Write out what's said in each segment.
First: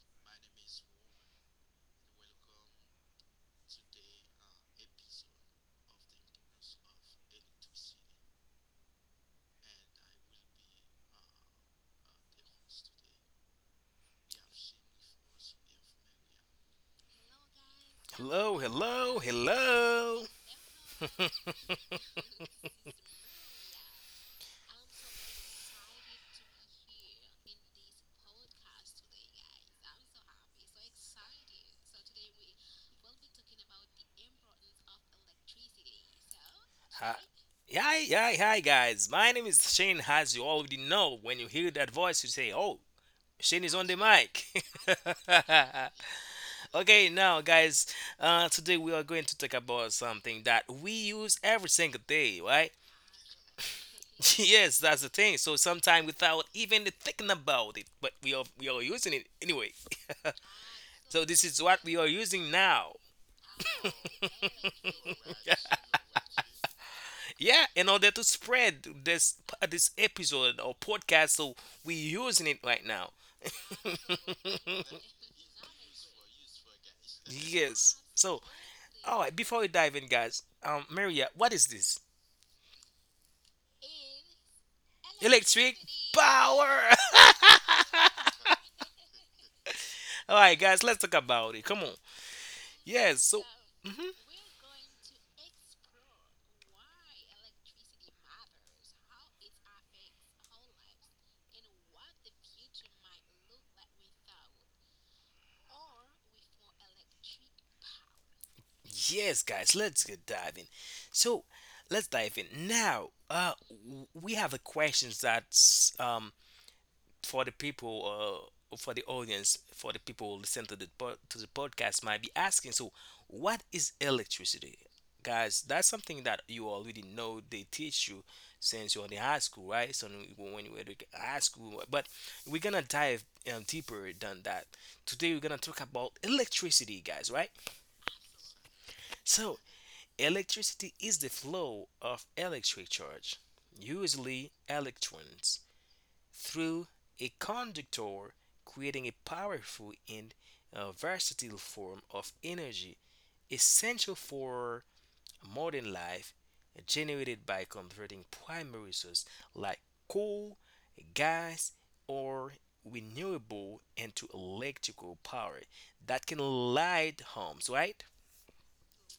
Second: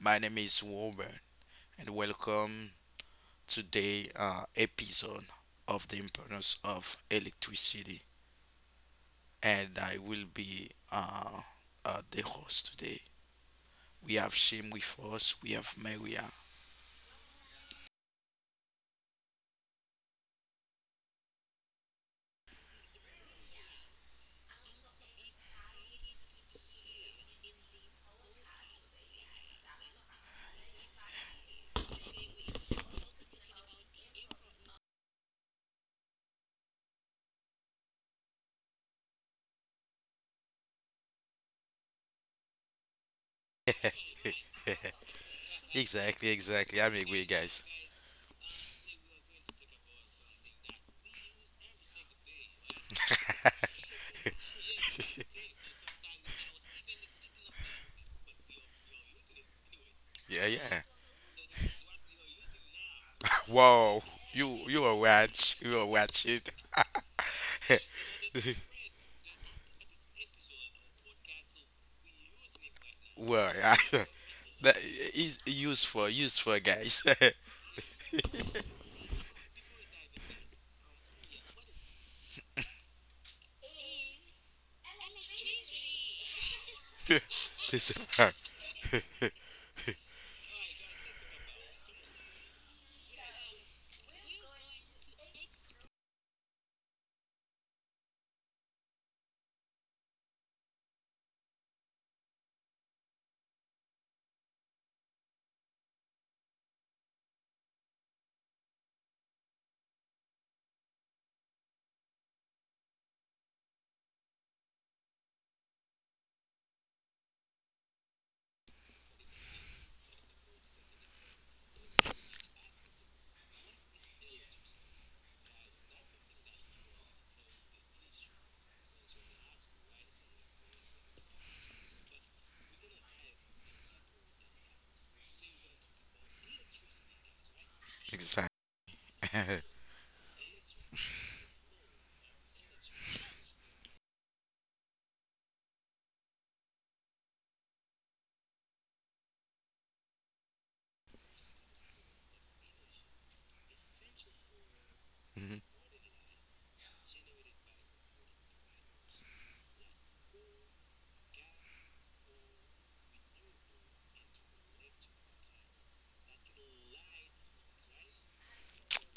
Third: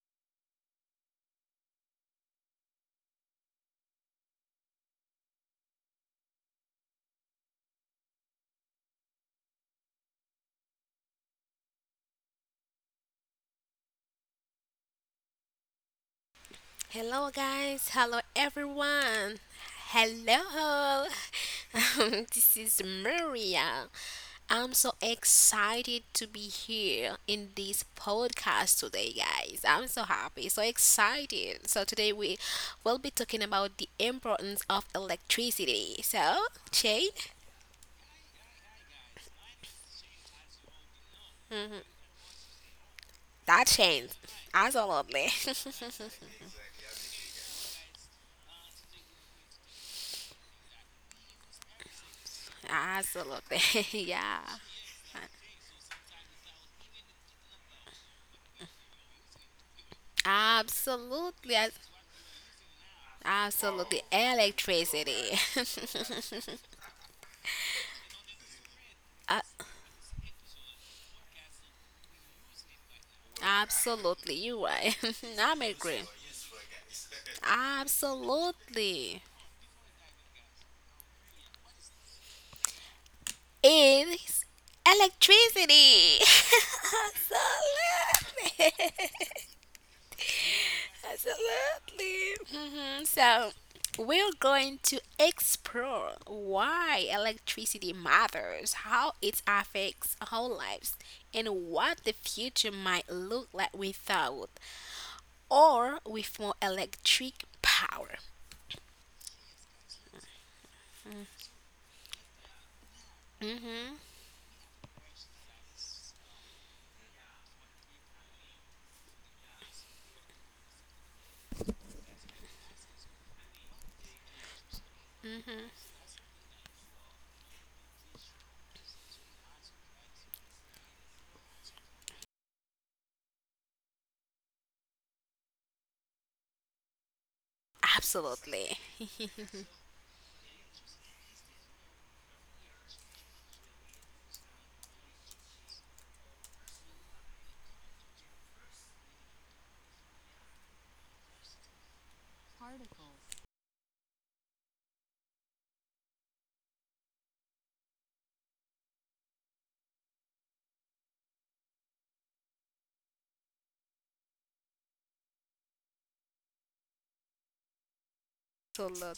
My name is Robert, and welcome to the episode of the importance of electricity. And I will be the host today. We have Shim with us. We have Maria. Hello, guys. Hello, everyone. Hello. This is Maria. I'm so excited to be here in this podcast today, guys. I'm so happy, so excited. So, today we will be talking about the importance of electricity. So, Shane, Hi, hi, guys. My name is Shane. As you already know, when you hear that voice, you say, "Oh, Shane that is on the change. mic." Absolutely. Exactly, exactly. I'm Okay, agree, now, guys. guys, today we are going to talk about something that we use every single day, right? Absolutely. yeah. Yes, that's the thing. So sometimes without even thinking about it, but we are using it anyway. Yeah, yeah. So this Absolutely. is what we are using now. Absolutely. Wow, you you are Electricity. watch, you are watch it. Yeah, in order to spread this Uh, this episode or podcast, so we're using it right now. Well, yeah. absolutely, you're That right. is I'm agreeing. useful, useful, guys. Yes. So, all Absolutely. right. Before we dive in, guys, Maria, what is this? It's Electric electricity. power. This is fact. absolutely. All right, guys, let's talk about it. Come on. absolutely. Yes. So, So, mhm. we're going to explore why electricity matters, how it affects our lives, and what the future might look like without or with more electric power. Yes, guys, let's get diving. So, let's dive in now. Uh, hmm w- we have the questions that um for the people, for the audience, for the people who listen to the to the podcast, might be asking. So what is electricity, guys? That's something that you already know. They teach you since you're in high school, right? So when you were in high school, but we're gonna dive deeper than that. Today we're gonna talk about electricity, guys, right? Exactly. Absolutely. So electricity is the flow of electric charge, usually electrons, through a conductor, creating a powerful and versatile form of energy essential for Mhm. modern life, generated by converting primary sources like coal, gas, or renewable into electrical power that can light homes, right?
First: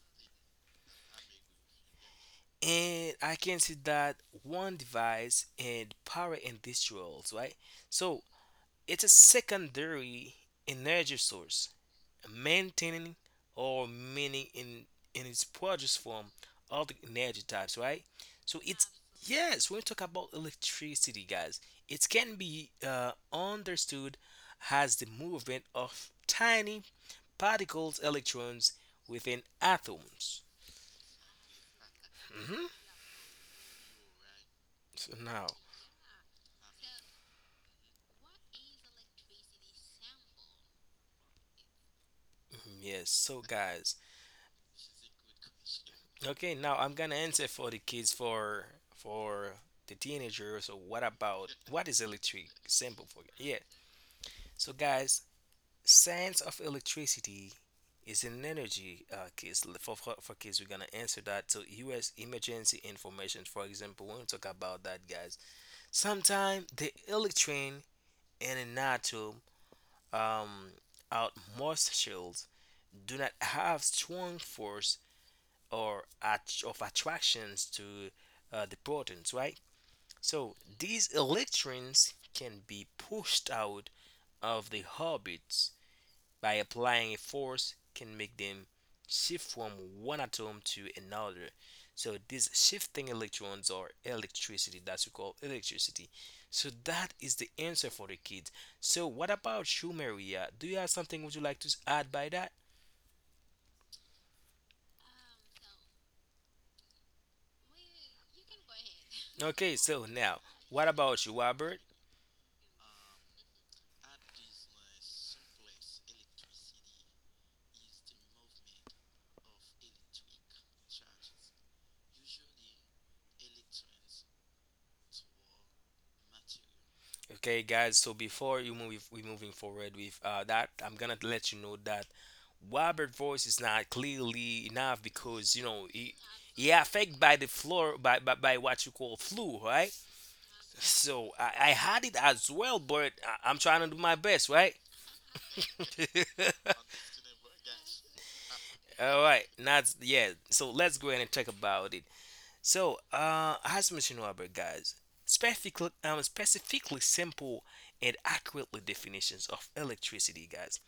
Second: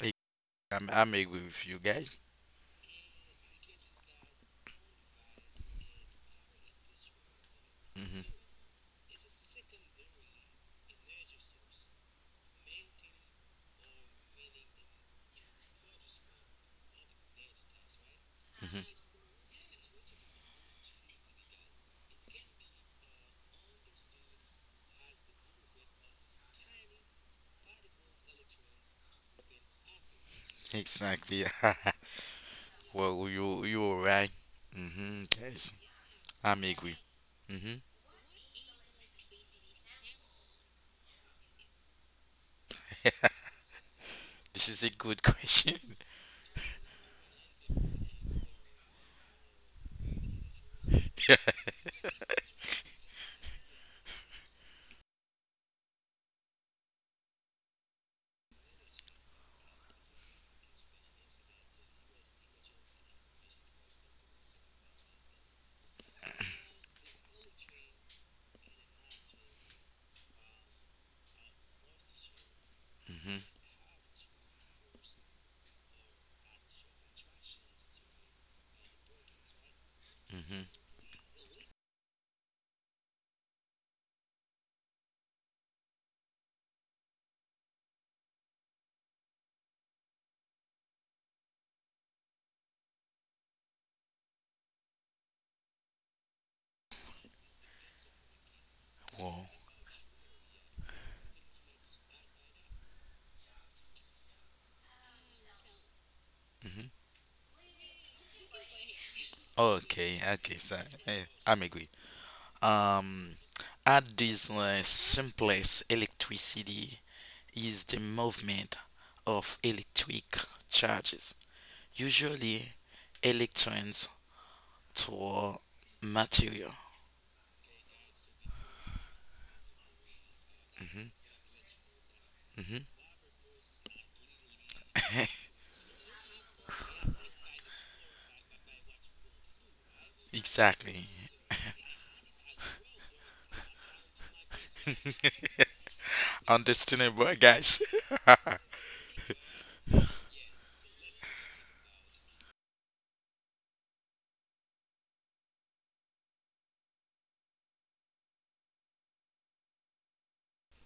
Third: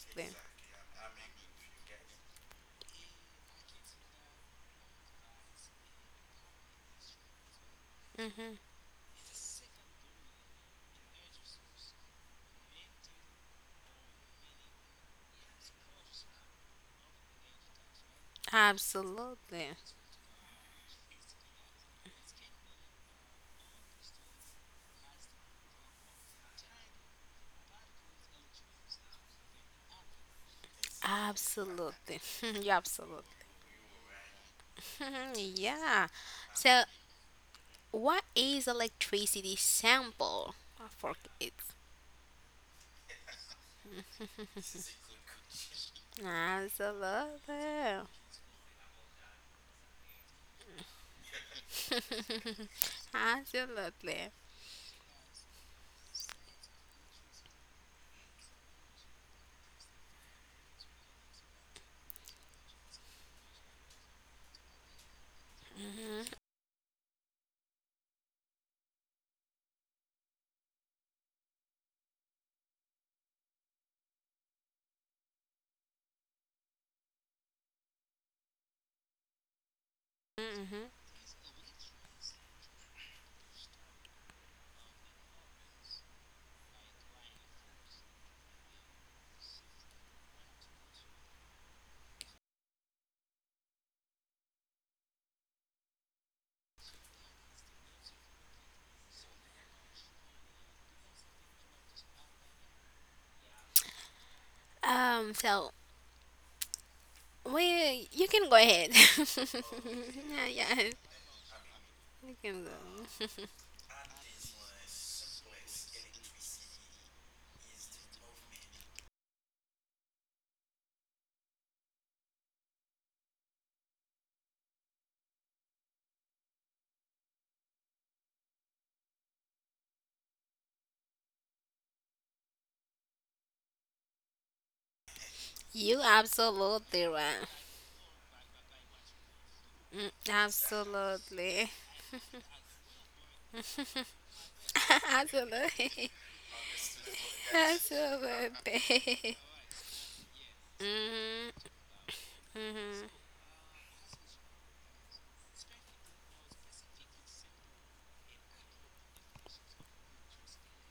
Ex- I'm agree with you guys. And I can see that one device and power industrials, right? So Hmm hmm it's a secondary energy source, maintaining or meaning in its produce form all the energy types, right? So it's hmm yes, Absolutely. when we talk about electricity, guys, it can be understood as the movement of tiny particles, electrons within atoms. Exactly. Absolutely. hmm you Absolutely. Well, you are right. So hmm now, Yes, yeah. I'm So, agree. Hmm what is electricity sample? I forget. mhm, yes, so guys, This is a good question. okay, now I'm gonna answer for the Absolutely. kids, for the teenagers. So what is electric? Simple for you. Yeah. Absolutely. So guys, science of electricity is an energy, kids, for kids we're gonna answer that. So US emergency information, for example, when we talk about that, guys. Sometimes the electron and an atom, um out most shells, do not Hmm have strong force of attractions to the protons, right? So hmm hmm these electrons can be pushed out of the orbits by applying a force can make them shift from one atom to another. So these shifting electrons are electricity. That's what we call electricity. So that is the answer for the kids. So what Wow. about you, Maria? Do you have something would you like to add by that? So, hmm we you can go ahead. Okay, so Okay. now yeah. Okay. So Yeah. what about you, I'm Robert? agree. You can go. Um, at this simplest, electricity is the movement of electric charges usually electrons to material. Okay, guys. So before we moving forward with that. I'm Hmm gonna let you know that hmm Robert voice is not clearly enough because You he absolutely affected by right. the floor, by, by what you call flu, right? Exactly. So I, Absolutely. I had it as well, but I'm trying to do my best, right? absolutely. Understandable, guys. Happy hmm All birthday. right, not yeah. So let's go ahead and talk Mhm, about it. So, mhm, as mentioned, Robert, guys, specifically simple and accurately definitions of electricity, guys.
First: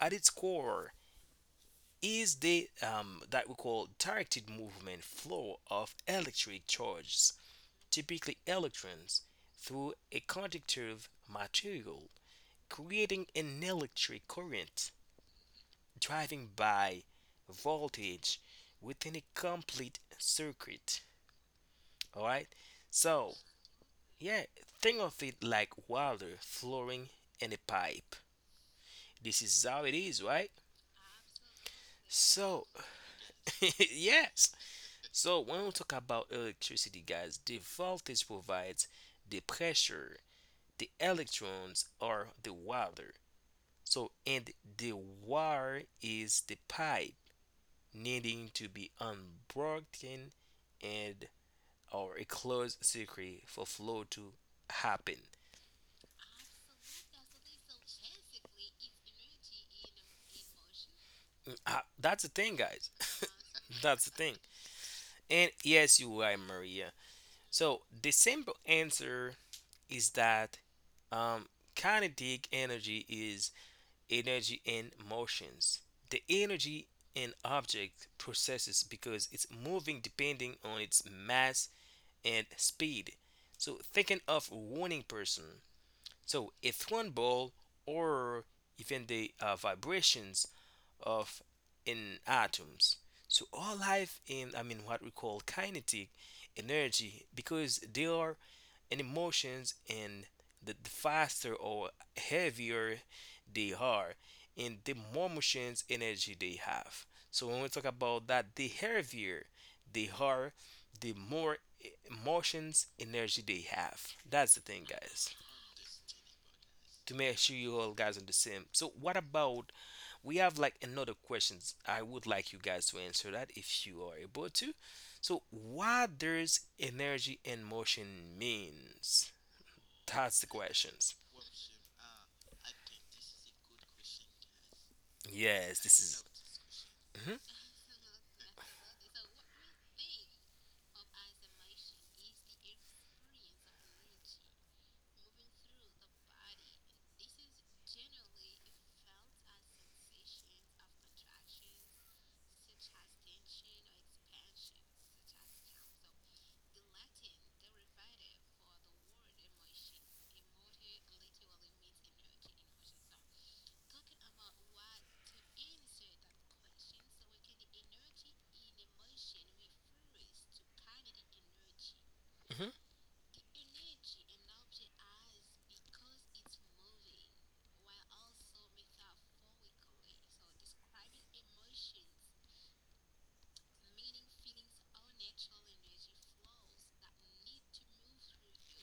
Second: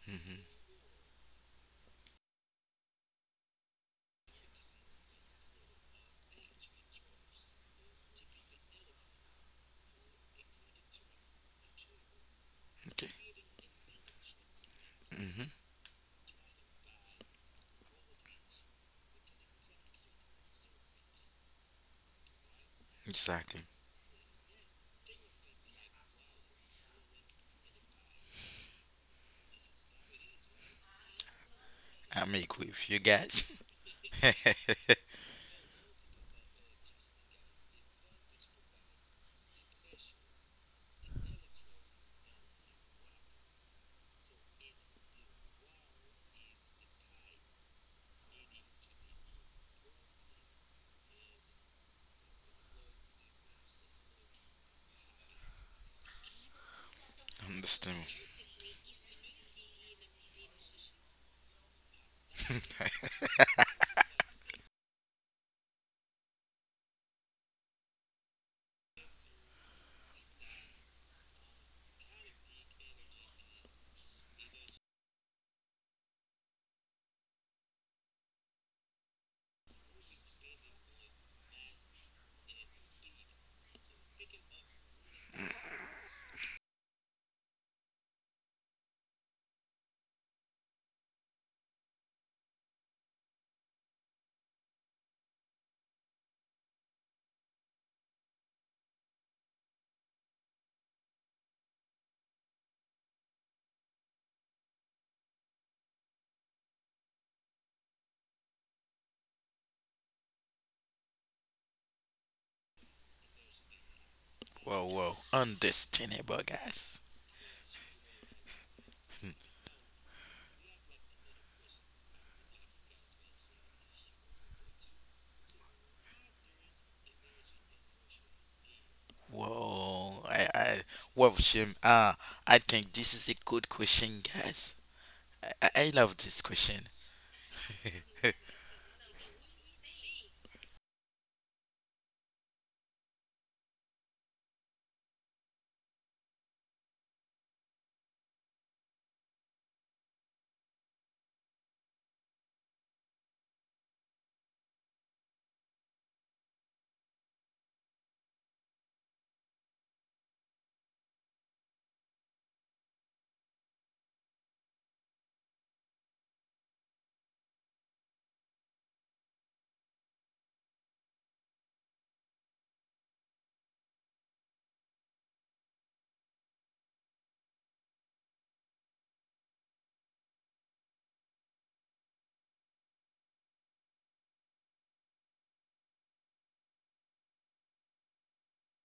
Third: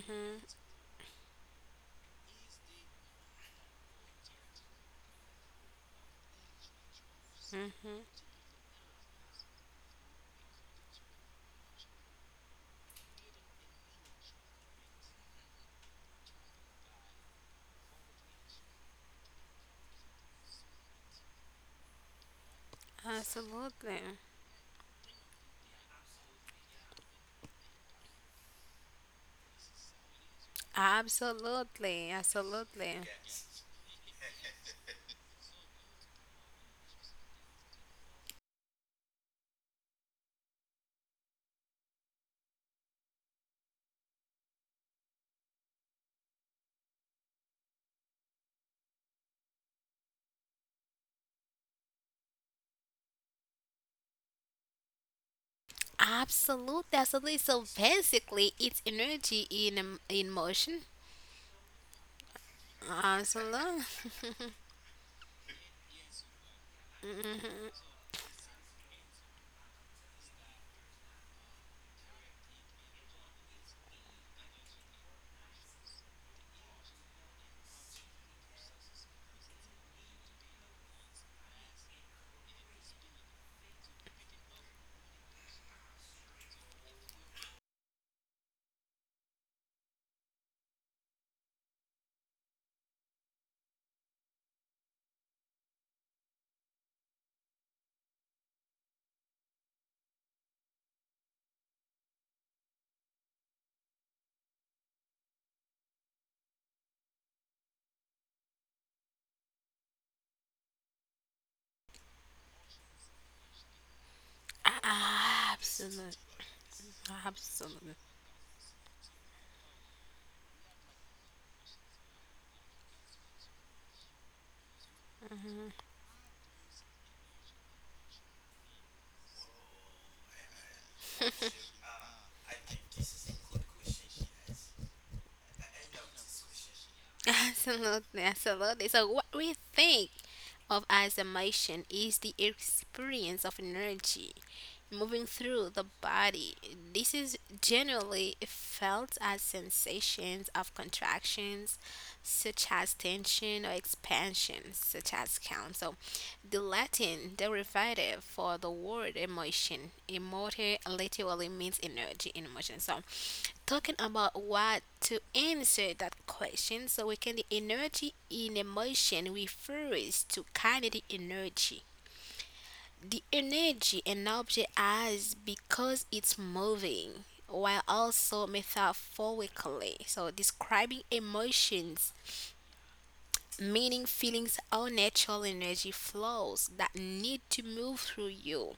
At its core is the that we call directed movement flow of electric charges, mhm. typically electrons, through a conductive material, Okay. creating an electric current hmm driving by voltage within a complete circuit. All right, so Exactly. Absolutely. yeah, think of it like water flowing in a pipe. This is how it is, right? Absolutely. I'm equal So, with you Absolutely. guys. yeah. So when we talk about electricity, guys, the voltage provides the pressure, the electrons are the water. So and the wire is the pipe, needing to be unbroken and or a closed circuit for flow to happen. Absolutely. Absolutely. So Understandable. basically, it's energy in motion. Ah, that's the thing, guys. That's Absolutely. the thing. And yes, you are right, Maria. So the simple answer is that um, kinetic energy is energy and motions. The energy an object processes because it's moving, depending on its mass and speed. So thinking of running person. So a thrown ball, or even the vibrations of in atoms. So all life in, I mean, what we call kinetic energy, because they are and emotions, and the faster or heavier they are, and the more emotions energy they have. So when we talk about that, the heavier they are, the more emotions energy they have. That's the Whoa, thing, whoa. guys. Absolutely. Understandable, guys. To make sure you all Absolutely. guys are the same. So what about, we have like another questions, I would like you guys to answer that if you are able to. So what does energy and motion means? Whoa. That's the questions. Whoa, Shim. Ah, I think this is a good question, guys. I, I Yes, I this love is. this question. Hmm. Absolutely, absolutely. So, what we think of as emotion is the experience of energy moving through the body. This is generally felt as sensations of contractions, such as tension or expansion, such as count. The Latin derivative for the word emotion, emote literally means energy in emotion. So, talking about what to answer that question, so we can the energy in emotion refers to kinetic energy. Hmm. The energy an object has because it's moving, while also metaphorically, so describing emotions meaning feelings are natural energy flows that need to move through you,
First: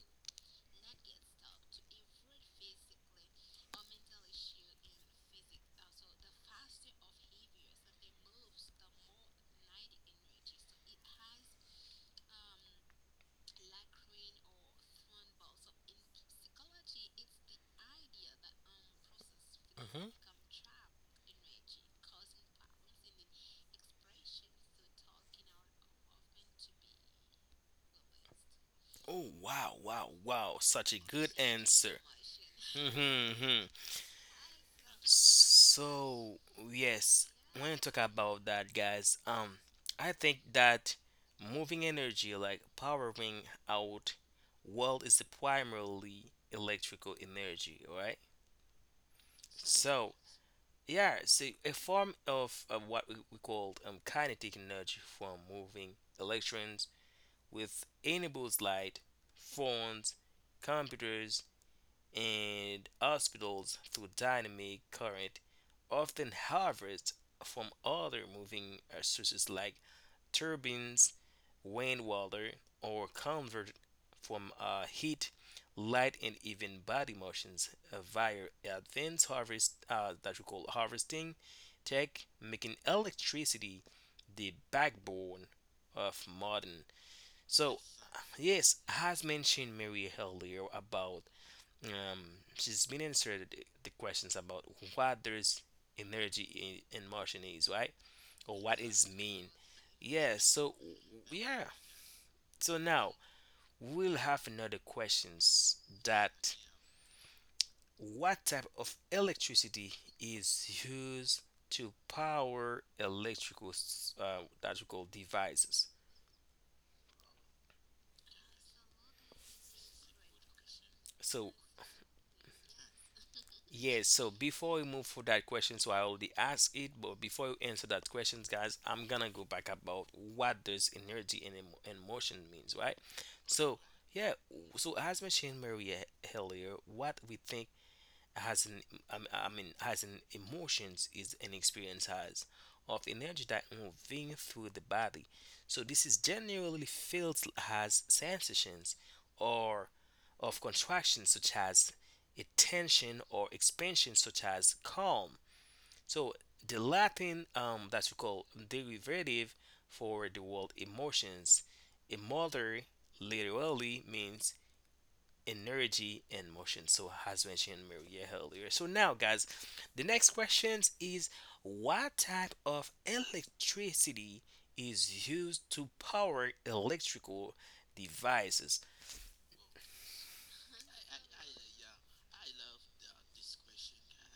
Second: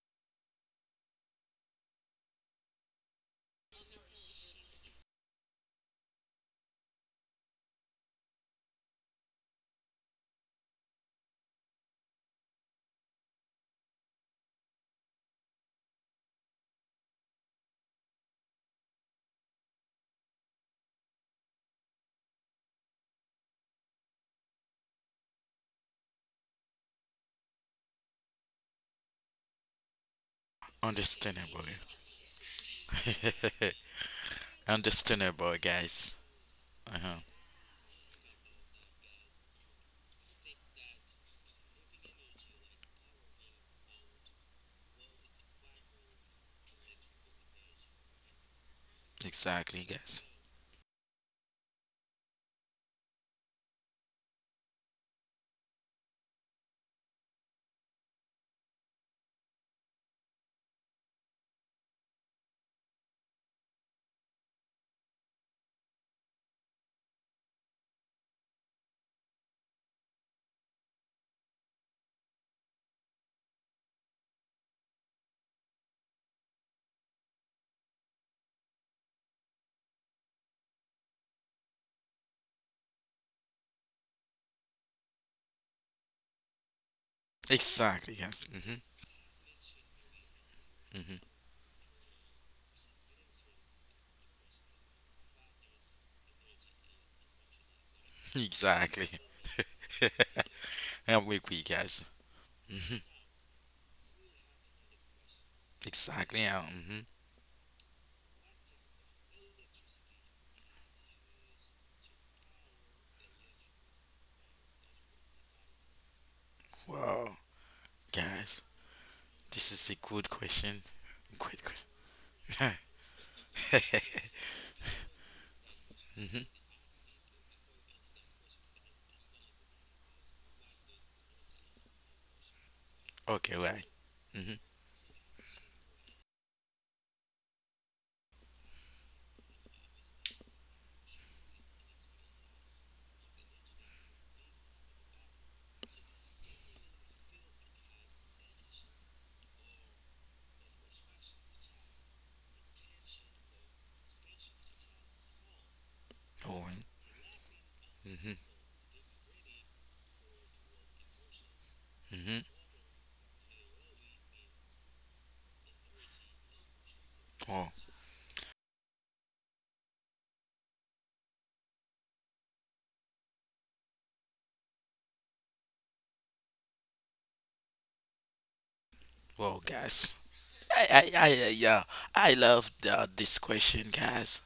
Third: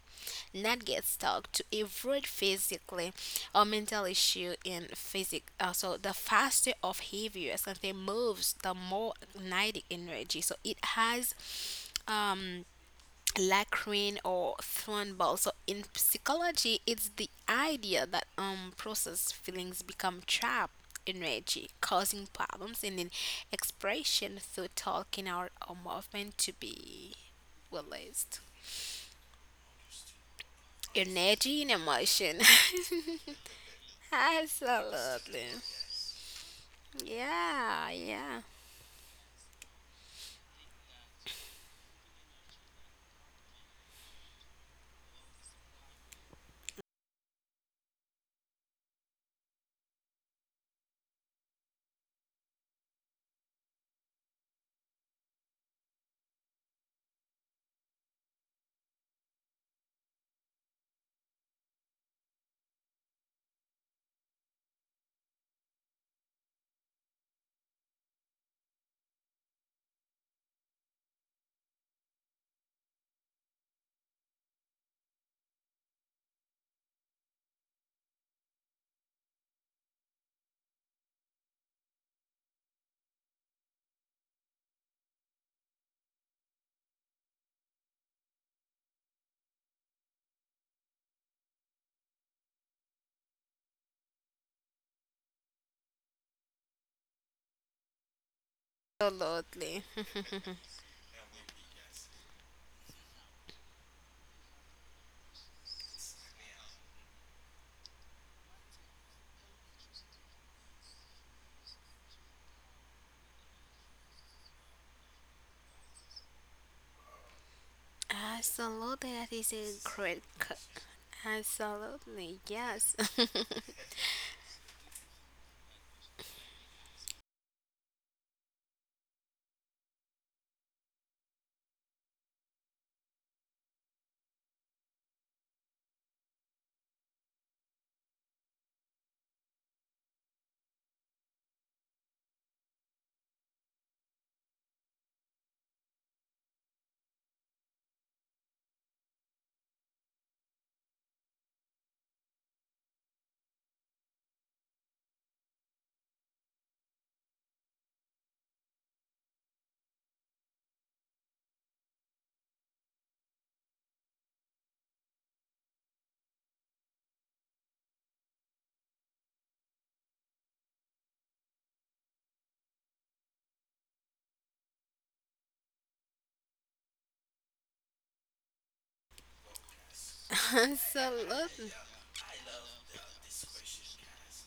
not get stuck to avoid physically or mental issue in physic. So the faster or heavier something moves, the more magnetic energy. So it has um Lacrin or Thornball. So in psychology, it's the idea that processed feelings Hmm. become trapped energy, causing problems in an expression through talking or movement to be released. Oh wow, wow, wow! Such a good Energy Understandable. and answer. emotion. Hmm. Hmm. Absolutely. Understandable, guys. So Uh huh. yes, when you Yeah, talk yeah. about that, guys, I think that moving energy, like powering out world, is primarily electrical energy, right? Exactly, So guys. yeah, so a form of what we call kinetic energy from moving electrons with enables light, phones, computers, and hospitals through dynamic current, often harvest from other moving sources like turbines, rainwater, or convert from heat, light, and even body motions via advanced harvest, that we call harvesting tech, making electricity the backbone of modern. So Exactly, guys. Hmm yes, as mentioned Mary earlier about, hmm um, she's been answered the questions about what there's energy in Martian is, right? Or what is Exactly. mean. Absolutely. Yeah, so I'm with yeah. you, guys. So Hmm now we'll have another questions Exactly. that hmm what type of electricity is used to power electrical devices? Wow, guys, Absolutely, that is this a is a great. good question. So Good Absolutely, question. yes. yes, so before we move for that question, so I already hmm asked it, but before we answer that question, guys, I'm gonna go back about what does energy and motion means, right? Okay, So right. yeah, hmm so as mentioned Maria earlier, what we think has an, I mean has an emotions, is an experience has of energy that moving through the body. So this is generally felt as sensations or of contraction, such as a tension, or expansion, such as calm. So Oh, the Latin that we call hmm derivative for the word emotions, hmm emotere, literally means energy and motion. So as Oh, mentioned Maria earlier, so now guys, the next question is what type of electricity is used to power electrical devices. wow, guys. Absolutely. Yeah. I love this question, guys.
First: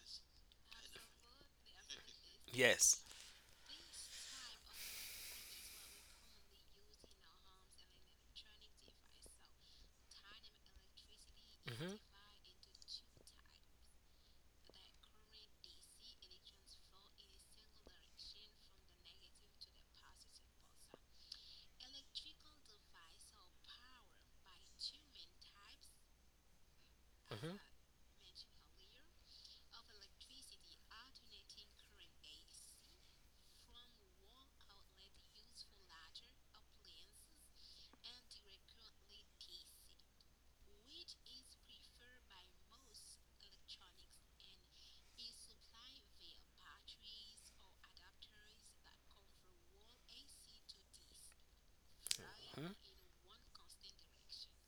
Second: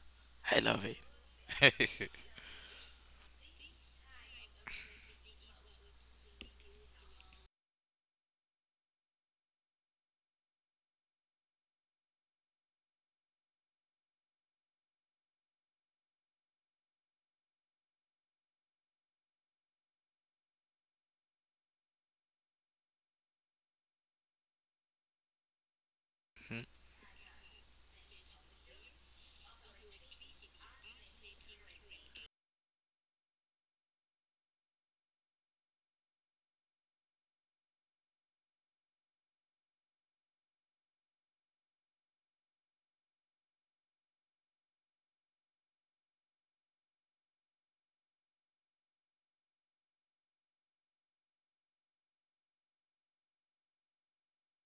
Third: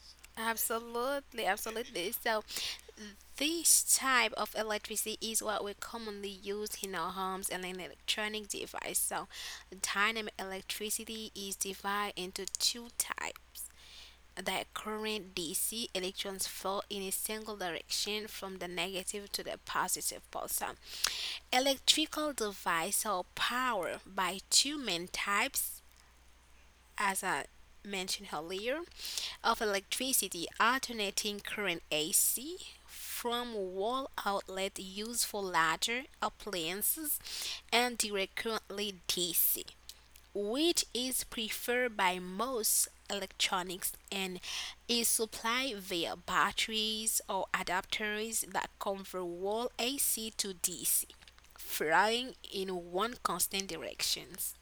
I love Absolutely, it. absolutely. So Yes. this type of electricity is what we commonly use in our homes and in electronic device. So dynamic electricity is Hmm. divided into two types. That current DC electrons flow in a single direction from the negative to the positive pole. So electrical device are powered by two main types Mhm. as I Hmm. mentioned earlier, of electricity alternating current AC from wall outlet used for larger appliances and direct currently DC, which is preferred by most electronics and is supplied via batteries or adapters that convert wall AC to DC, flying in one constant directions.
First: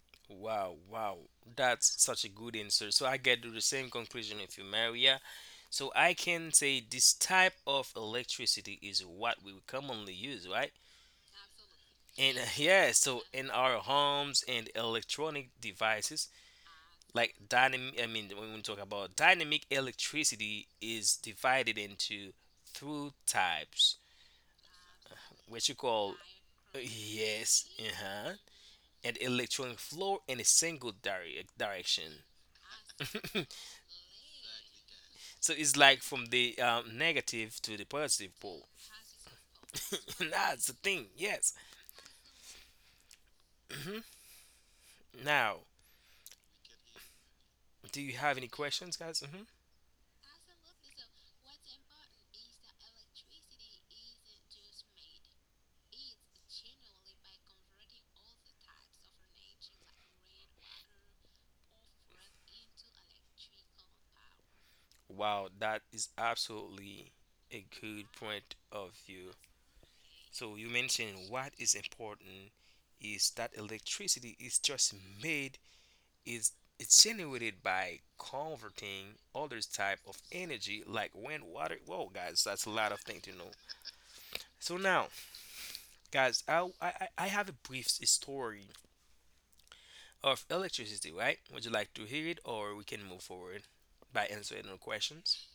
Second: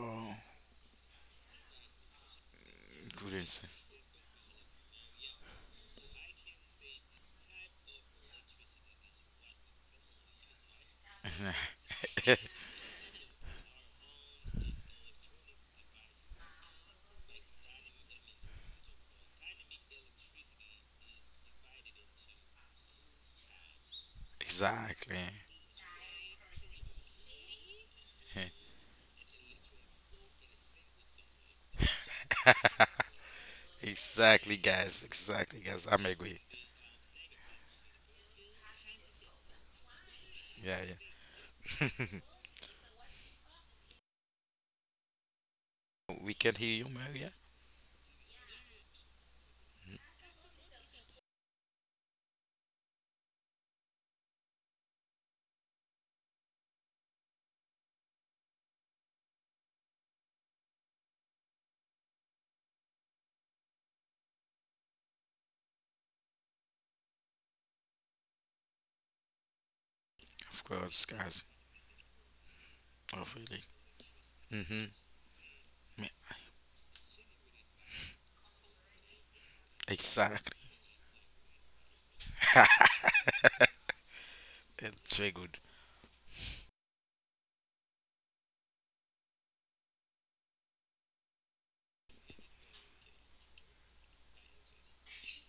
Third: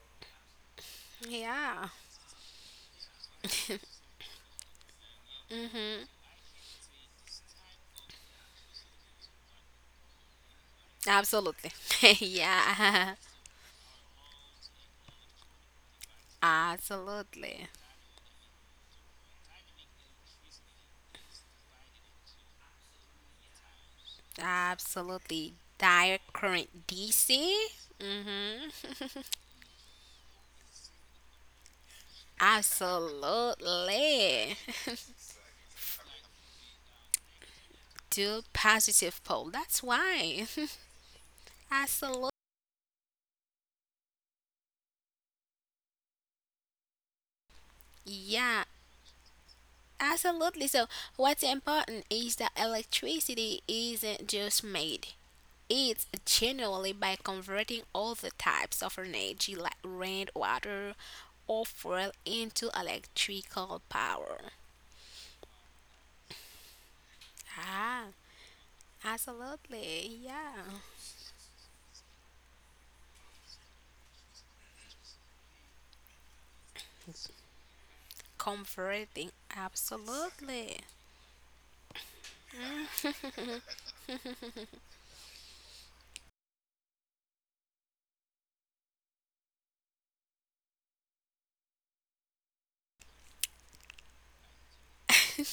Oh, Wow, wow, Yeah. that's such a good answer. So I good get to the answer. same conclusion with you, Maria. So I can say this type of electricity is what we commonly use, right? Absolutely. And yeah, yeah. so in our homes and electronic devices, like Absolutely. dynamic, I mean, when we talk about dynamic electricity, is divided into three types, Exactly. Absolutely. which you call, Dire current DC. yes, uh-huh, and Mm-hmm. electronic flow in a single direction. Absolutely. Exactly, guys. So Exactly, it's guys. like I'm from agree. the negative to the positive Do pole. positive poll. That's why. That's the Yeah, yeah. thing. Yes. Absolutely. Mhm. Now, We can hear you, Maria. do you have any Yeah. questions, guys? Absolutely. So, what's important is that electricity isn't just made, it's generally by converting all the types of energy like rain, water, or fuel into electrical power. Wow, that is absolutely a good Ah, point of view. absolutely. So Yeah. you Of course, mentioned guys. what is important is Oh, that really? electricity is Mm-hmm. just made, is it's generated by converting Converting. other type of Exactly. energy Absolutely. like wind, water. Whoa, guys, that's a lot of things to know. So now, It's very good. guys, I have a brief story of electricity, right? Would you like to hear it, or we can move forward by answering the questions?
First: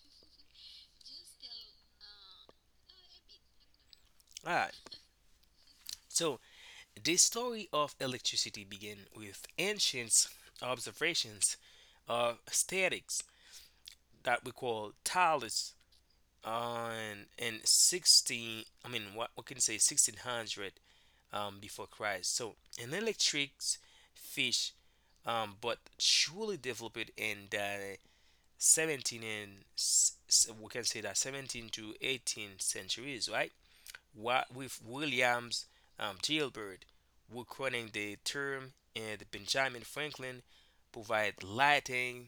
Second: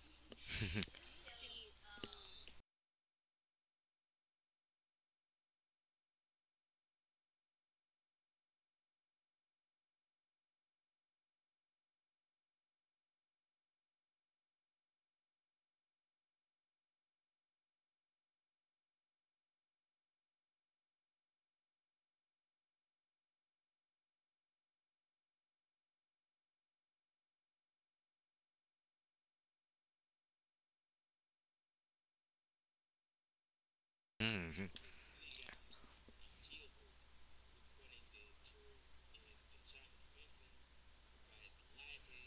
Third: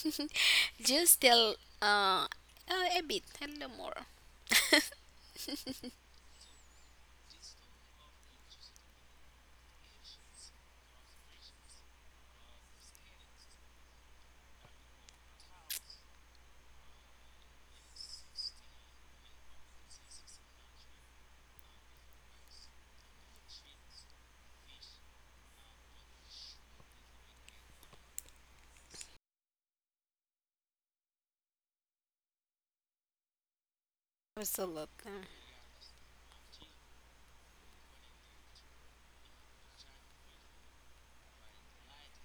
Just tell uh, a bit, a little more. All right. So, the story of electricity began with ancient observations of statics that we call Thales on, in 16, I mean what we can say, 1600 before Christ. So, an electric fish, but truly developed in the 17 and we can say that 17 to 18 centuries, right? Hmm With Absolutely. Williams, Gilbert, were coining the term, and Benjamin Franklin provide lighting,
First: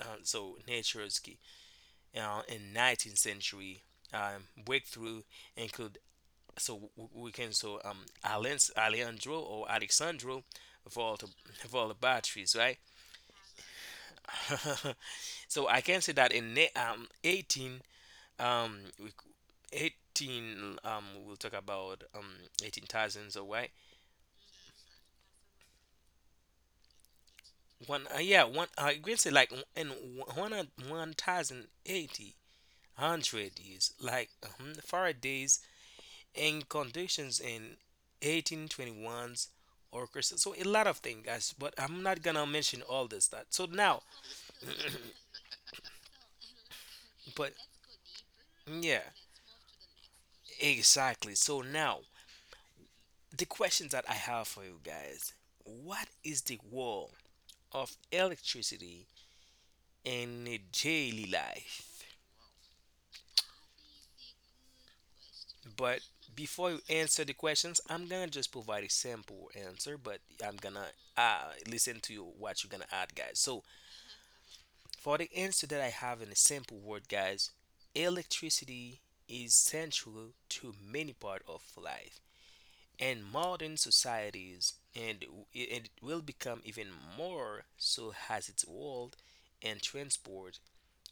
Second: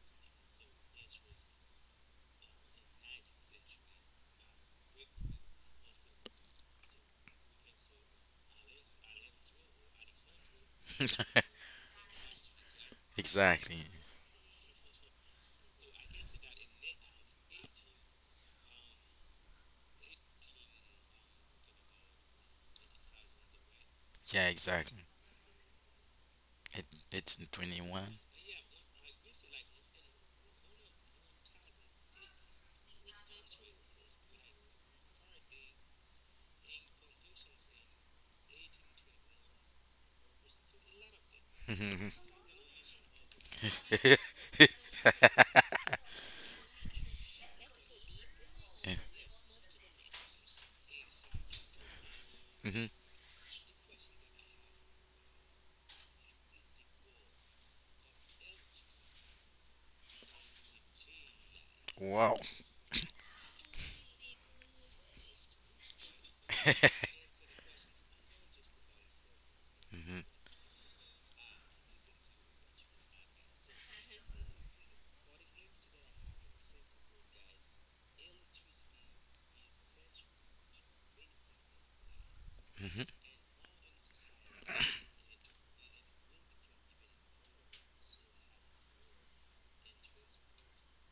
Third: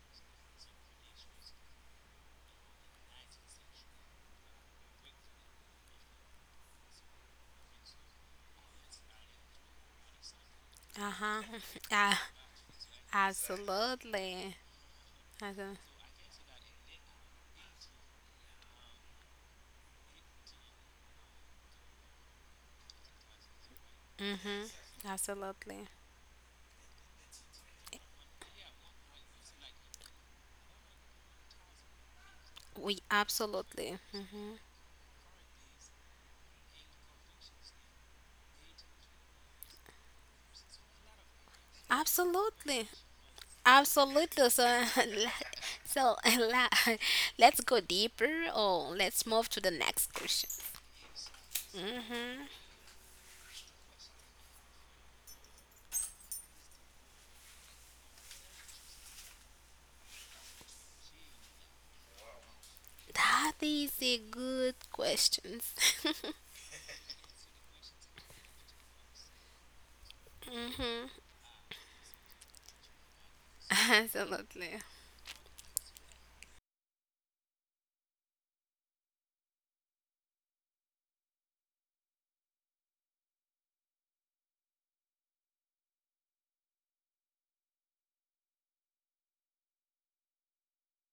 so nature's key. In 19th century, breakthrough include so w- we can so Alejandro or Alexandro, volt Uh-huh. volt Ah, batteries, right? Exactly. absolutely. So I can say that in 18, we 18, we'll talk about 18,000 or why. Yeah, Mm-hmm. exactly. Absolutely. It, it's in One, 21. Yeah, one. I agree. Say like, in one thousand eighty We hundred years, absolutely. like Mm. Faraday's in conditions in 1821, or so a lot of things, guys. But I'm not Mm-hmm. gonna mention Absolutely. all this that. So now, Absolutely. So, so la- but let's go deeper or yeah, let's move to the next question. exactly. So now, hmm hmm the questions that I have for you guys: What is the role of electricity in a daily life? Wow. That is a good question. But before you answer the questions, I'm gonna just provide a simple answer, hmm but I'm gonna hmm listen to you what you're gonna add, guys. So Absolutely. for the answer that I have in a simple word, guys, electricity is central to many part of life hmm and modern societies, and it will become even more so as its world and transport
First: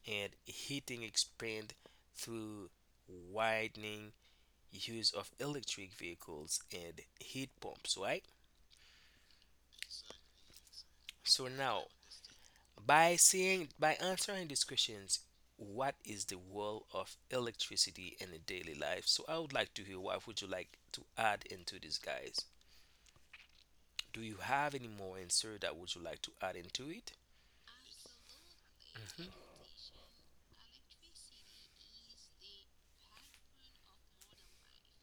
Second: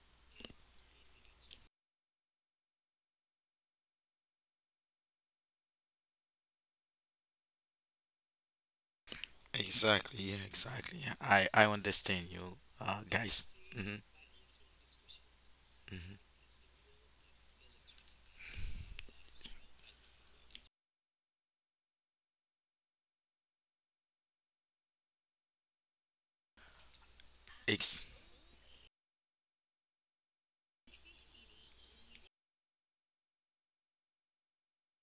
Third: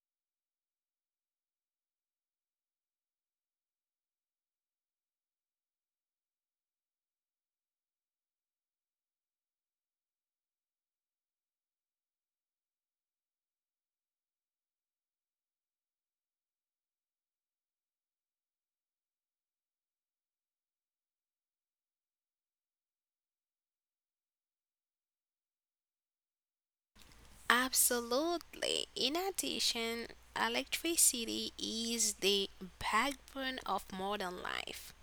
and heating expand through widening use of electric vehicles and heat pumps, right? Exactly. Yeah, exactly. Yeah. So I now, understand you, guys. By Mm-hmm. answering these questions, what hmm is the role of electricity in a daily life? So I would like to hear what would you like to add into this, guys? Do you have any more answer that would you like to add into it? Ex- Absolutely. In Mhm. addition, electricity is the backbone of modern life,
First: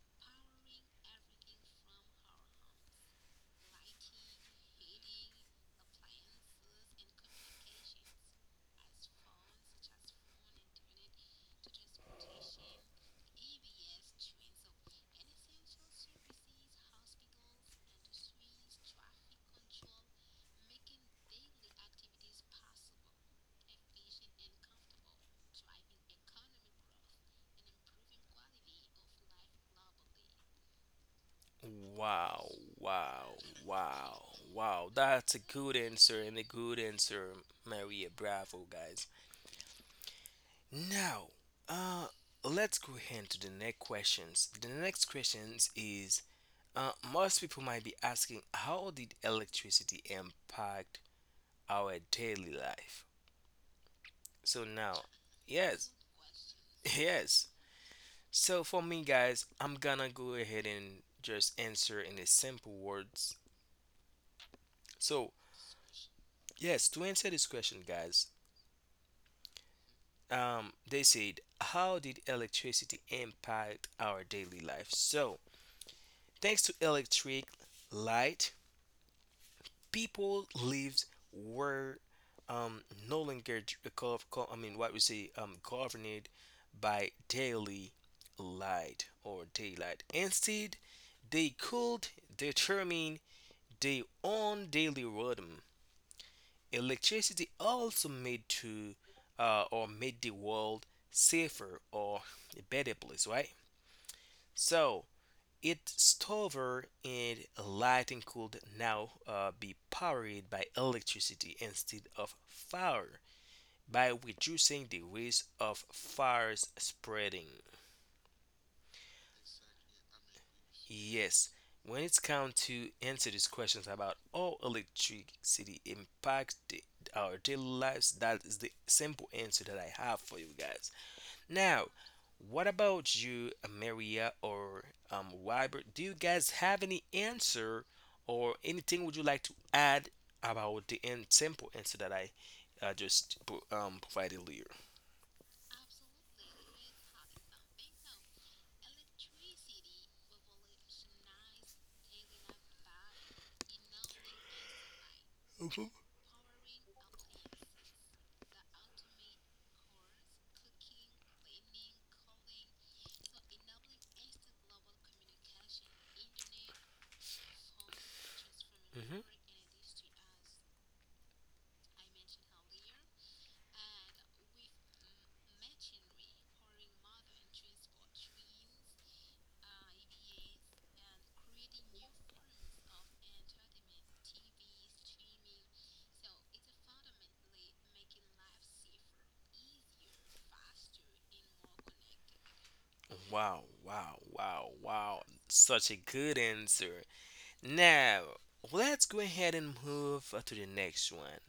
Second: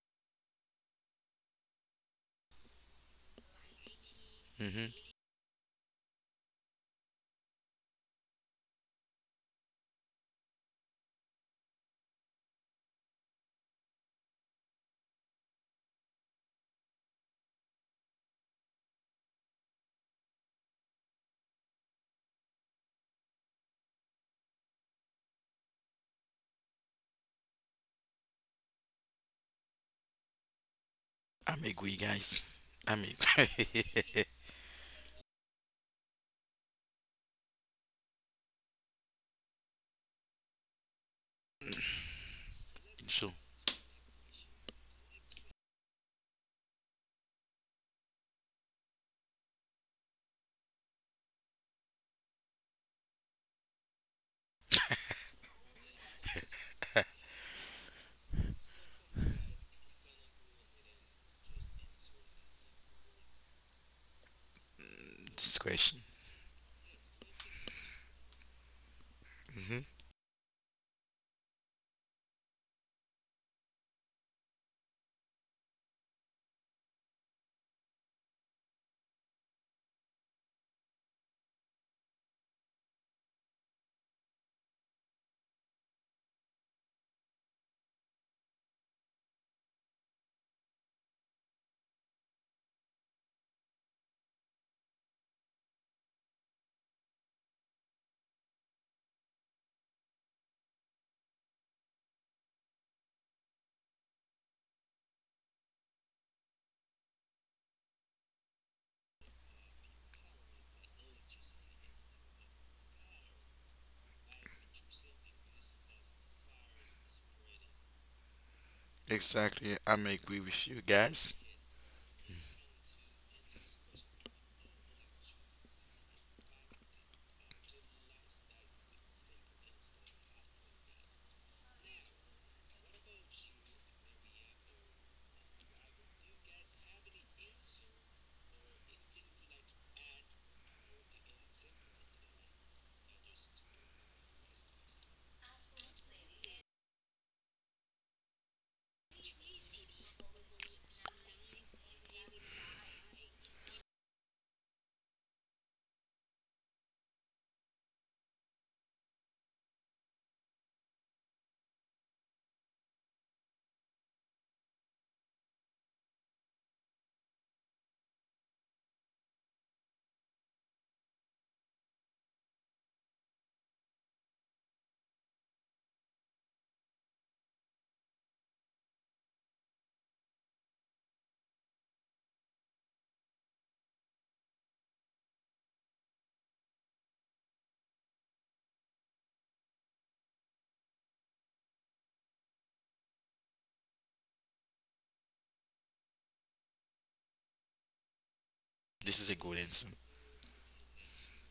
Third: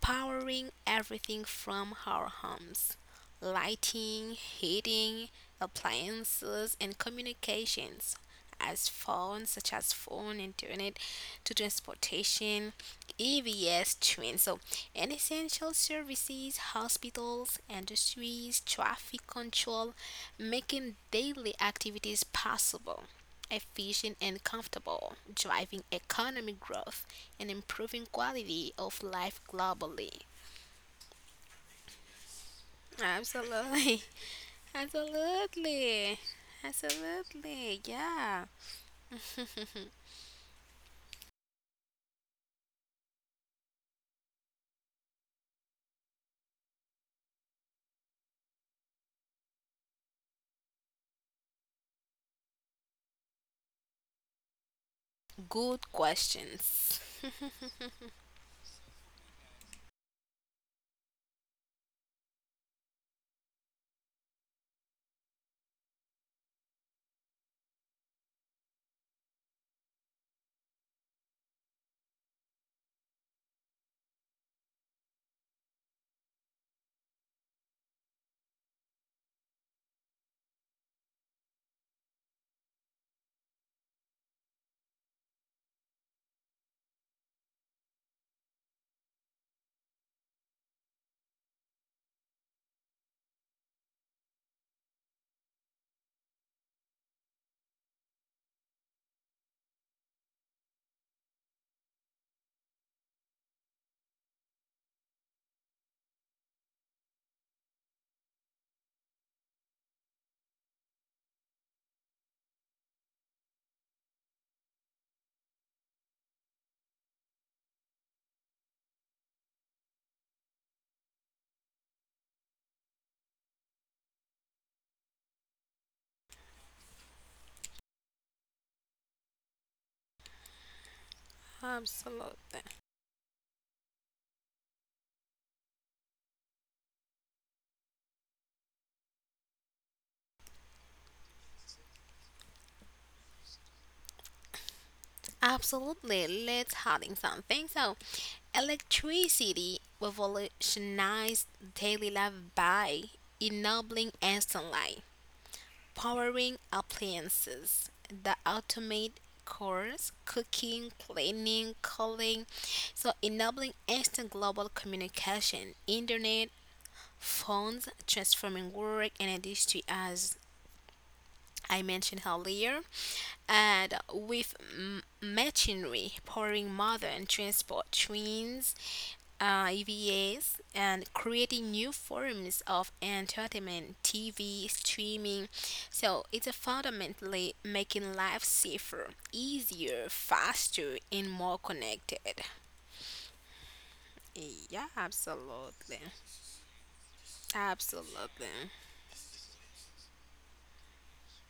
powering everything from our homes, lighting, mm-hmm. heating, appliances, and communications, as phones such as phone, internet, to transportation, EVS, train. So, and essential services, hospitals, industries, traffic control, making daily activities possible, efficient and comfortable, driving economic growth and improving quality of life globally. I'm agree, guys. Wow, I'm wow, Absolutely. wow, agree. wow. That's a good Absolutely. answer and a good answer, Absolutely. Maria. Yeah. Bravo, guys. Now, uh, let's go ahead So, to the next questions. The next questions is most people might be asking, how did electricity impact our daily life? So now, yes, Good questions. yes. So for me, guys, I'm gonna go ahead and just answer in the simple words. So mm, this question. yes, to answer this question, guys, Hmm they said, how did electricity impact our daily life? So thanks to electric light, people lived were um, no longer d- gov- co- I mean, what we say, governed by daily light or daylight. Instead, they could determine their own daily rhythm. Electricity also made the world safer or a better place, right? So its stover and lighting could now be powered by electricity instead of fire, by reducing the risk of fires spreading. Exactly. I'm agree with you, guys. Yes, when it's come to answer these questions about how electricity impacts our daily lives, that is the simple answer that I have for you guys. Now, what Absolutely. about you, Maria or Robert? Do you guys have any answer or anything would you like to add about the in simple answer that I just provided earlier? Absolutely. Let's adding something. So, electricity revolutionized daily life by enabling instant light, Mhm. powering appliances that automate chores, cooking, cleaning, calling, so enabling instant global communication, internet, phones, transforming work Mhm. and industry as I mentioned earlier, and with machinery powering modern transport trains, EVAs and creating new forms of entertainment, TV, streaming. So it's fundamentally making life safer, easier, faster, and more connected. Wow, wow, wow, Yeah, wow. Such a absolutely. good answer. Now, Absolutely. let's This go is a ahead good and answer. move to the next one.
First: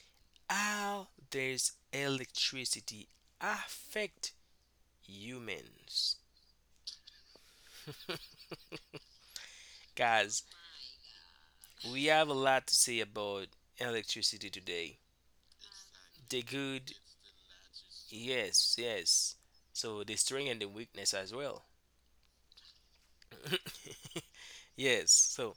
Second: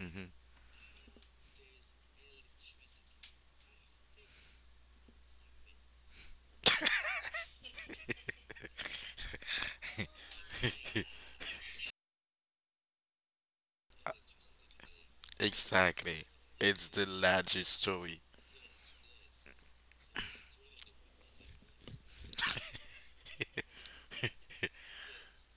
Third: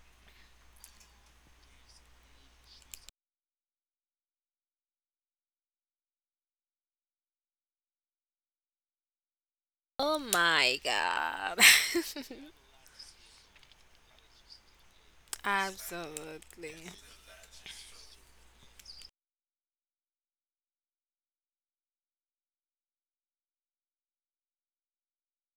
Hmm How does electricity affect humans? Oh Guys, my God. we have a lot to say about electricity today. Exactly. The absolutely. It's good, the largest story. yes, yes. So the strength and the weakness as well. Yes, so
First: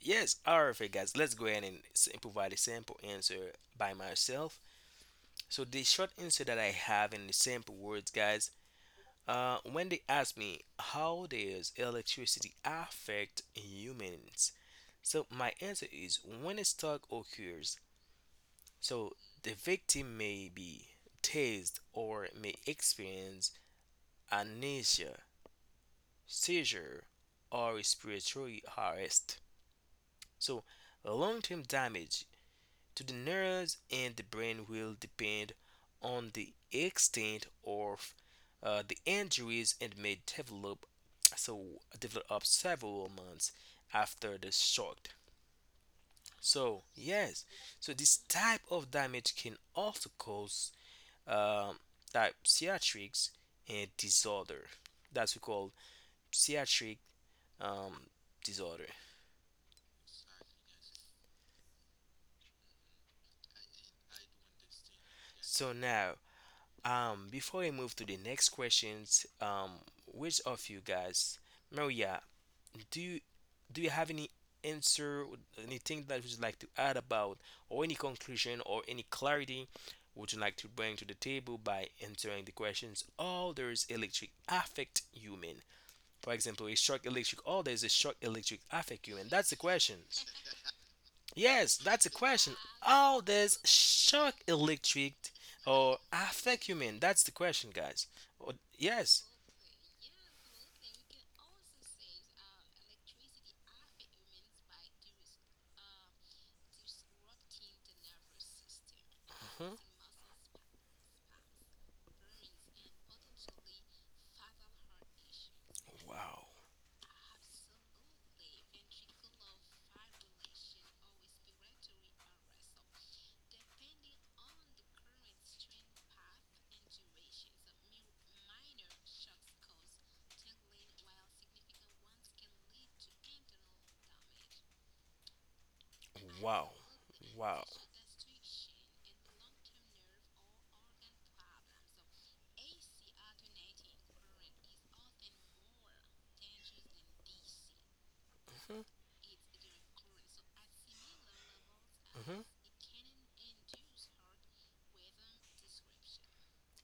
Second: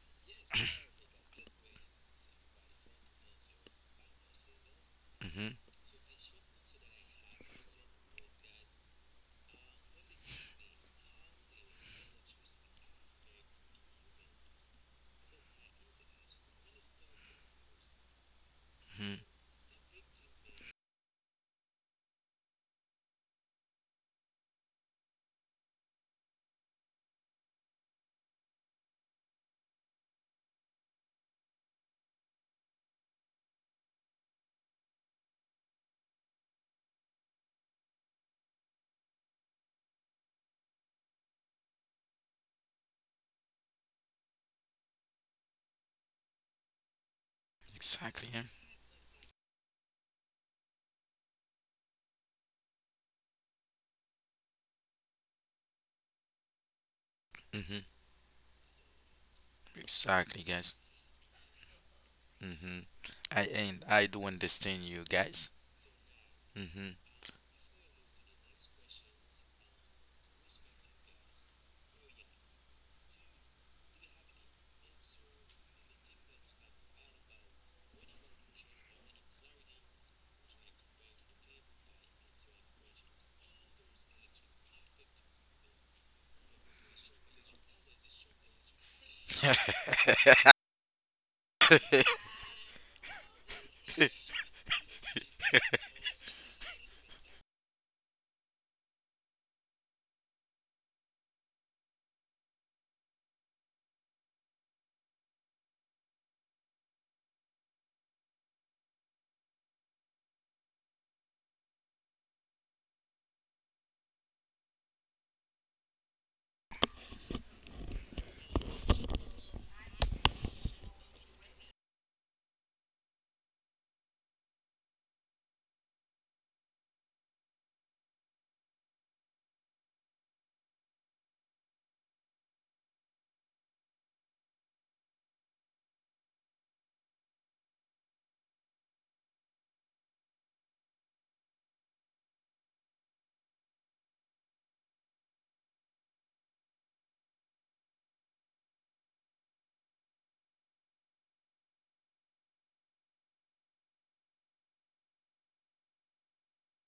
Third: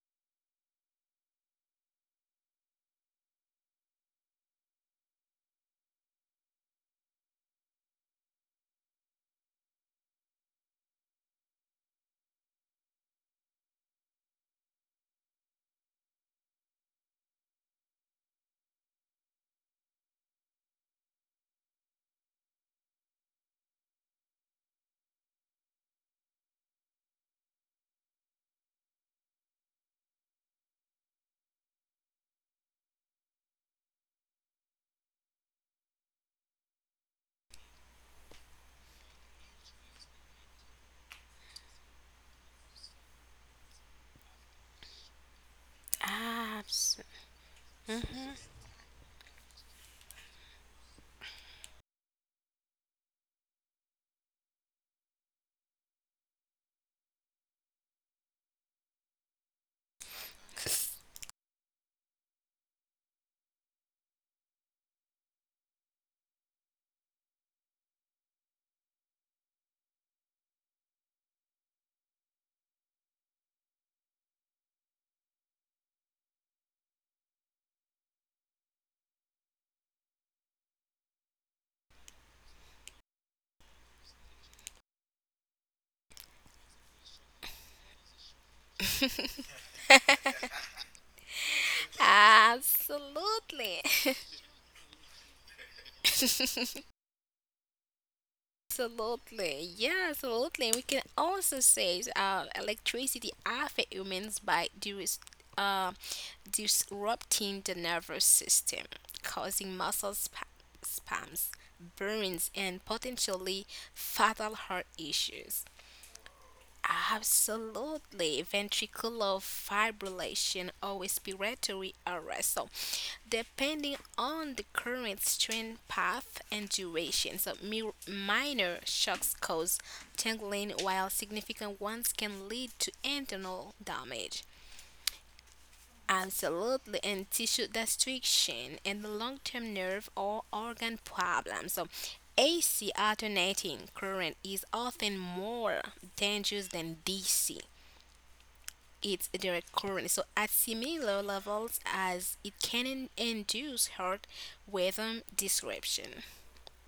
yes, alright, guys. Let's go ahead and provide a sample answer by myself. Hmm So the short answer that I have in the sample words, guys. When they ask me how does electricity affect humans, so my answer is when a spark occurs, so hmm the victim may be dazed or may experience amnesia, seizure, or respiratory arrest. So long-term damage to the nerves and the brain will depend on the extent of the injuries and may develop so develop up several months after the shock. So Abs- yes, so this Exactly. Yeah. type of damage can also cause um, type psychiatrics and disorder. That's what we call psychiatric hmm um, disorder. Exactly, guys. Hmm I do understand you, guys. So now, Hmm before we move to the next questions, which of you guys, Maria, do you do you have any answer, anything that you'd like to add about, or any conclusion or any clarity? Would you like to bring to the table by answering the questions? All there is electric affect human. For example, a shock electric. Oh, there's a shock electric affect you, and that's the question. Yes, that's the question. How does Absolutely. shock electric or affect human? That's the question, guys. Oh, yes. Absolutely, yeah, absolutely. We can also say electricity affects humans by uh, disrupting the nervous system, causing Mhm. muscle spasms, burns, and potentially fatal heart issues. Wow. Absolutely, ventricular fibrillation or respiratory arrest. So, depending on the current strain path and duration, so minor shocks cause tingling, while significant ones can lead to internal damage. Wow. Absolutely, and Wow. tissue destruction and the long term nerve or organ problems. So, AC alternating current is often more dangerous than DC, Mhm. its direct current. So at similar levels as Mhm. it can induce heart rhythm description.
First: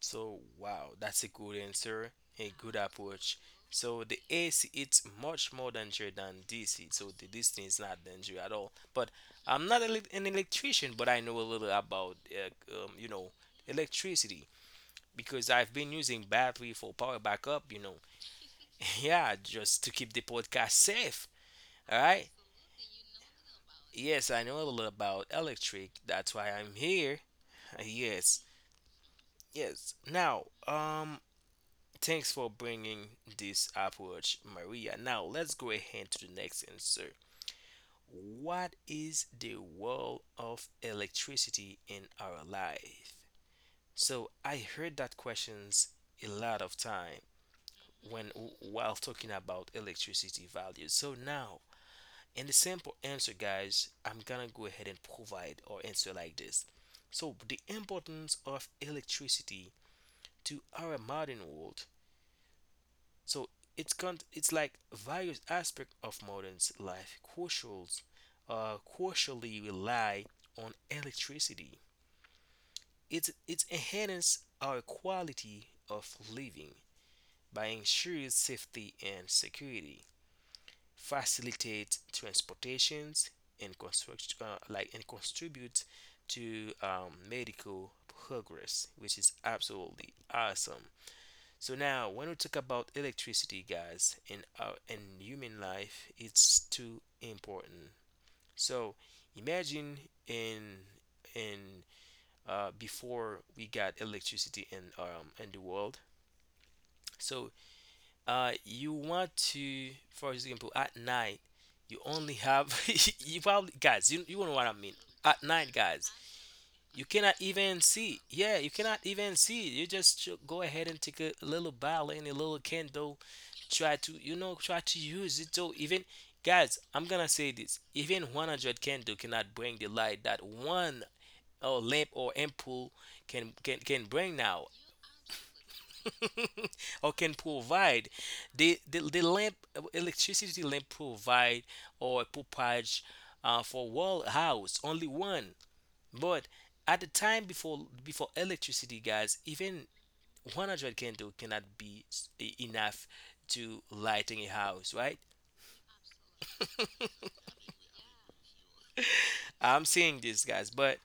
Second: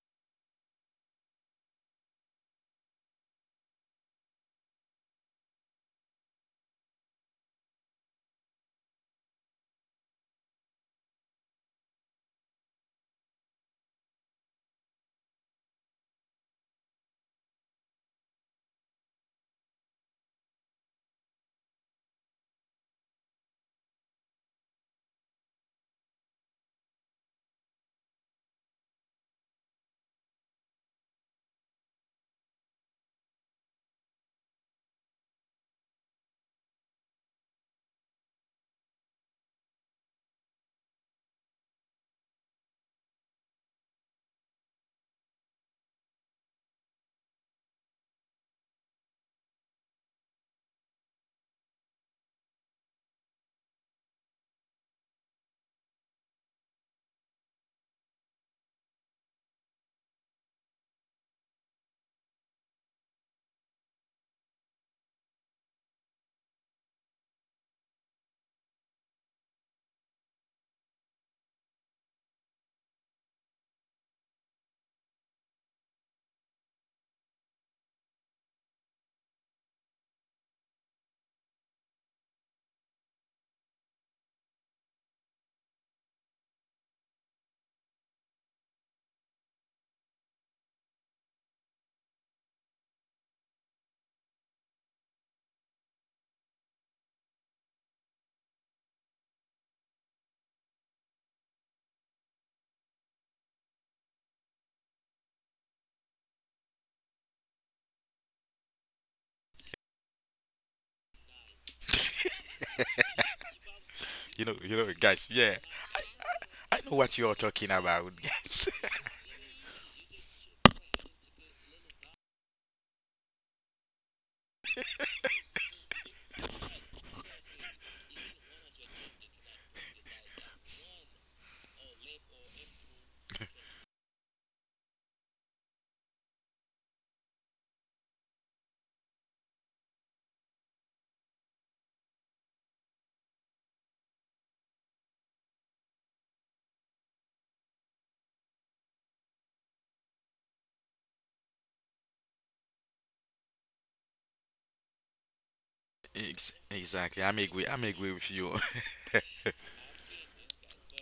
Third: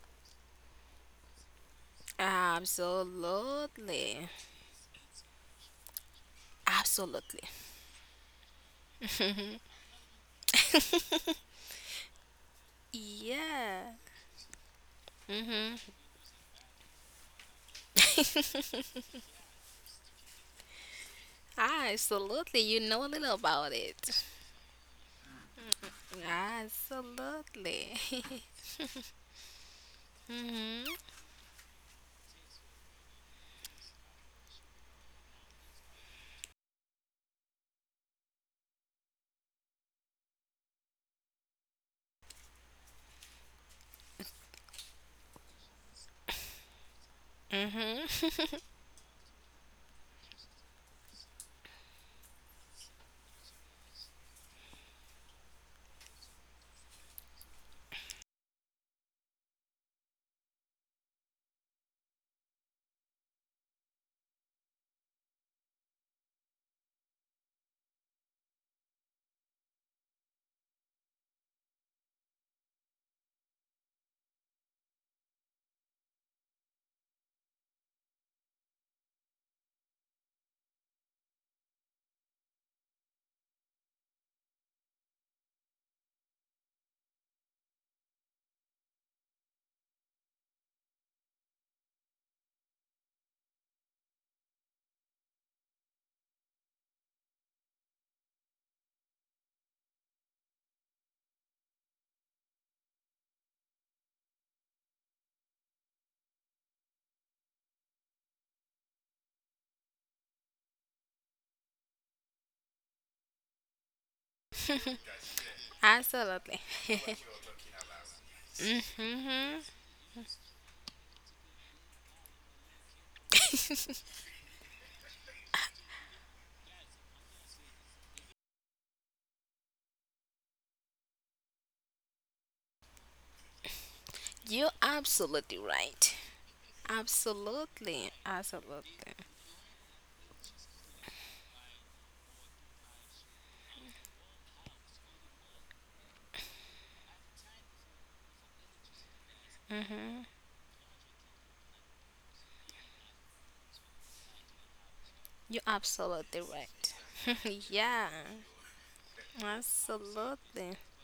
So wow, that's a good answer, a good approach. So the Absolutely. AC it's much more dangerous than DC. So the Absolutely. this thing is not dangerous at all. But I'm not an electrician, but I know a little about you know, Yeah. electricity because I've been using battery for power backup. You know, yeah, just to keep the podcast safe. All right. Absolutely. You know a little about it. Yes, I know a little about electric. That's why I'm here. Absolutely. Yes, yes. Now, mhm. Thanks for bringing this approach, Maria. Now, let's go ahead to the next answer. What is the role of electricity in our life? So, I heard that questions a lot of time Mhm. when while talking about electricity values. So now, in the simple answer, guys, I'm gonna go ahead and provide or answer like this. So, the importance of electricity to our modern world, so it's like various aspects of modern life crucials crucially rely on electricity. It's enhance our quality of living by ensuring safety and security, facilitates transportations and construct like and contributes to medical progress, which is absolutely awesome. So now, when we talk about electricity, guys, in our in human life, it's too important. So imagine in in before we got electricity in the world. So you want to, for example, at night, you only have you probably guys, you You know know, what I mean. guys. At Yeah, night, guys, I, absolutely. I know you what you cannot are talking even about, see. Yeah, you guys. cannot even see. mhm. You just go ahead and take a little bottle and a little candle, try to you know try to use it. So even guys, I'm gonna say this: even 100 candle cannot bring the light that one or lamp or ampoule can bring You're now, absolutely right. or can Absolutely. provide. The Absolutely. the, the lamp electricity lamp provide or propage for wall house only one but at the time before electricity, guys, even 100 candle cannot be enough to lighting a house, right? You're absolutely Exactly. I'm right. agree. I'm yeah. agree with you. I'm saying this, guys, Absolutely. but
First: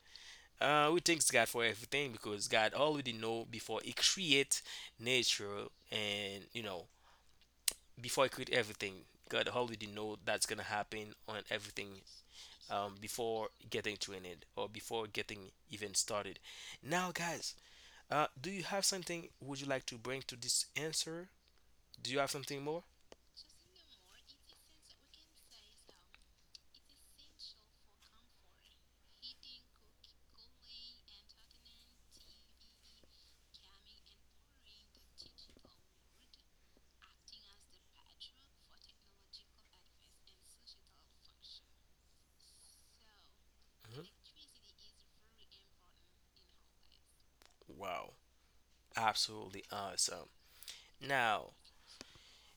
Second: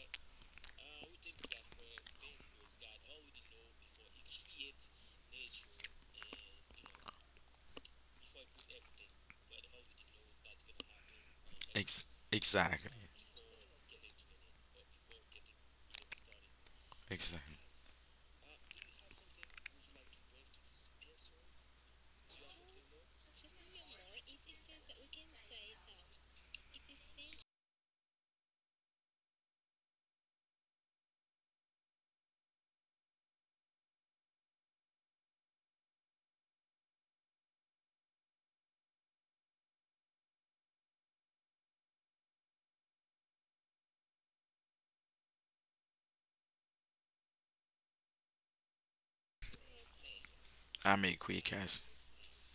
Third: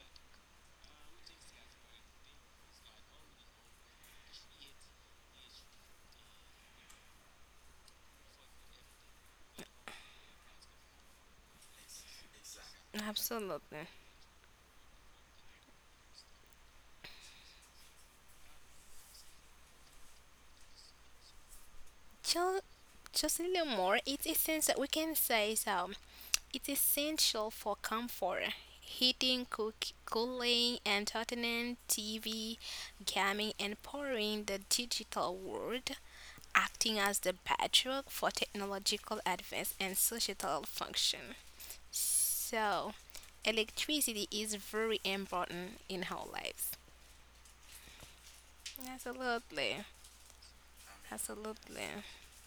we thanks God for everything because God already know before He create nature and you know before He create everything, God already know that's gonna happen on everything Exactly. before Absolutely. getting to an end or before getting even started. Now, guys, Exactly. Do you have something would you like to bring to this answer? Do you have something Just, more? Just a little more. It's essential. We can say so. It's essential for comfort. Heating, cook, cooling, entertainment, TV, gaming, and powering the digital world, acting as the bedrock for technological advance and societal function. So, Mhm. electricity is very important in our lives. Wow, absolutely Absolutely. awesome. I'm agree, Now, guys. Absolutely.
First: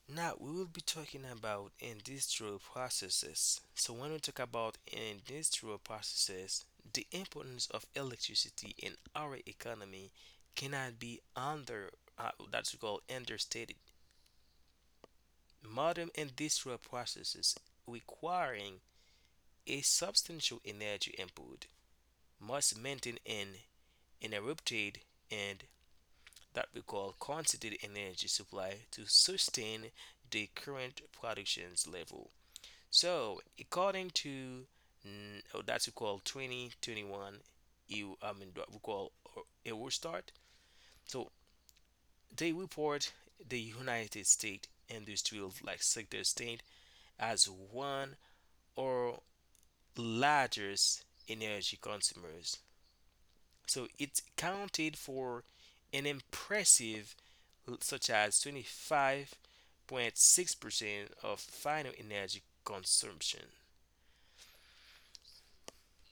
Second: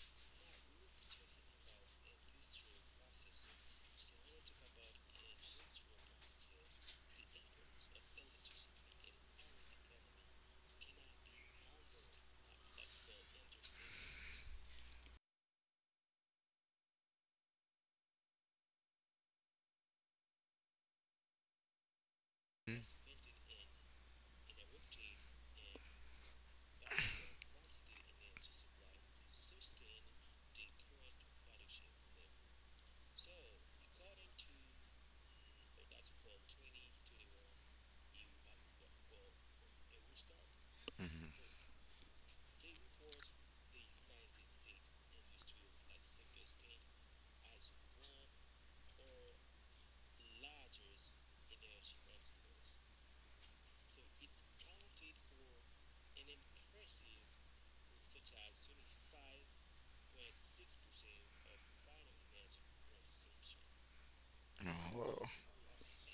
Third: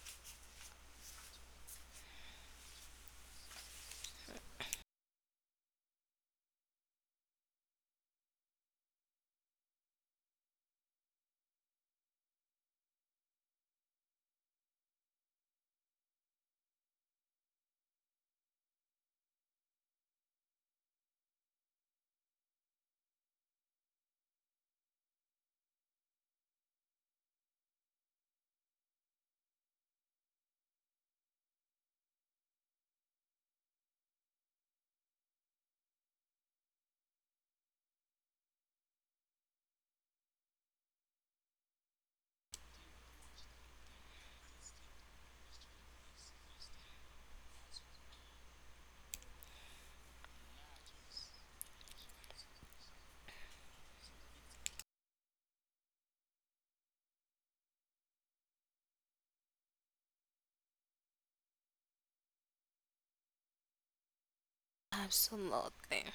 now we will be talking about industrial processes. So when we talk about industrial processes, the importance of electricity in our economy cannot be under that's called understated. Modern industrial processes requiring a substantial energy input must Mm-hmm. maintain an interrupted and that we call constant energy supply to sustain the current productions level. So according to oh, that's we call 2021, you I mean what we call or- Eurostat. So they report the United States industrial like sector state as one or largest energy consumers. So it counted for an impressive such as 25.6% of final energy consumption. Oh, Absolutely.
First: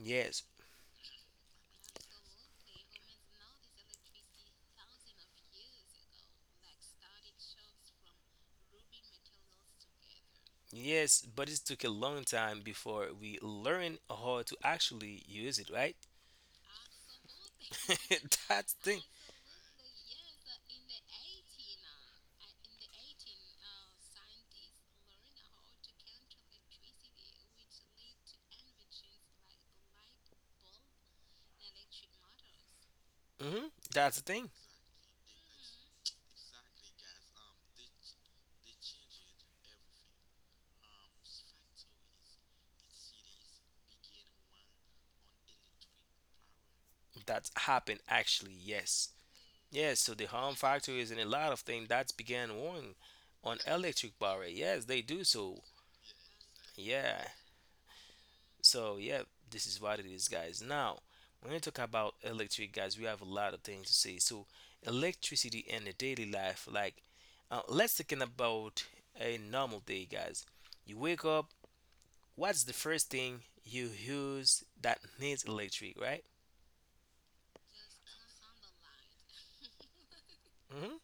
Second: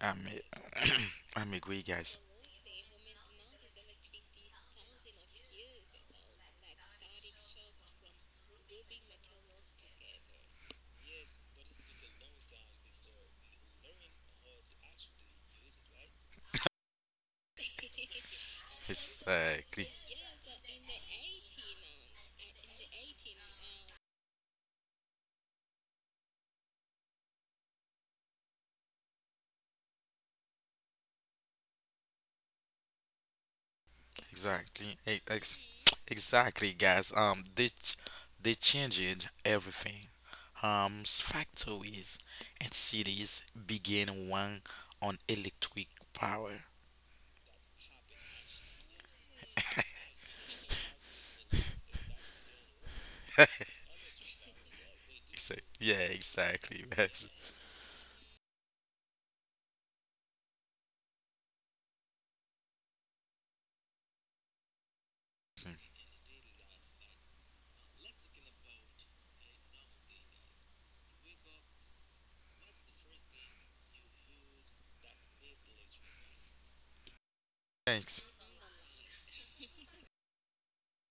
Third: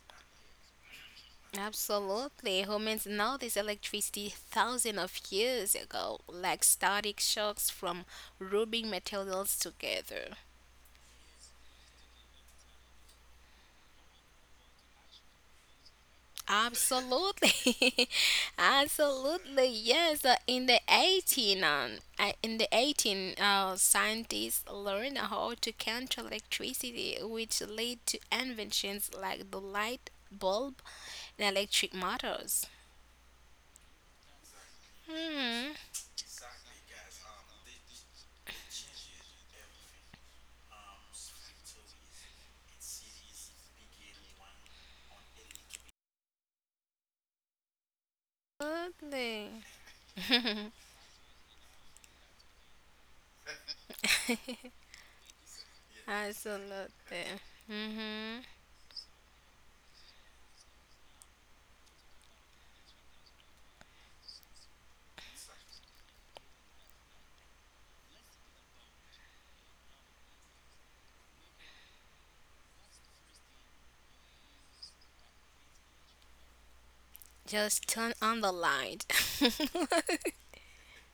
I'm Yes, a, I'm agree, guys. Absolutely. Humans noticed electricity thousands of years ago, like static shocks from rubbing materials together. yes, but it took a long time before we learned how to actually use it, right? Absolutely. That's the thing. Absolutely. Exactly. Yes, in the 18 in the 18 scientists learned how to control electricity, which led to inventions like the light bulb and electric motors. Hmm. That's the thing. Exactly. Hmm. Exactly, guys. They changed everything. Factories and cities begin one on electric power. That happened actually, yes. Absolutely. Yes, so the harm factor is in a lot of things that began warning on electric power. Yes, they do so. Yeah, exactly. Absolutely. Yeah, hmm so yeah, this is what it is, guys. Now, when we talk about electric, guys, we have a lot of things to say. So electricity and the daily life, like let's talking about a normal day, guys. You wake up. What's the first thing you use that needs electric, right? Just turn Thanks. on the light. Hmm.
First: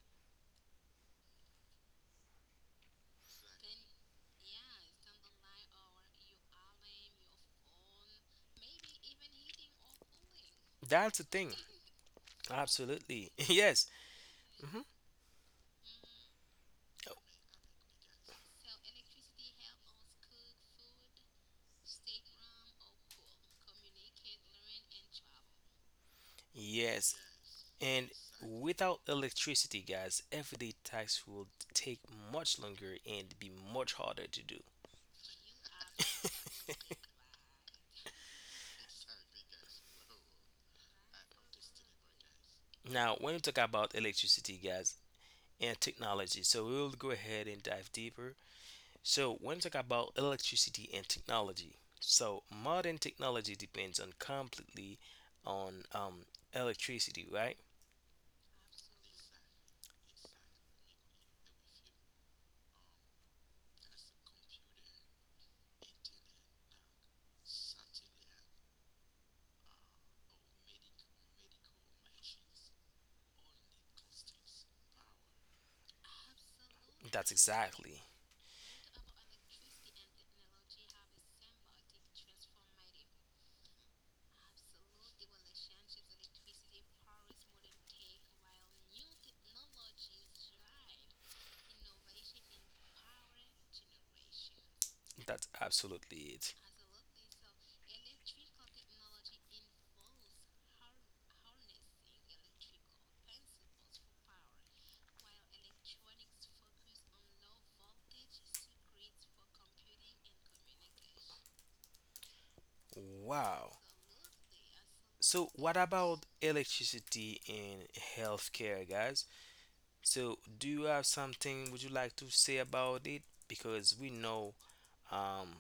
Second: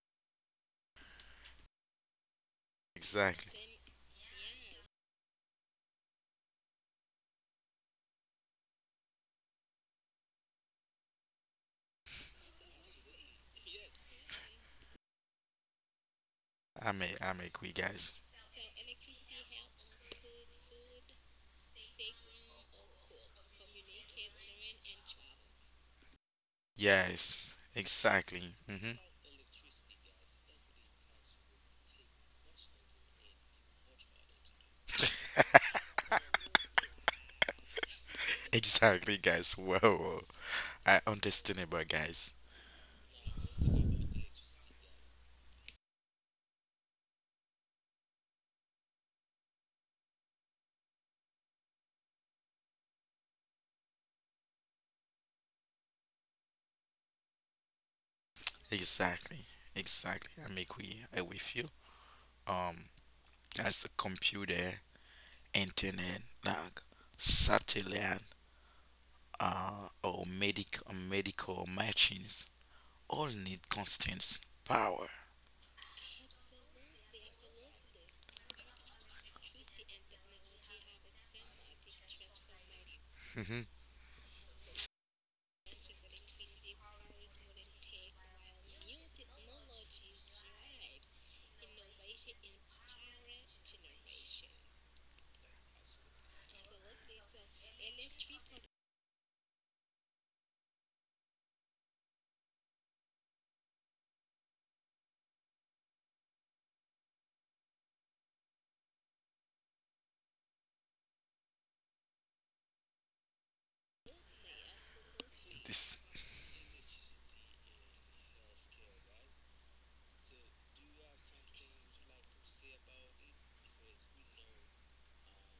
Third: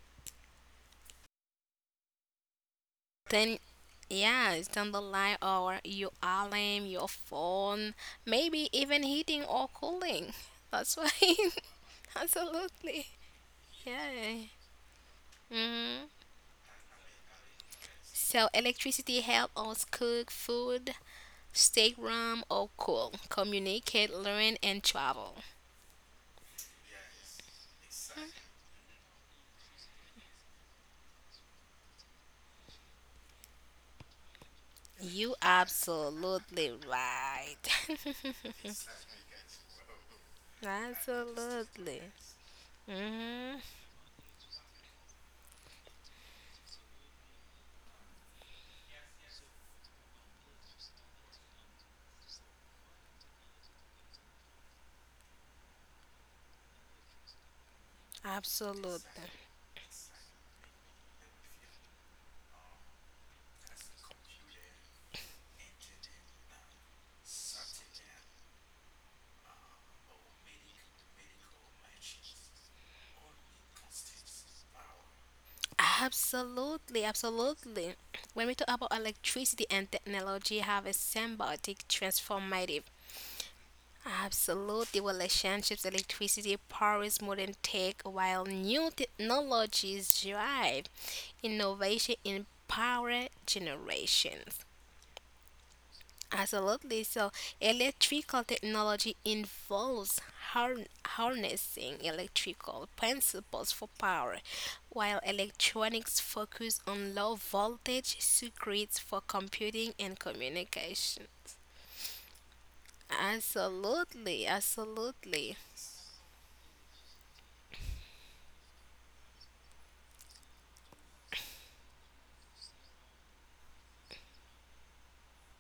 then, Exactly. yeah, turn the light or your alarm, your phone, maybe even heating or cooling. That's why. That's the thing. Absolutely. Absolutely. Yes. Yeah. Hmm. hmm I may quit, guys. So electricity help us cook food, stay warm or cool, communicate, learn, and travel. Yes, Yes, and exactly. hmm without electricity, guys, everyday tasks will take much longer and be much harder to do. You absolutely right. Exactly, guys. Wow, I understandable, absolutely. guys. Now, when we talk Mhm. about electricity, guys, and technology, so we will go ahead and dive deeper. So, when we talk about electricity and technology, so modern technology depends on completely on electricity, right? Absolutely. Exactly, exactly. I may quit. I with you. Um, as a computer, internet, like satellite, or medical machines, all need constant power. Absolutely, That's absolutely. exactly. When we talk about electricity and technology, have a symbiotic transformative. Hmm Absolutely, relationships, electricity powers modern tech, while new technologies drive innovation in power generation. That's absolutely it. Absolutely. So, electrical technology involves harnessing electrical principles for power, while electronics focus on low voltage circuits for computing and communication. Wow. Absolutely, So, absolutely, what This, about electricity in healthcare, guys? So, do you have something would you like to say about it? Because we know Um,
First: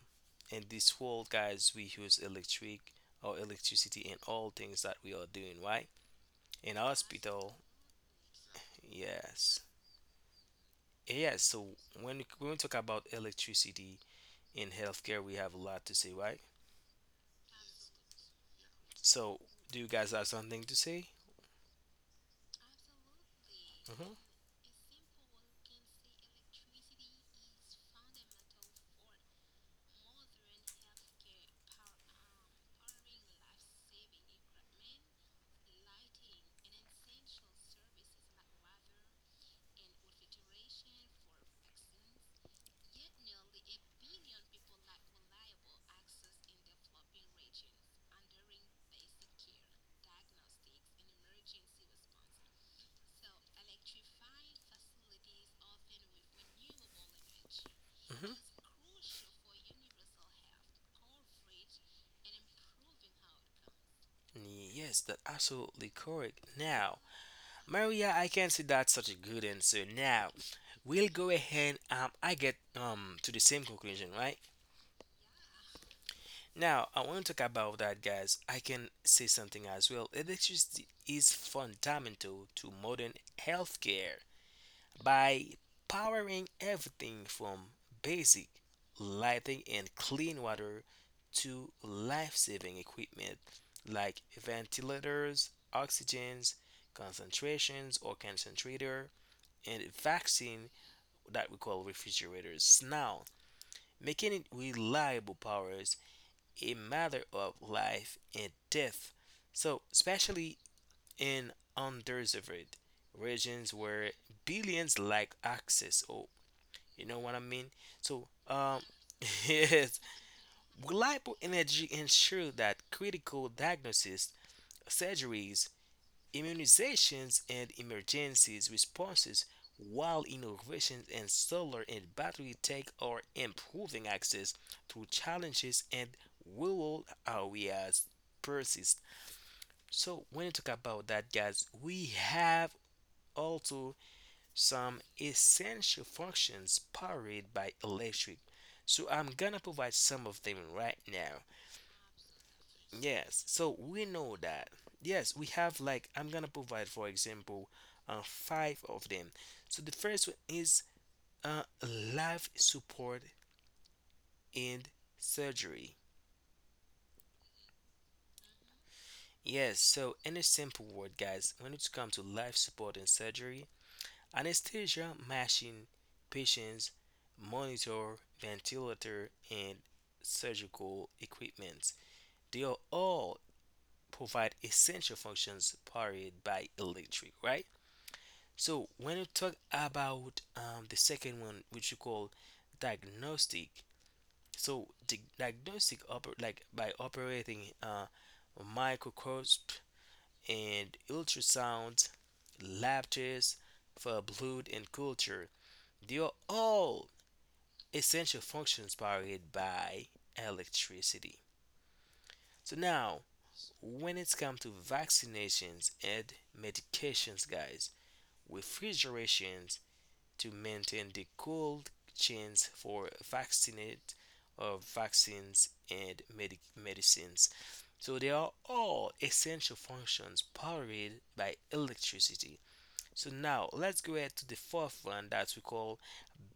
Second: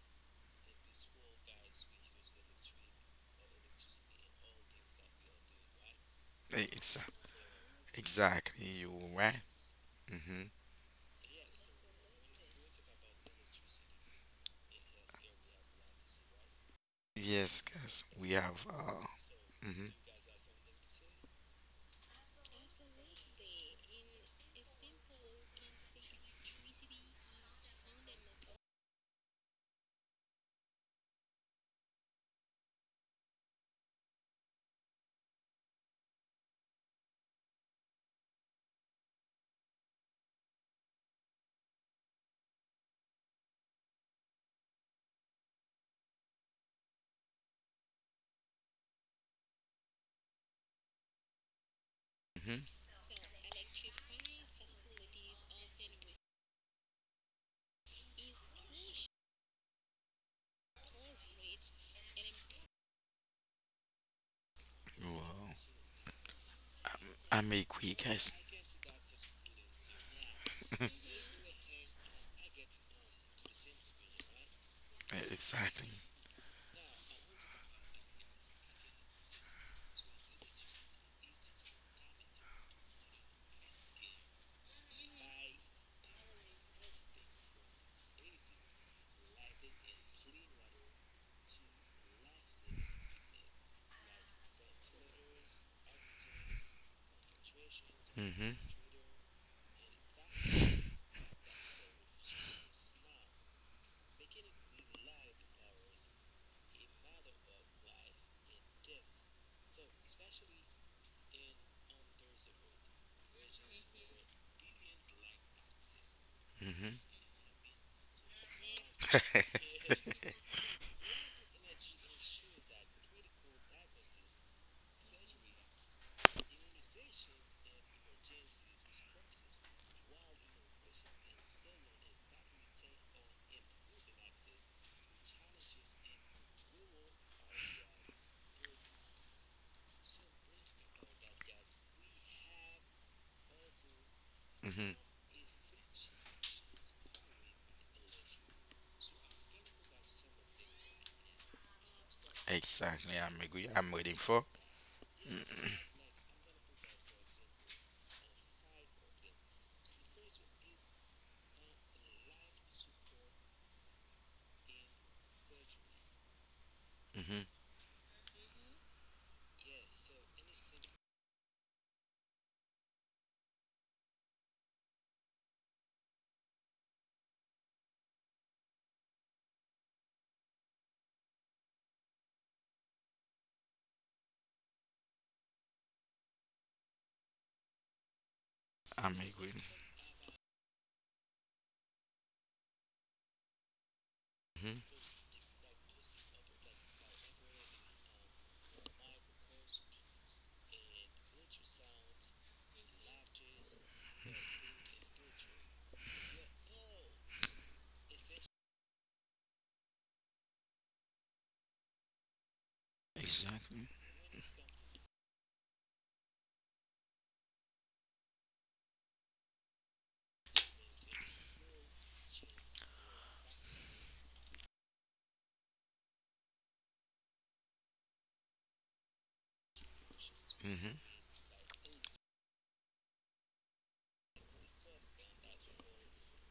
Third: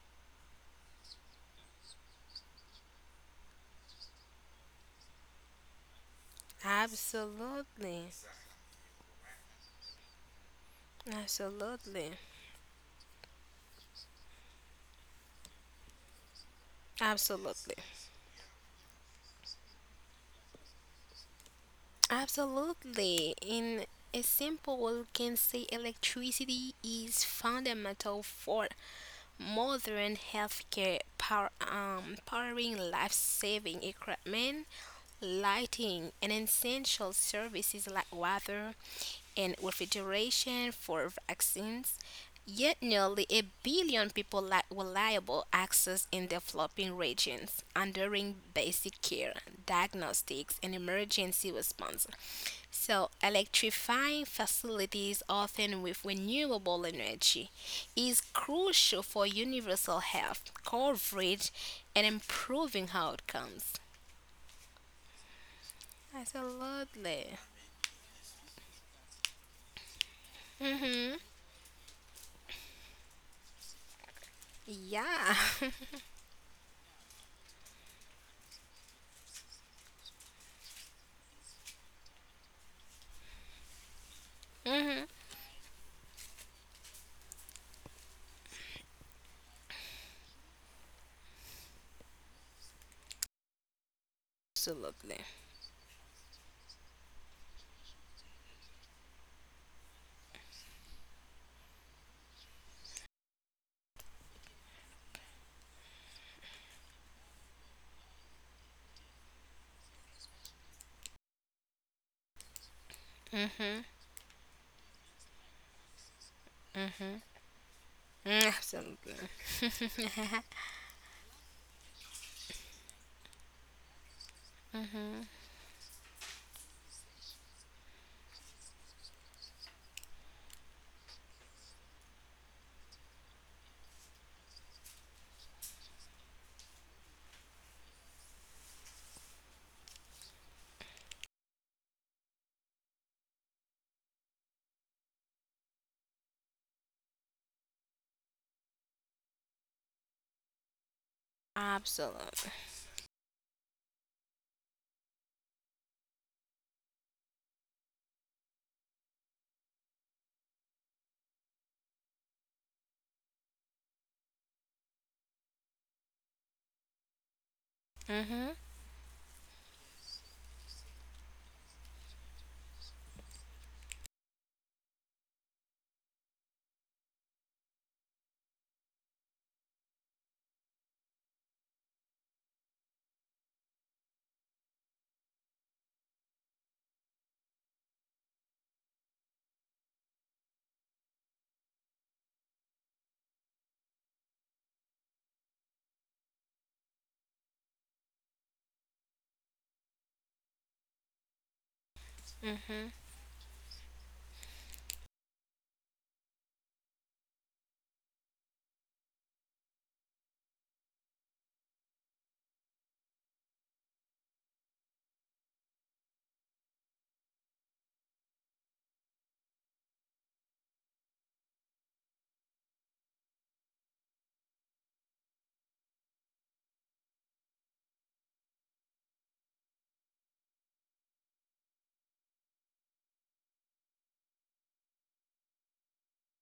in this world, guys, we use electric or electricity in all things that we are doing, right? In it's hospital, absolutely, exactly you right. yes. hmm Yes, so absolutely, when we talk about electricity in healthcare, we have a lot to say, right? Yes, absolutely, guys. We have So, do you mhm. guys have something to say? absolutely. In Hmm. a simple way, we can say electricity is fundamental for modern healthcare power, powering life-saving equipment, lighting, and essential services like water, and refrigeration for vaccines, yet nearly a billion people lack reliable access in developing regions, undering basic care, diagnostics, and emergency response. hmm So, electrifying facilities, often with renewable energy, is Hmm. crucial for universal health coverage and improving outcomes. Yes, that's Wow. absolutely correct. Now, Absolutely. I make quick Maria, I cash. can see that's such a good answer. Now, we'll hmm go ahead. I get to the same conclusion, right? Yeah. Exactly. Now, I want to talk about that, guys. I can say something as well. Electricity is fundamental to modern healthcare hmm by powering everything from basic lighting and clean water to life saving equipment like Absolutely. ventilators, oxygens, concentrations or hmm concentrator, and vaccine that we call refrigerators. Now, making it reliable powers a matter of life and death. So, especially in underserved regions Mhm. where billions lack access. Oh, hmm you know what I mean? So, Absolutely. yes, reliable energy ensure that critical diagnosis, surgeries, immunizations and emergencies responses, while innovations in solar and battery tech are improving access to challenges and rural areas persist. So when you talk about that, guys, we have also hmm some essential functions powered by electric. So I'm gonna provide some of them right now. Absolutely. Exactly. I'm Yes, agree. so I'm we waiting know for. that. Yes, we have like I'm gonna provide for example, five of them. So the first one is uh, life support and surgery. Hmm Mhm. Yes, so in a simple word, guys, when it comes to life support and surgery, anesthesia machine, patients monitor, ventilator, and surgical equipment. They are all provide essential functions powered by electric, right? So I'm when you talk agree. about the second one, which you call diagnostic, so Hmm diagnostic oper- like by operating microscope and ultrasound, Mhm. lab tests for blood and culture, they are all essential functions powered by electricity. So now, Exactly. when it's come to vaccinations and medications, guys, refrigerations. To maintain the cold chains for vaccinate or vaccines and medicines. So they are all essential functions hmm powered by electricity. So now let's go ahead to the fourth one that we call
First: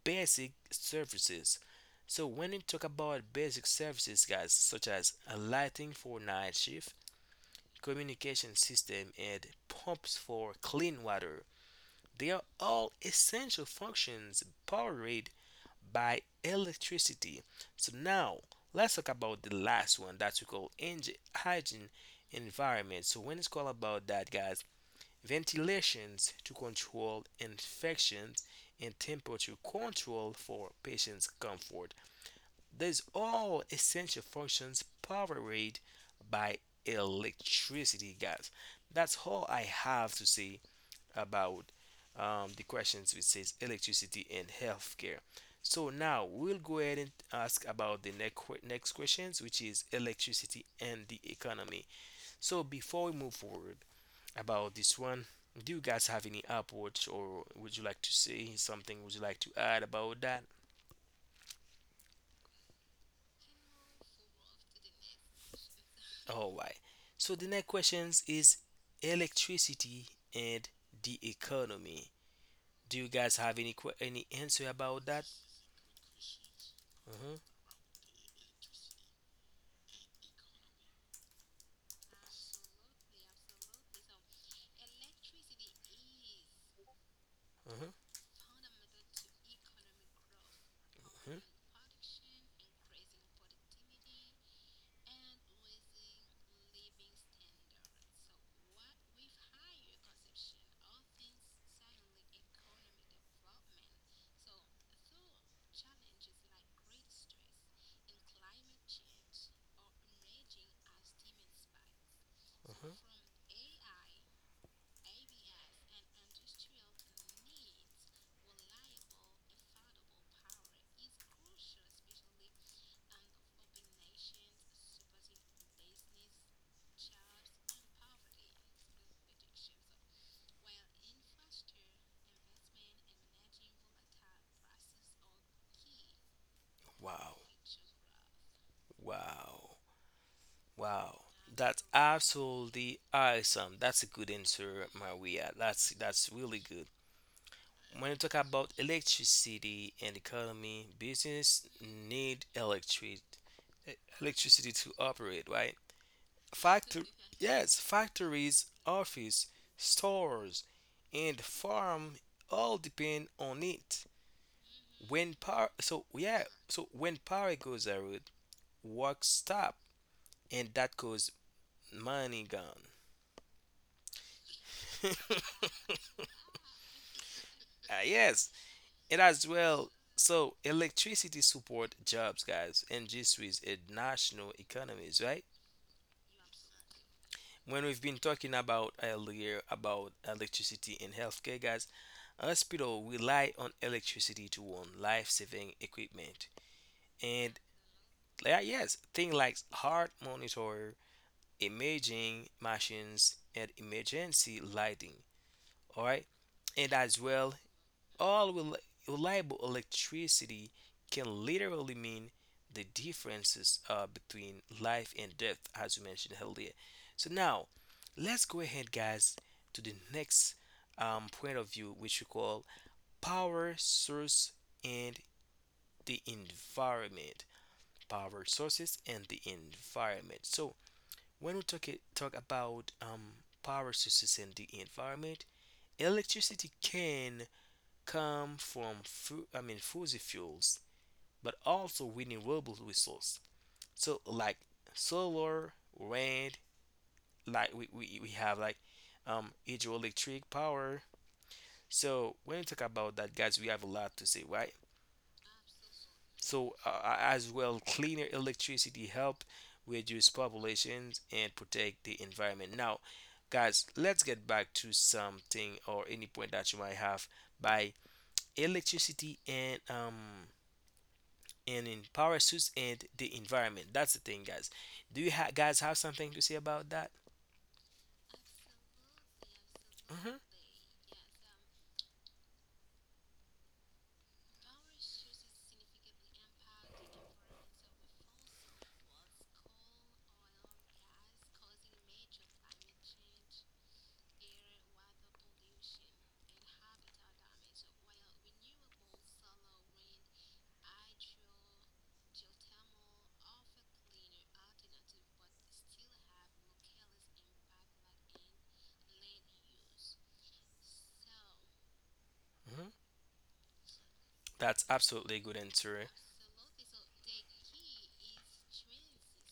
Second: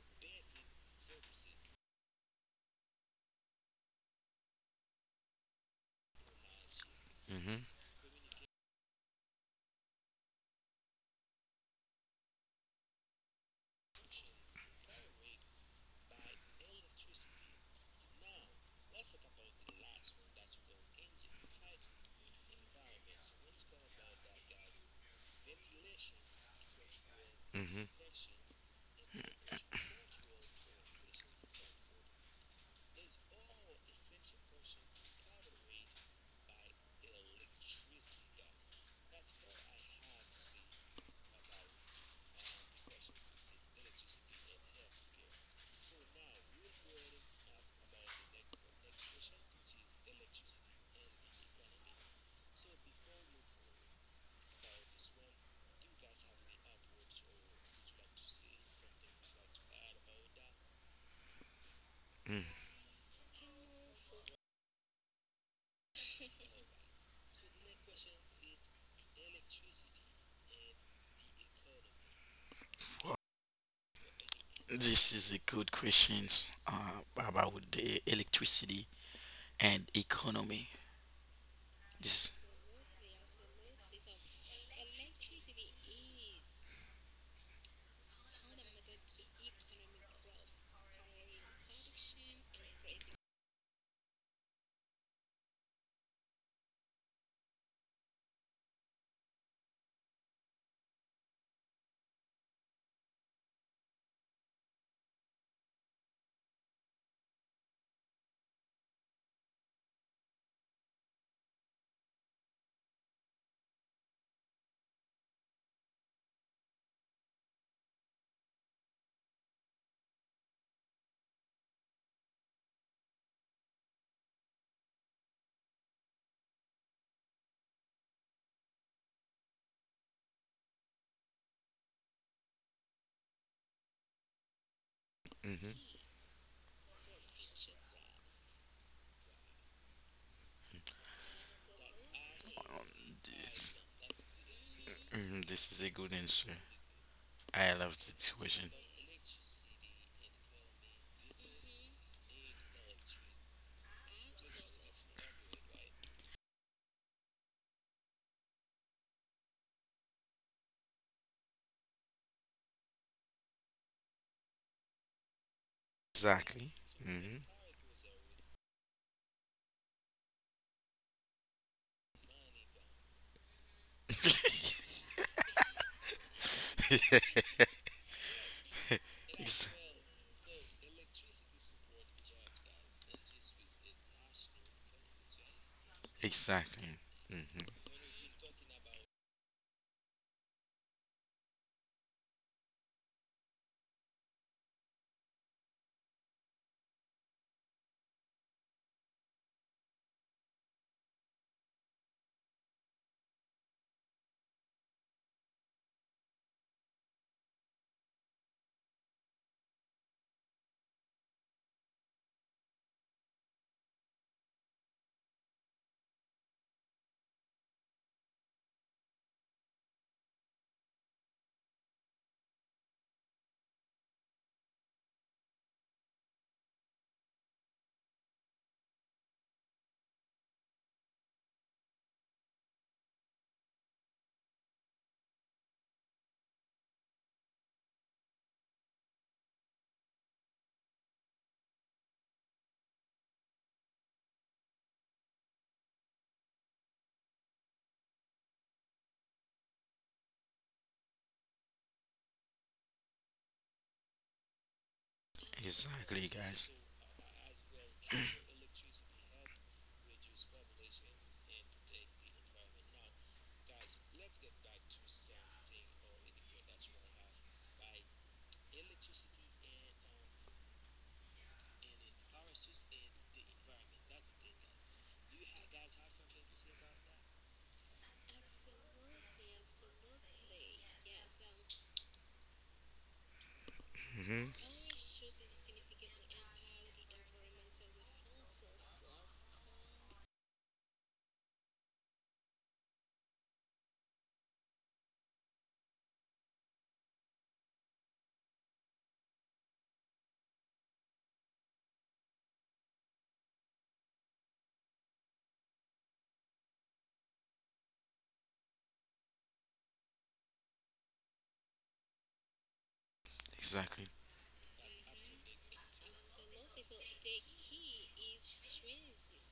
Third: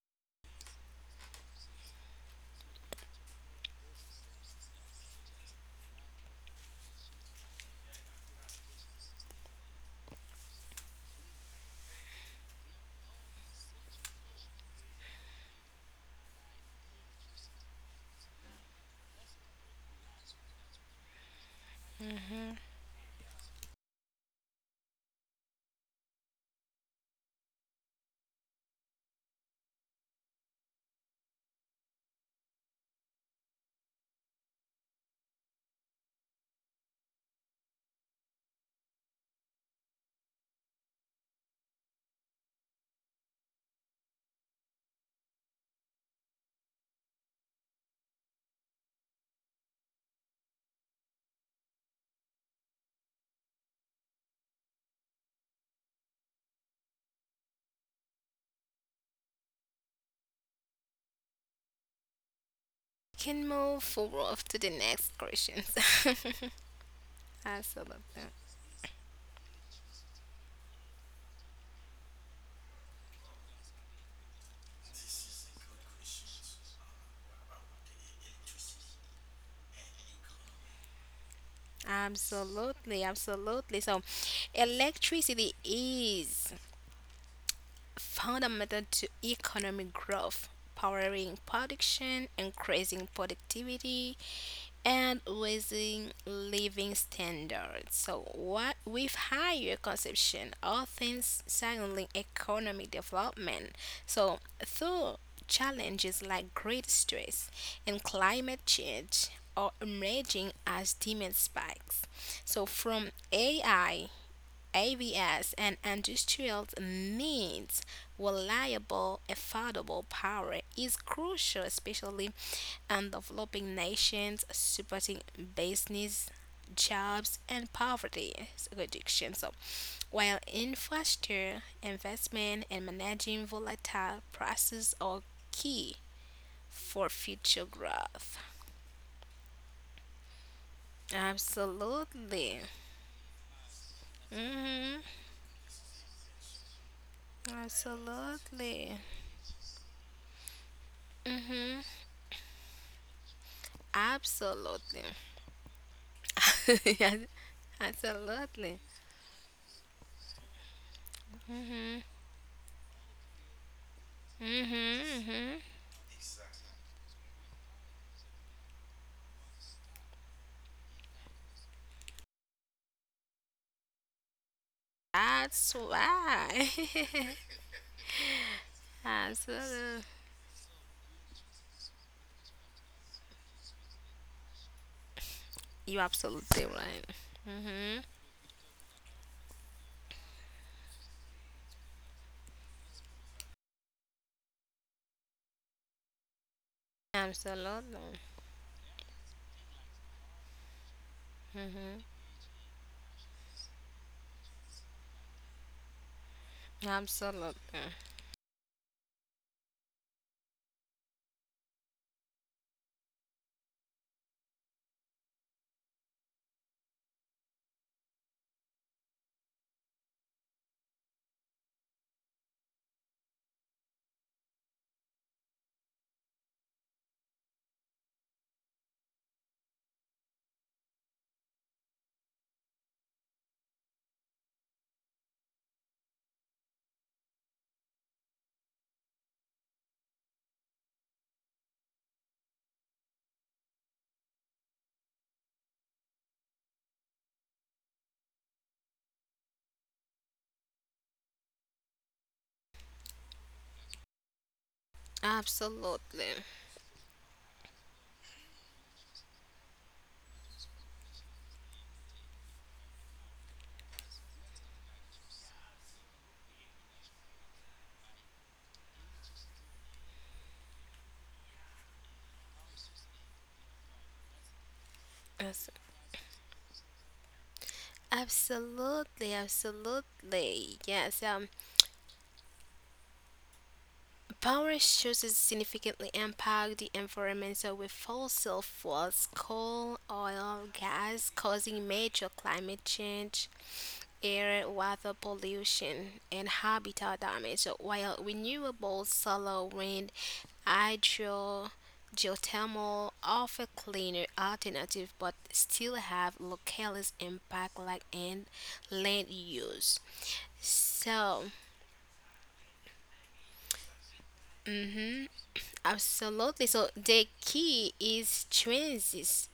basic services. So when we talk about basic services, guys, such as lighting for night shift, hmm communication system, and pumps for clean water, they are all essential functions powered by electricity. So now let's talk about the last one that we call hygiene environment. So when it's called about that, guys, ventilations to control hmm infections and temperature control for patients' comfort. These all essential functions powered by electricity, guys. That's all I have to say about the questions which says electricity and healthcare. So now we'll go ahead and ask about the next questions, which is electricity and the economy. So before we move forward about this one, do you guys have any upwards or would you like to say something? Would you like to add about that? hmm Can move forward to the next questions. All right. So the next absolutely. questions is electricity and the economy. Do you Wow. guys have any answer about This that? is a good question Mhm, about the electricity and economy. This. Absolutely. Absolutely. So, electricity is mhm, fundamental to economic growth, powering mhm. production, increasing productivity, and raising living standards. So what with higher consumption, all things signaling economic development. So through challenges like great stress and climate change are emerging as demand spikes. So Uh huh. from AI, AVS and industrial needs reliable affordable power is crucial especially and developing nations, supporting business, jobs, and poverty reduction. So, while infrastructure investment and managing volatile prices are key Hmm for Wow. future growth. Wow. Wow. That's Absolutely. Absolutely awesome. this. That's a good answer, hmm Hmm Maria. This is That's a good that's answer. really good. I love When you this talk about question. Absolutely. electricity and economy, business hmm need e- electricity to Absolutely. operate, right? Factor Yeah, Yes, factories, absolutely. office, stores, and farm all depend on it. hmm hmm So yeah, Exactly. so when power goes out, work stop, and that cause money gone. That's why. Yes, and as hmm well, Absolutely. so electricity support jobs, guys, and G Suisse in national economies, right? You absolutely Exactly. right. hmm When we've Mm-hmm. been talking about earlier about electricity in healthcare, guys, hospital rely on electricity to run life-saving equipment, and Absolutely. yeah, yes, things like heart monitor, Mm-hmm. imaging machines, and emergency lighting, all right, and as well, Absolutely. all rel- reliable electricity can literally mean the differences between life and death, as we mentioned earlier. So now let's go ahead, guys, to the next point of view, which we call power source and the environment. Power sources and the environment. So when we talk about power sources in the environment, electricity can come from fossil fuels, but also renewable resources. So like solar, wind, like we have like hydroelectric power. So when we talk about that, guys, we have a lot to say, right? Exactly, Absolutely. guys. So, as well, cleaner electricity help reduce populations and protect the environment. Now, guys, let's get back to something or any point that you might have by electricity and in power suits and the environment. That's the thing, guys. Do you Yes. guys have something to say about that? Absolutely. Hmm, Absolutely. Yes. Hmm Power sources significantly impact the environment with fossil fuels, coal, oil, gas, causing major climate change, air, water pollution, and habitat damage, while renewable solar, wind, hydro, geothermal offer cleaner alternatives, but still have localist impact like in land use. So hmm. Exactly. That's absolutely a good answer. absolutely. So the key is transitioning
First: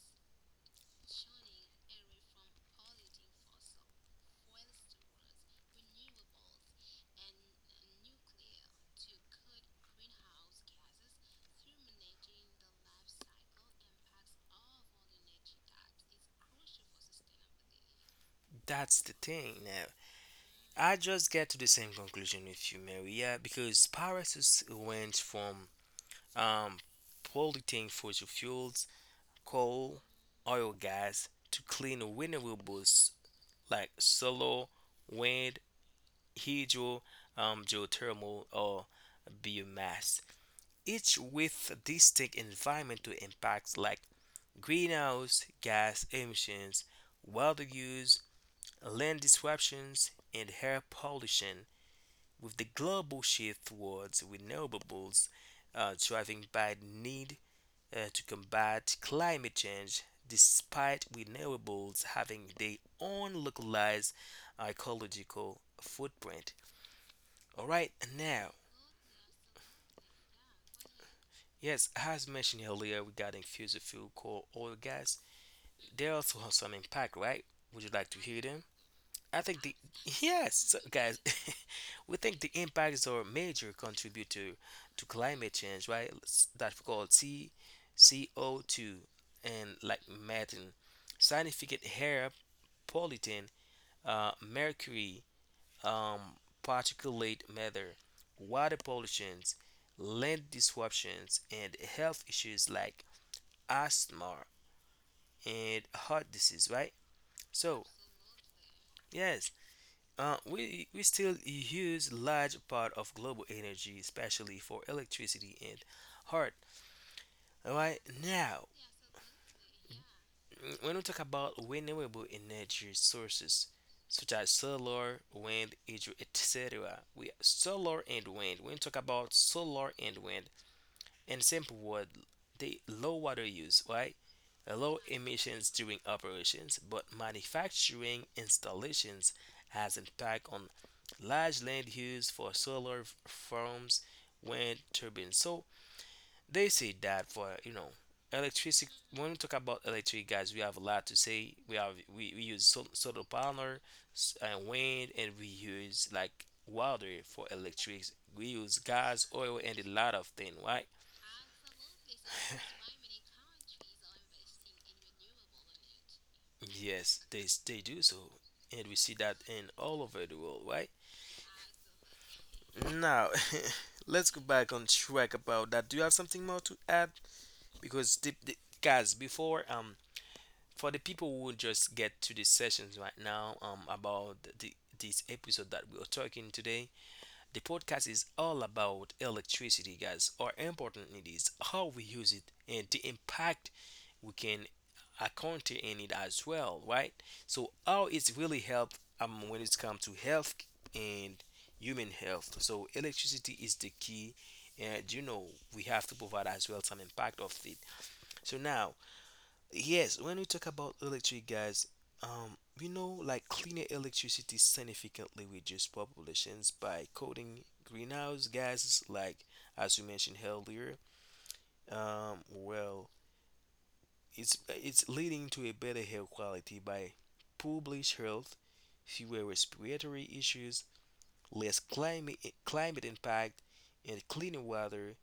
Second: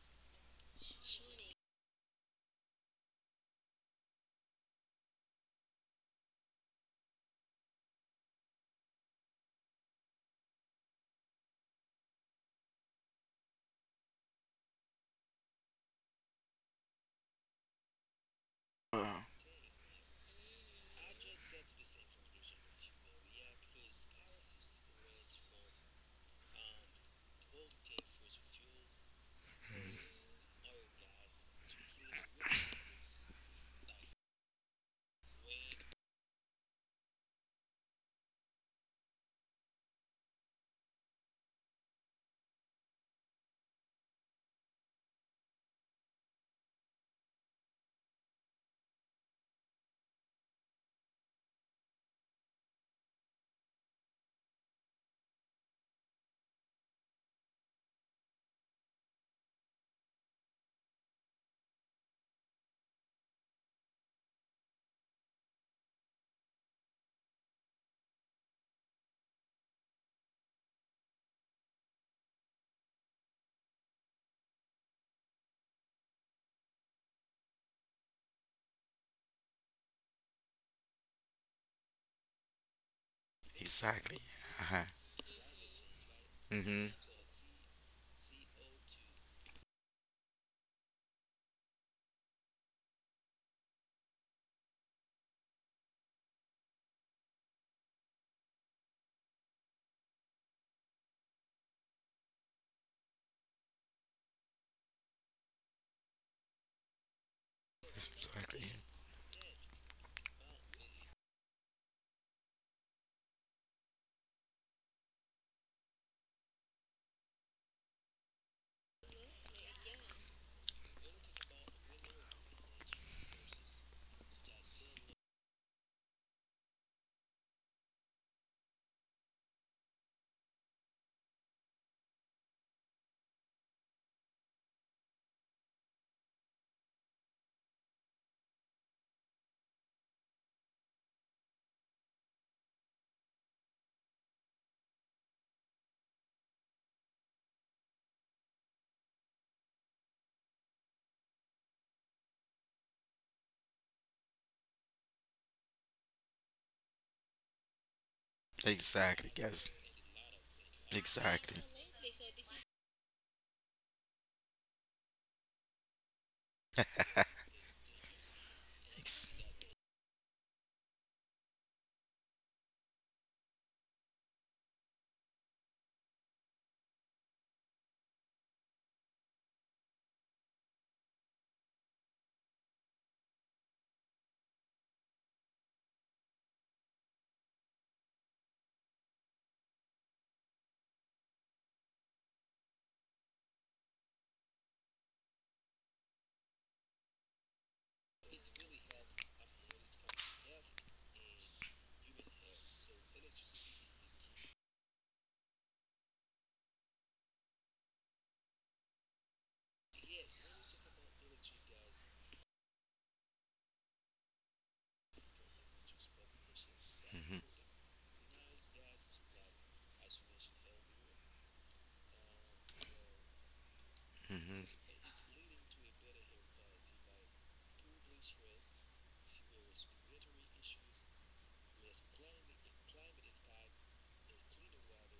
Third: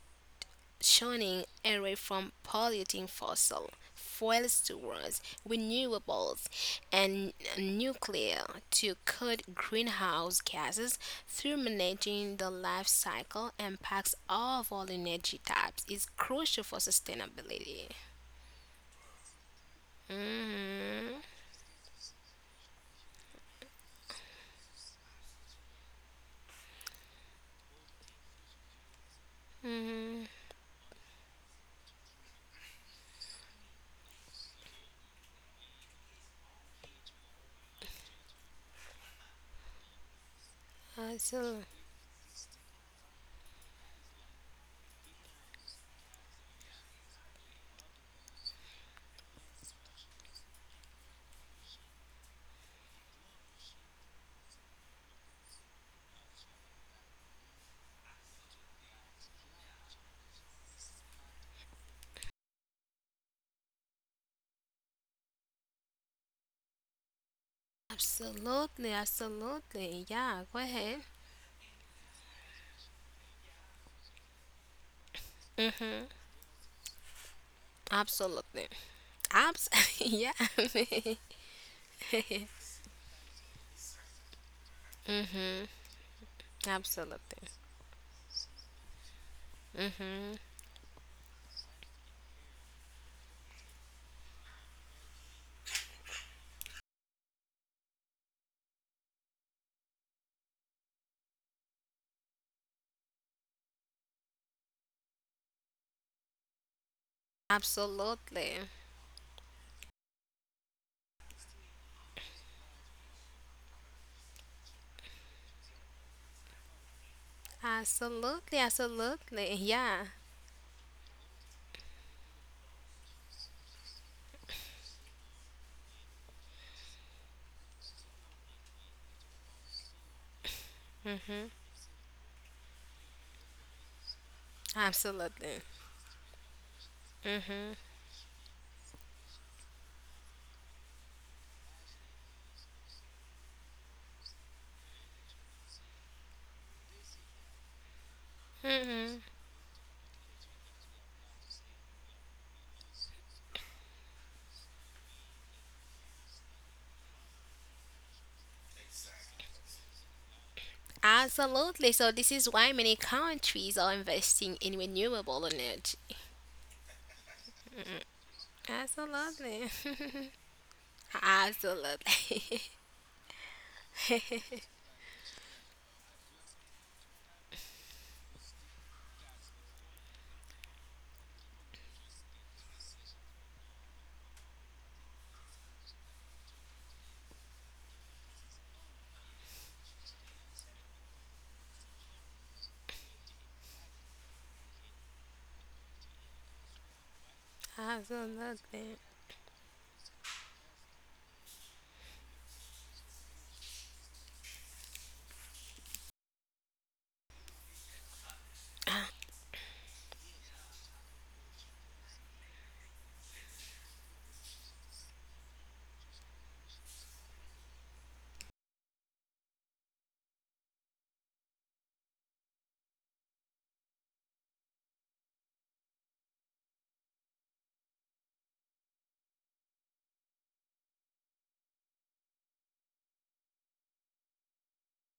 away from polluting fossil fuels towards renewables and nuclear to cut greenhouse gases through managing the life cycle impacts of all energy types is crucial for sustainability. That's the Wow. thing. Now, I hmm just get to the same conclusion with you, Maria, because power suits went from um, polluting fossil fuels, coal, hmm oil, gas to clean renewables like solar, wind, hydro, geothermal, or biomass, each Absolutely. with distinct environmental impacts like greenhouse gas emissions, water use, land disruptions, and air pollution. With the global shift towards renewables driving by the need to combat climate change, despite renewables having their own localized ecological footprint. All right, now, Absolutely. Absolutely. Yeah. Go ahead. yes, as mentioned earlier regarding fossil fuel, coal, oil, gas, they also have some impact, right? Would you like to hear them? Absolutely. I think Abs the yeah. Yes, so guys, we think the impacts or major Exactly. contributor Uh-huh. to climate change, right? S- That we hmm call absolutely. C, C O 2, and like methane, significant air pollutant, mercury, um, particulate matter, water pollutions, land disruptions, and health issues like asthma and heart disease, right? So Exactly. Absolutely. yes, uh, we still use large part of global energy, especially for electricity and heart. Right Absolutely. now, Absolutely. Yeah. mm, when we talk about renewable energy sources such as solar, wind, hydro, etc., we solar and wind. When we talk about solar and wind, in Mm-hmm. simple word, they low water use, right? Low Absolutely. emissions during operations, but Mm-hmm. manufacturing installations has impact on large land used for farms, wind turbines. So they say that for you know electricity. Mm-hmm. When we talk about electric, guys, we have a lot to say. We have we use solar panel and wind, and we use like water for electric. We use gas, Exactly, oil, guys. and a lot of things, right? Exactly. Absolutely. So this is why many countries are investing in renewable energy. Yes, they do so, and we see Ex- that Absolutely. in all over the world, right? Absolutely. Now, let's go back on track about that. Do you have something more to add? Because the guys before, for the people who will just get to the sessions right now, about the this episode that we are talking today, the podcast is all about electricity, guys, or important it is how we use it and the impact we can encounter in it as well, right? So how it's really Absolutely. helped when it comes to health and human health. So electricity is the key, and you know we have to provide as well some impact of it. So now, yes, when we talk about electric, guys, we know like cleaner electricity significantly reduce populations by hmm cutting greenhouse gases, like as we mentioned earlier. Well, it's leading to a better air quality by poor bleach health, fewer respiratory issues, less climate, climate impact, and cleaner water,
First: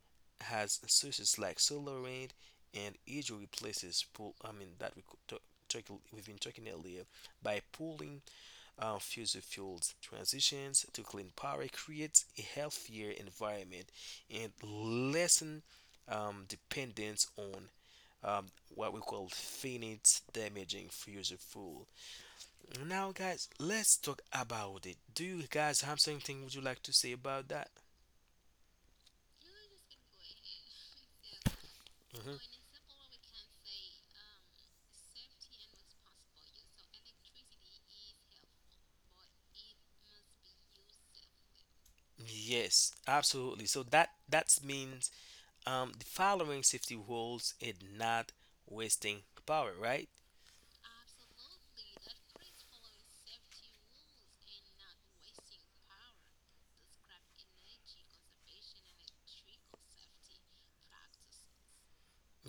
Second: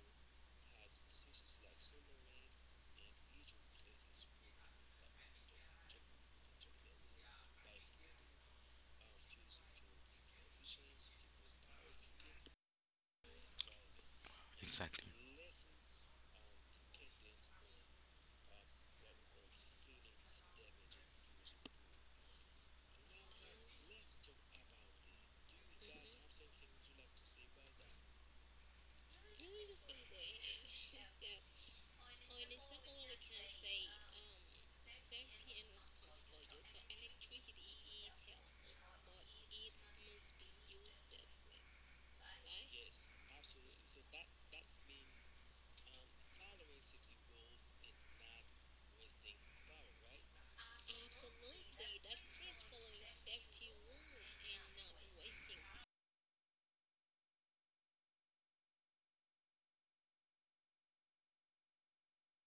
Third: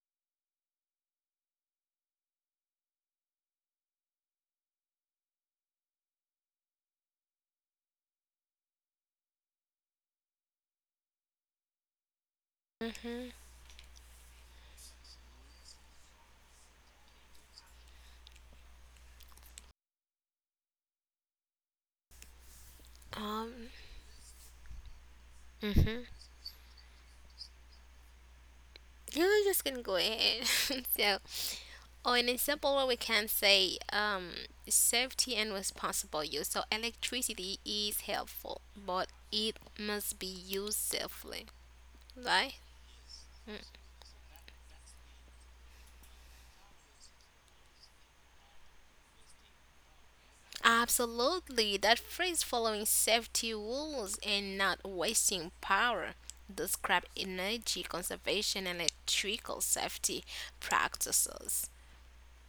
has sources like solar, wind, and usually replaces pool. I mean that we could we've been talking earlier by pooling fossil fuels. Transitions to clean power creates a healthier Mm-hmm. environment and Exactly. lessen dependence on um, what we call finite damaging fossil fuel. Now, guys, Um. let's talk about it. Do you guys have Mm-hmm. something would you like to say about that? Yeah, I'm just gonna go ahead. so, oh, and Hmm. in a simple way, we can say safety and responsible use. So, electricity is helpful, but it must be used safely, right? Yes, absolutely. Mm. So that that means the following safety rules is not wasting power, right? Absolutely. That phrase following safety rules and not wasting power describe energy conservation and electrical safety practices.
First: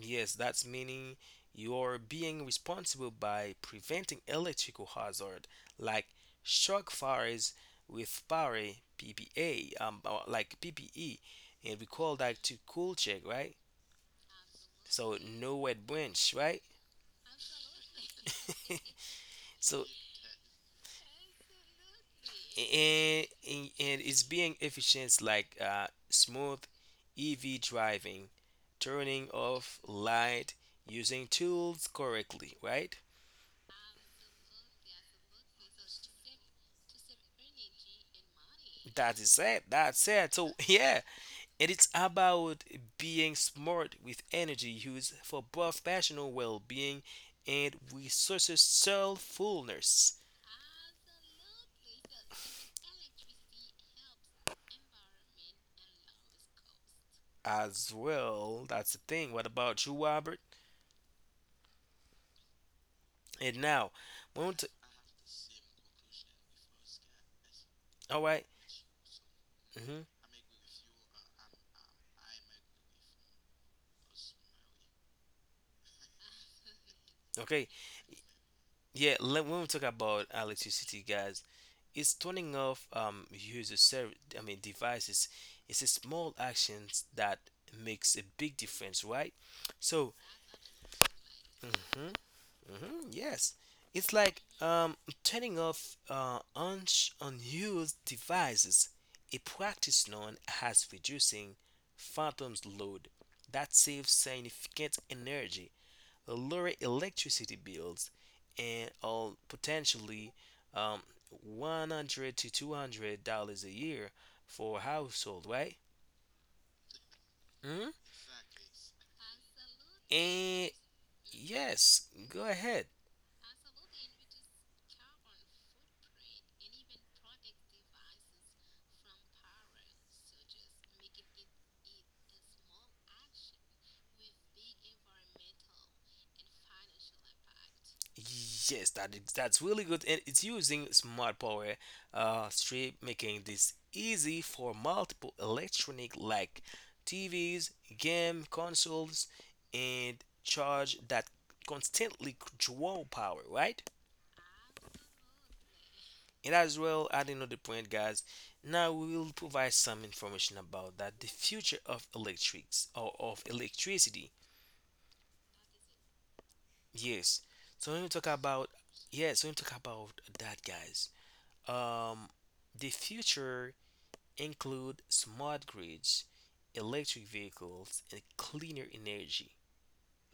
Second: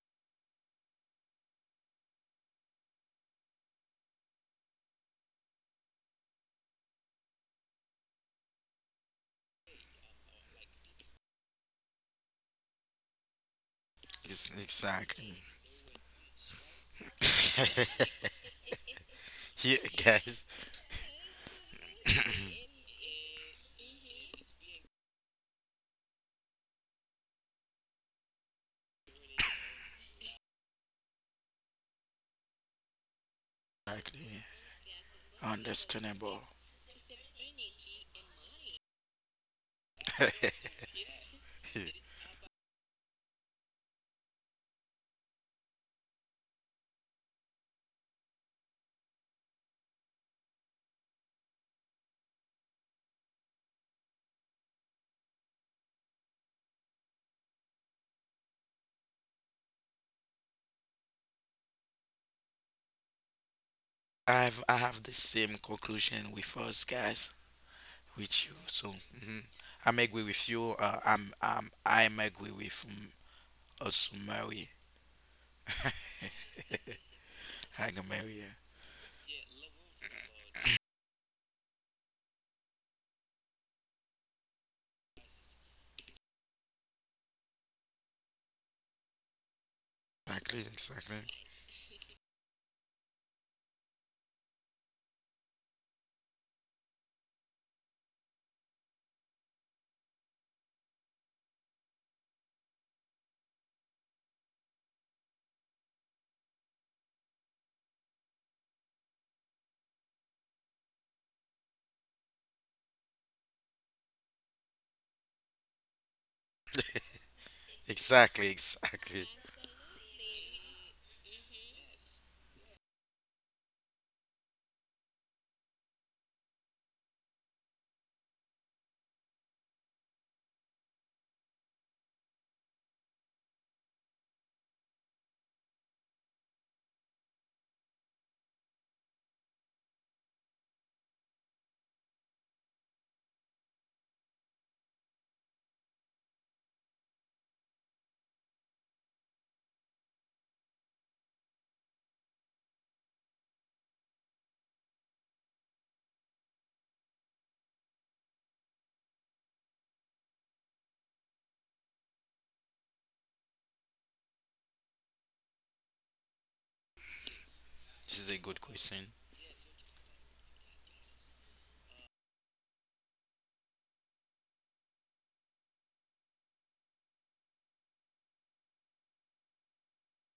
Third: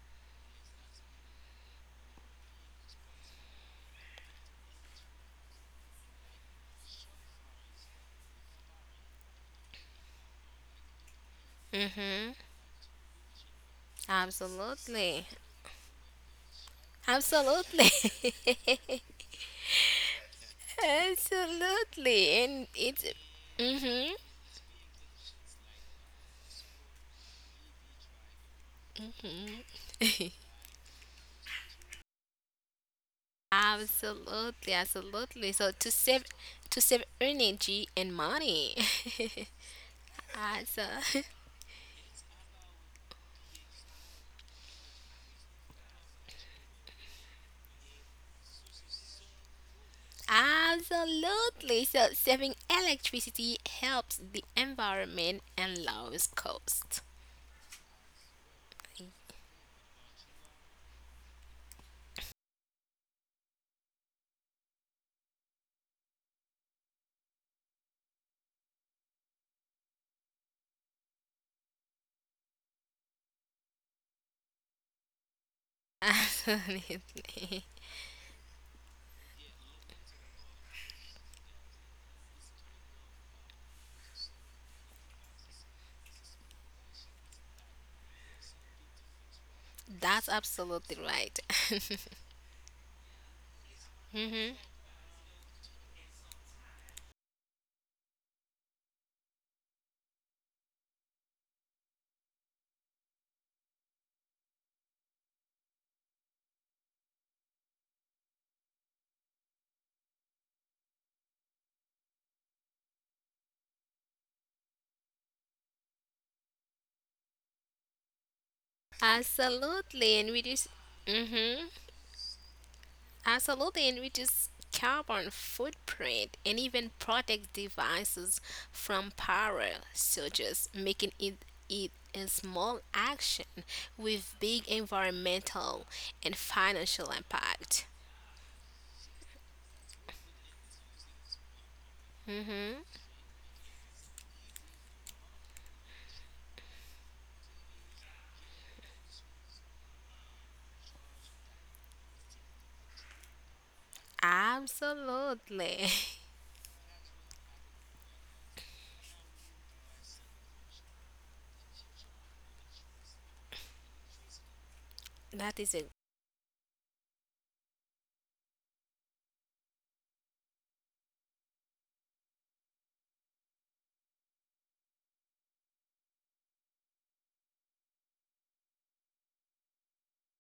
Yes, that's meaning you're being responsible by preventing electrical hazard like shock fires with power PPA, or like PPE, and we call Mm-hmm. that to cool check, right? So Absolutely. Exactly. no wet branch, right? Absolutely. Yeah, So guys. Absolutely, and it's and mm-hmm. it's being efficient like smooth EV driving, turning off light, using tools correctly, right? Exactly. Absolutely, absolutely. Understandable. To save energy and money. That is it. That's it. So Abso- yeah, and it's about being smart with energy use for both personal well-being and resources self-fullness Absolutely. So saving electricity helps the environment and lowers cost. as well. That's the thing. What about you, Robert? And now, we want to. I have the same conclusion with us guys All with right. you. So mhm. I'm Mm-hmm. agree with you. I'm agree with us Mary. Absolutely. Okay. I can marry her. Yeah. Let, when we talk about electricity, guys, it's turning off user service. I mean devices. It's a small actions that makes a big difference, right? So. That's Exactly, absolutely exactly, right. Mhm. Mhm, yes, it's like Mm-hmm. Turning off unused devices, a practice known as reducing phantom's load, that saves significant energy, lower electricity bills, and all potentially um, 100 to $200 a year for a household, right? Mhm. exactly, exactly. Absolutely, and we just. And Mm-hmm. yes, go ahead. Absolutely, and reduce carbon footprint and even protect devices from power, so just making it a small action with big environmental and financial impact. Yes, that is, that's really good, and it's using smart power hmm strip, making this easy for multiple electronic like TVs, game consoles, and charge that constantly draw power, right? Absolutely, And as well, adding another point, guys. Now we will provide some information about that the future of electrics or of electricity. that is it. Yes. So when we This talk is a good question. When we talk about that, guys. Um, the future include smart grids, electric vehicles, and cleaner energy.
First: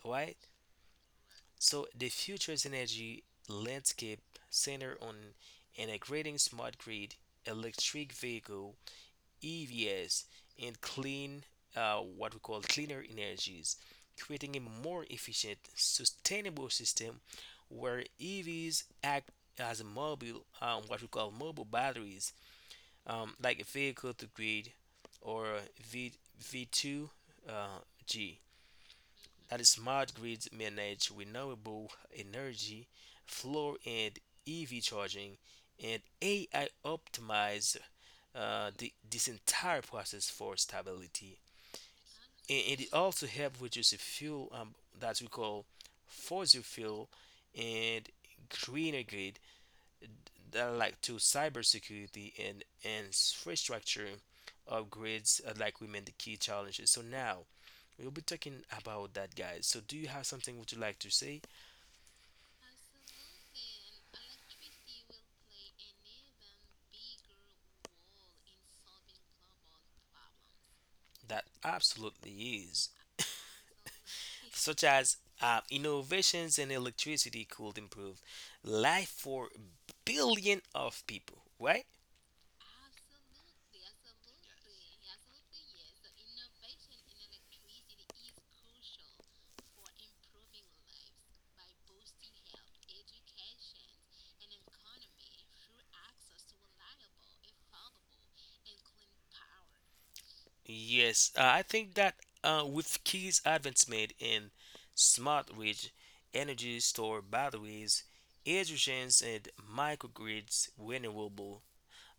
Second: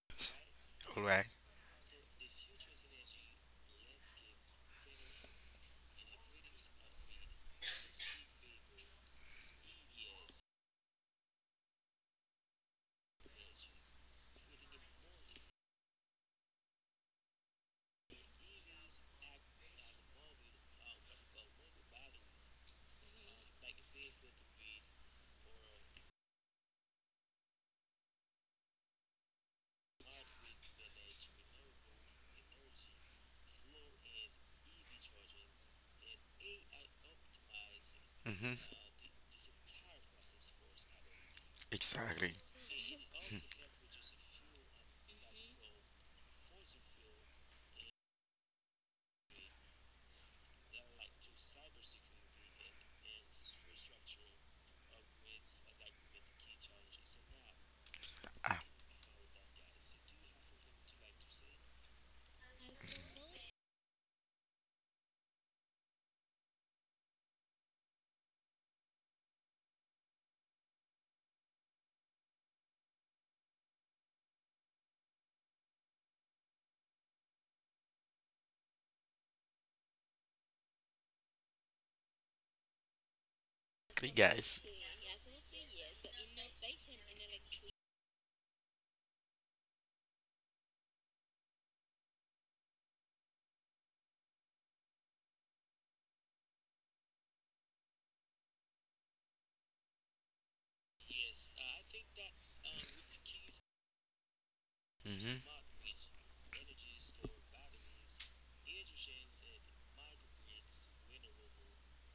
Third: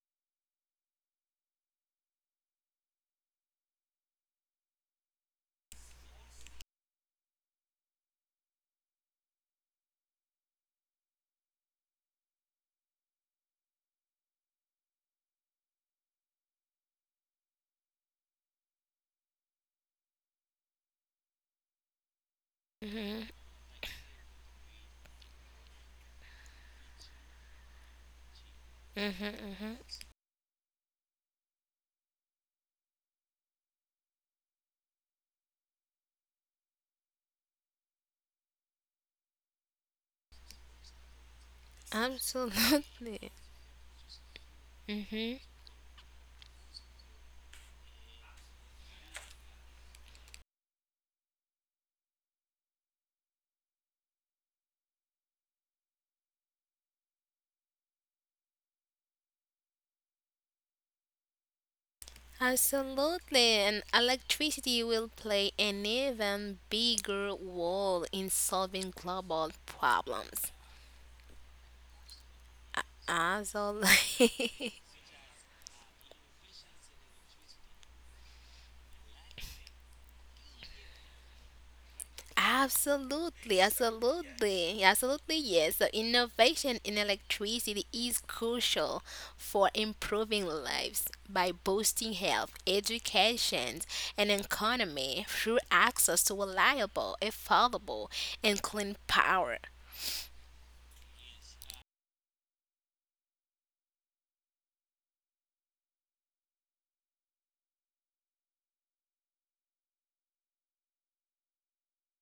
Right? All right. So the future's energy landscape center on integrating smart grid, electric vehicle, EVs, and clean, what we call cleaner energies, creating a more efficient, sustainable system where EVs act as a mobile, what we call mobile batteries, Mm-hmm, like vehicle to grid, or v, V2G. Uh, mm-hmm, that is mm-hmm. smart grids manage renewable energy flow and EV charging, and AI optimize Mm-hmm. This entire process for stability. Exactly. And it also Absolutely. helps reduce the fuel, that we Mm-hmm. call fossil fuel, and greener grid, like to cybersecurity and infrastructure upgrades are like remain the key challenges. So now we'll be Ah, talking about that, guys. So do you have something would you like to say? Absolutely, and electricity will play an even bigger role in solving global problems. That absolutely is, Absolutely. such as innovations in electricity could improve life for a billion of people, right? Absolutely, okay, guys. absolutely, absolutely, yes. So, innovation in electricity is crucial for improving lives by boosting health, education, and economy through access to reliable, affordable, and clean power. Yes, I think that with key advancement in Mm-hmm. smart grid, energy store batteries, hydrogens and microgrids, renewable,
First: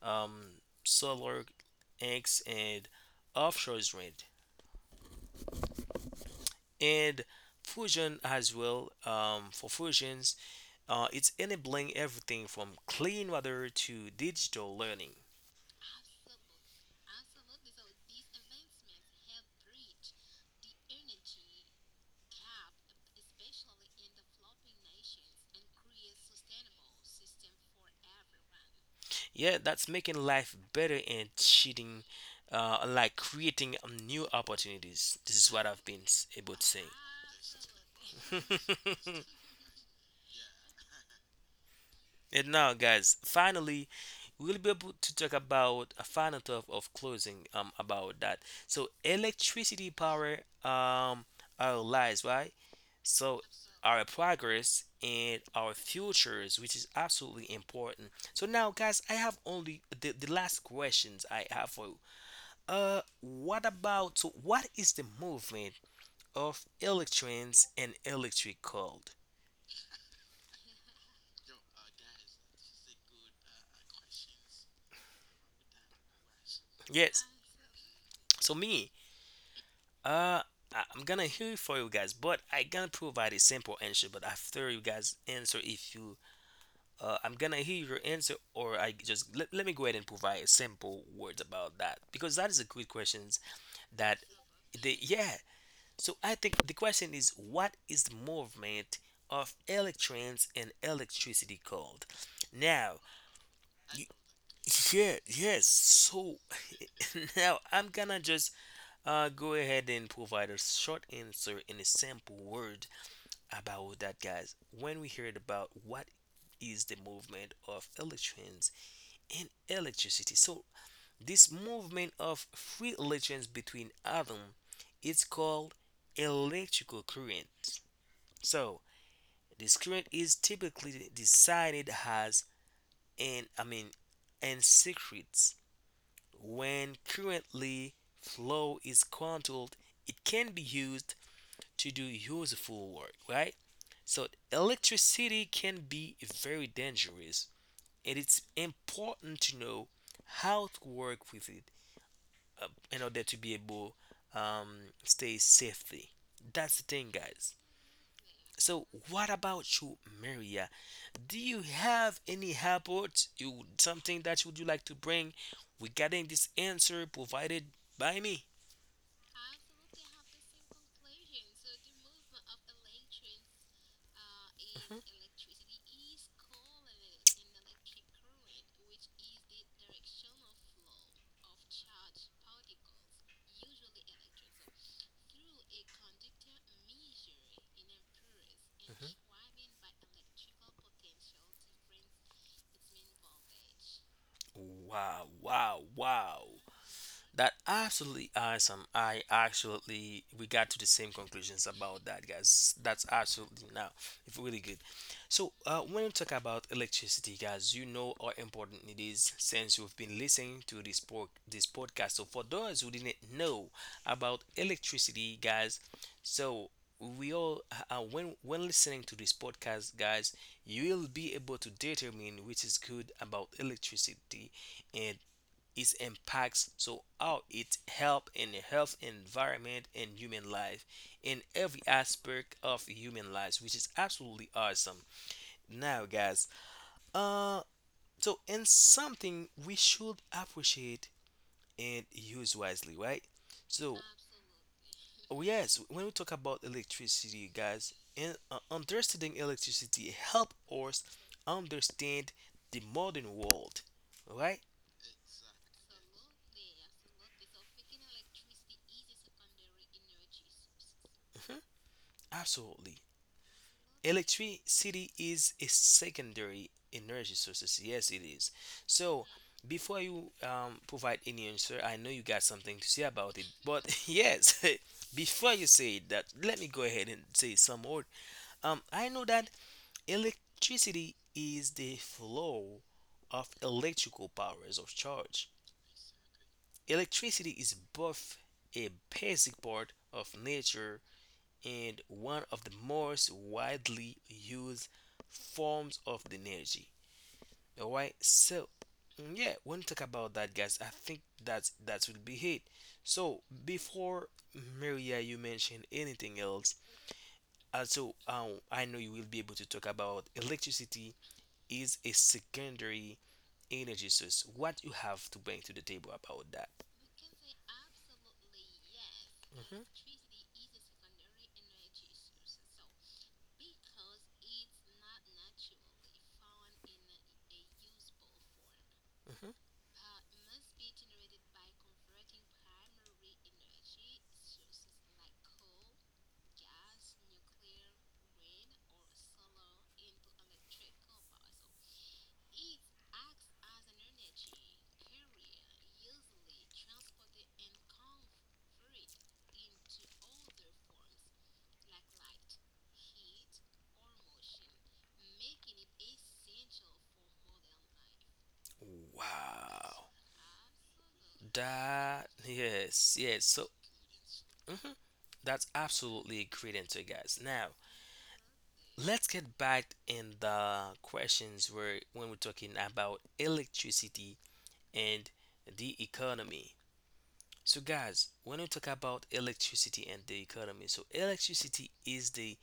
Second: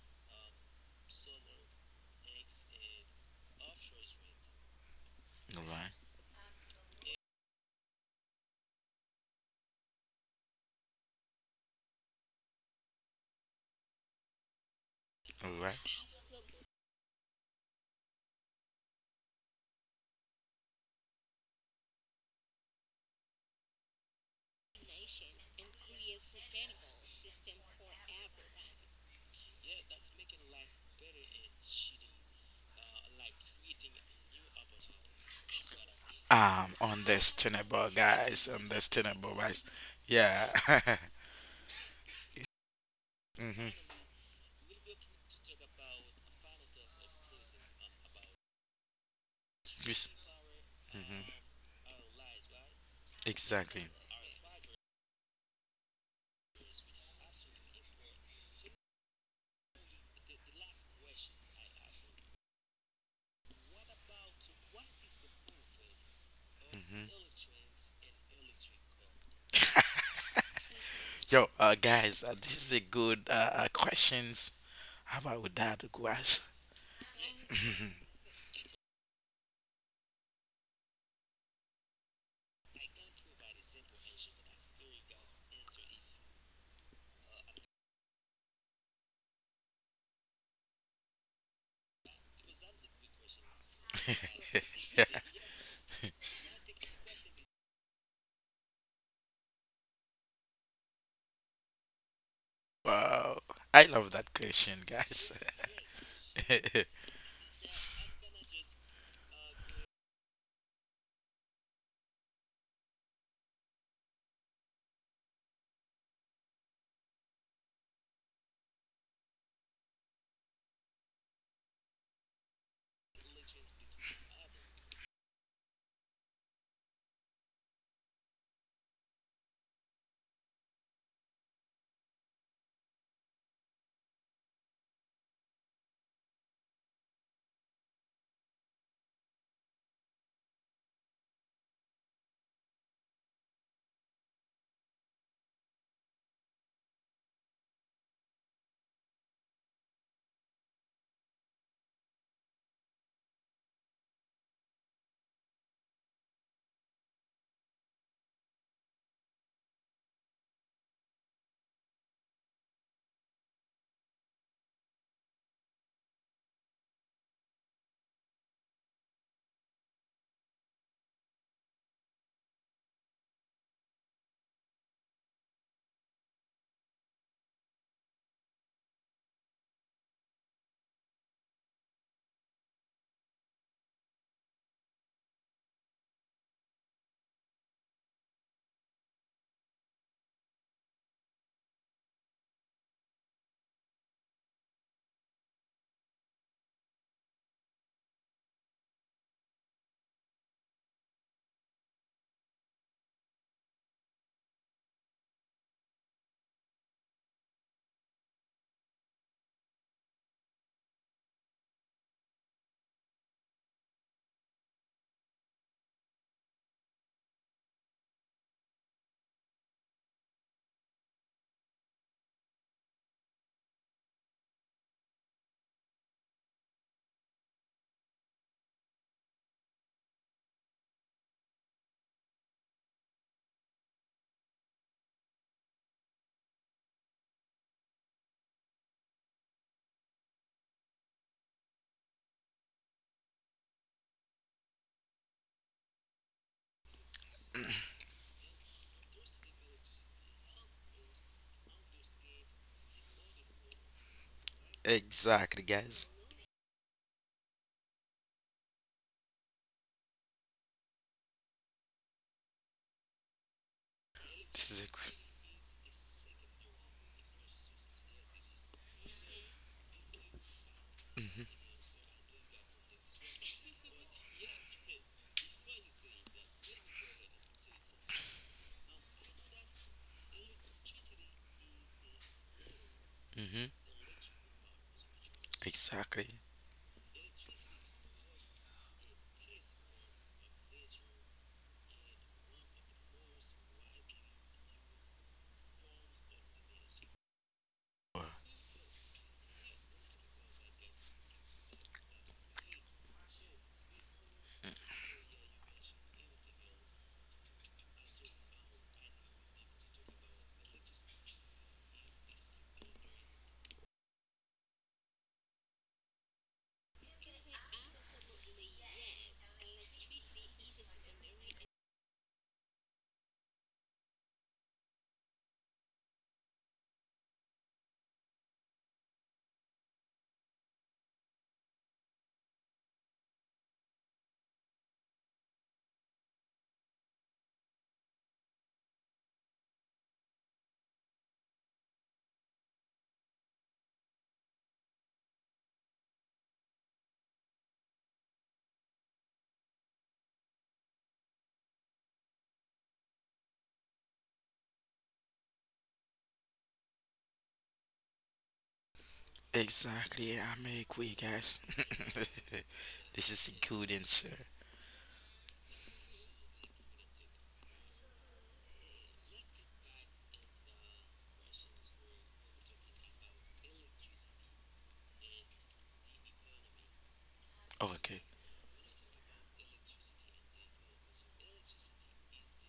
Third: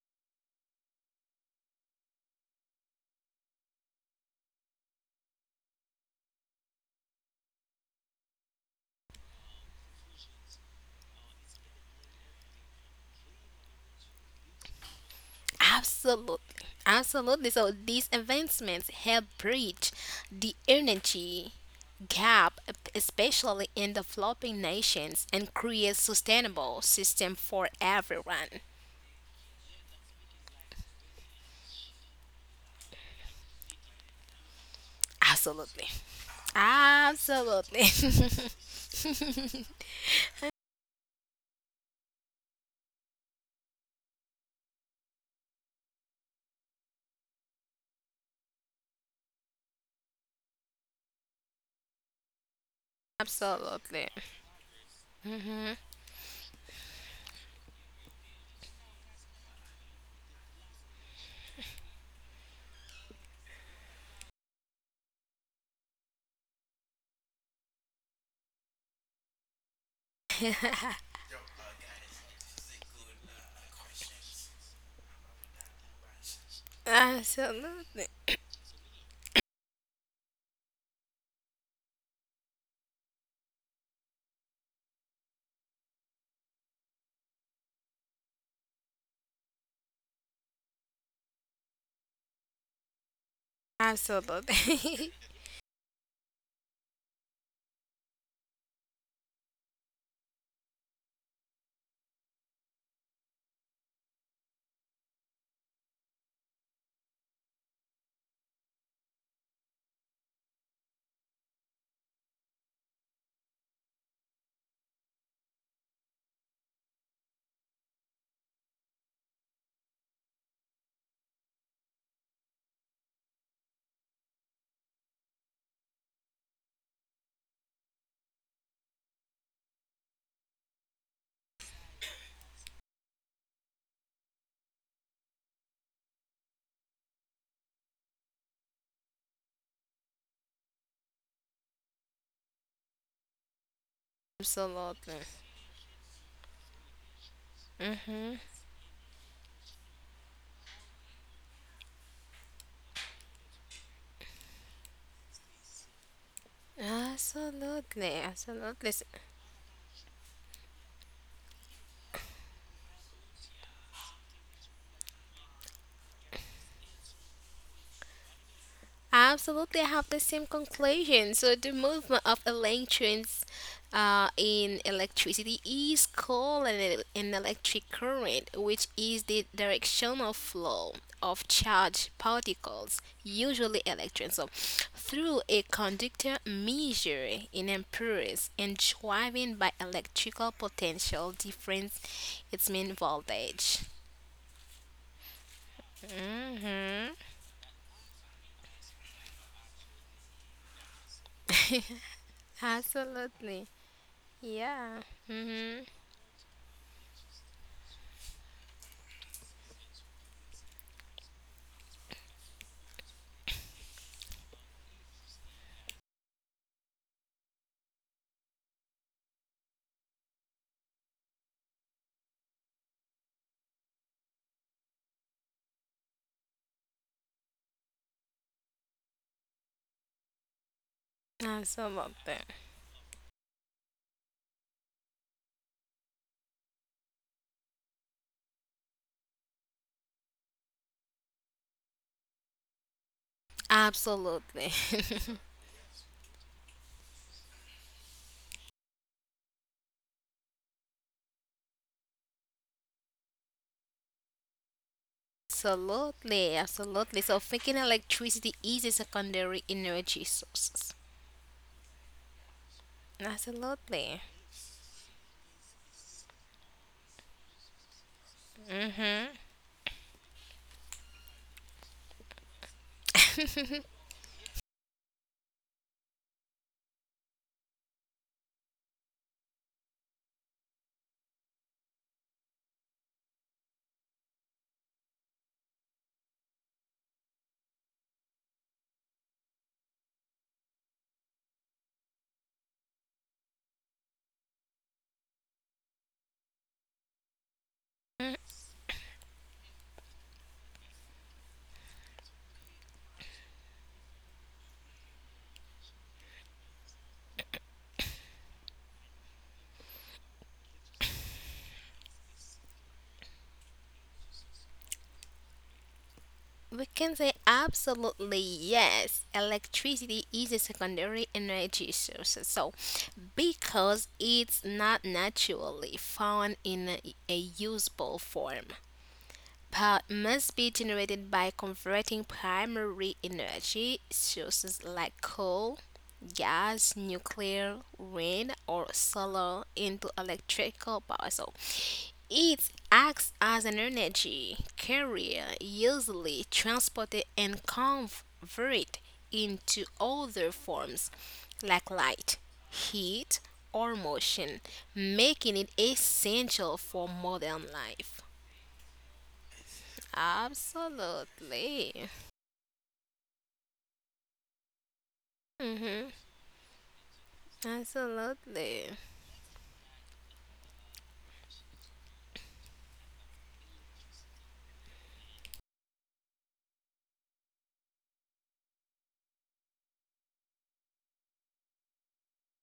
solar, eggs and offshore wind, All right. and fusion as well. For fusions, it's enabling everything from clean water to digital learning. All Absolutely. Absolutely. So these advancements help bridge the energy gap, especially in developing nations, and create sustainable system for everyone. Yeah, that's making life better and cheating, like creating new opportunities. This is what I've Absolutely. been able right. to say. Absolutely. Understandable, guys. Understandable, guys. Yeah. And now, guys, finally, hmm we'll be able to talk about a final thought of closing about that. So, electricity Yes. power hmm um our lives, right? So, Exactly. our Absolutely. progress and our hmm futures, which is absolutely important. So now, guys, I have only the last questions I have for, uh, what about, so what is the movement of hmm electrons and electric cold? Yo, guys, this is a good questions. How about with that, guys? Yes. Absolutely. So me, uh, I'm gonna hear it for you guys, but I gonna provide a simple answer. But after you guys answer, if you, I'm gonna hear your answer, or I just let me go ahead and provide a simple words about that because that is a good questions that the Yeah. Absolutely. yeah. So I think the question is what is the movement of electrons and electricity called? Now, Wow, I Y- love that question, Yeah, guys. yes. So now I'm gonna just go ahead and provide a short answer in a simple word about that, guys. When we heard about what is the movement of electrons and electricity, so this movement of free electrons between atoms is called electrical current. So this current is typically decided as an I mean and secrets. When currently flow is controlled, it can be used to do useful work, right? So Absolutely. electricity can be very dangerous, and hmm it's important to know how to work with it in order to be able stay safely. That's the thing, guys. Absolutely. So, Absolutely. what about you, Maria? Do you have any habit you something that would you like to bring regarding this answer provided by me? Absolutely, I have the same conclusion. So the movement of electrons in Mhm. Mhm. electricity is called an electric current, which is the directional flow of charged particles, usually electrons, so through a conductor measured in amperes and driven by electrical potential difference, its main voltage. Wow, wow, wow. Mm-hmm. That absolutely awesome. I absolutely we got to the same conclusions about that, guys. That's Absolutely. absolutely now it's really good. Yeah. So Mm-hmm. when you talk about electricity, guys, you know how important it is since you've been listening to this this podcast. So for those who didn't know about electricity, guys, so we all when listening to this podcast guys, you'll be able to determine which is good about electricity, and its impacts, so how it help in the health environment and human life in every Absolutely. aspect of human lives, which is absolutely awesome. Now guys, uh so and something we should appreciate and use wisely, right? So Absolutely. oh, yes, when we talk about electricity, guys, and understanding electricity help us understand the modern world, right? Exactly, guys. Absolutely. Absolutely. So thinking electricity is a secondary energy source. Mhm, absolutely. Absolutely. This is a. Electricity Qu- is a secondary energy source. Yes, it is. So, Mm-hmm. before you provide any hmm answer, I know you got something to say about it. But yes, before you say that, let me go ahead and say some more. I know that electricity is the flow of hmm electrical powers of charge. Exactly. Electricity is both a basic part of nature and one of the most widely used forms of the energy. All right, so yeah, when we talk about that, guys, I think that's that will be it. So before Maria, you mention anything else? Also, I know you will be able to talk about electricity is a secondary energy source. What you have to bring to the table about that? We can say absolutely yes. Mm-hmm, Electricity is a secondary energy source. So because it's not naturally found in a usable form. mm-hmm. Power must be generated by converting primary energy sources like coal, gas, nuclear, wind, or solar into electrical power. So it acts as an energy carrier, usually transported and converted into other forms like light, heat, or motion, making it essential for modern life. Wow, Exactly. I make we, guys. Absolutely. that yes, This yes. is a So good answer. mhm. That's Mhm. absolutely agreed into guys. Now, Absolutely. let's get back in the questions where when we're talking about electricity and the economy. So, Oh, okay. guys, when we talk about electricity and the economy, so electricity is the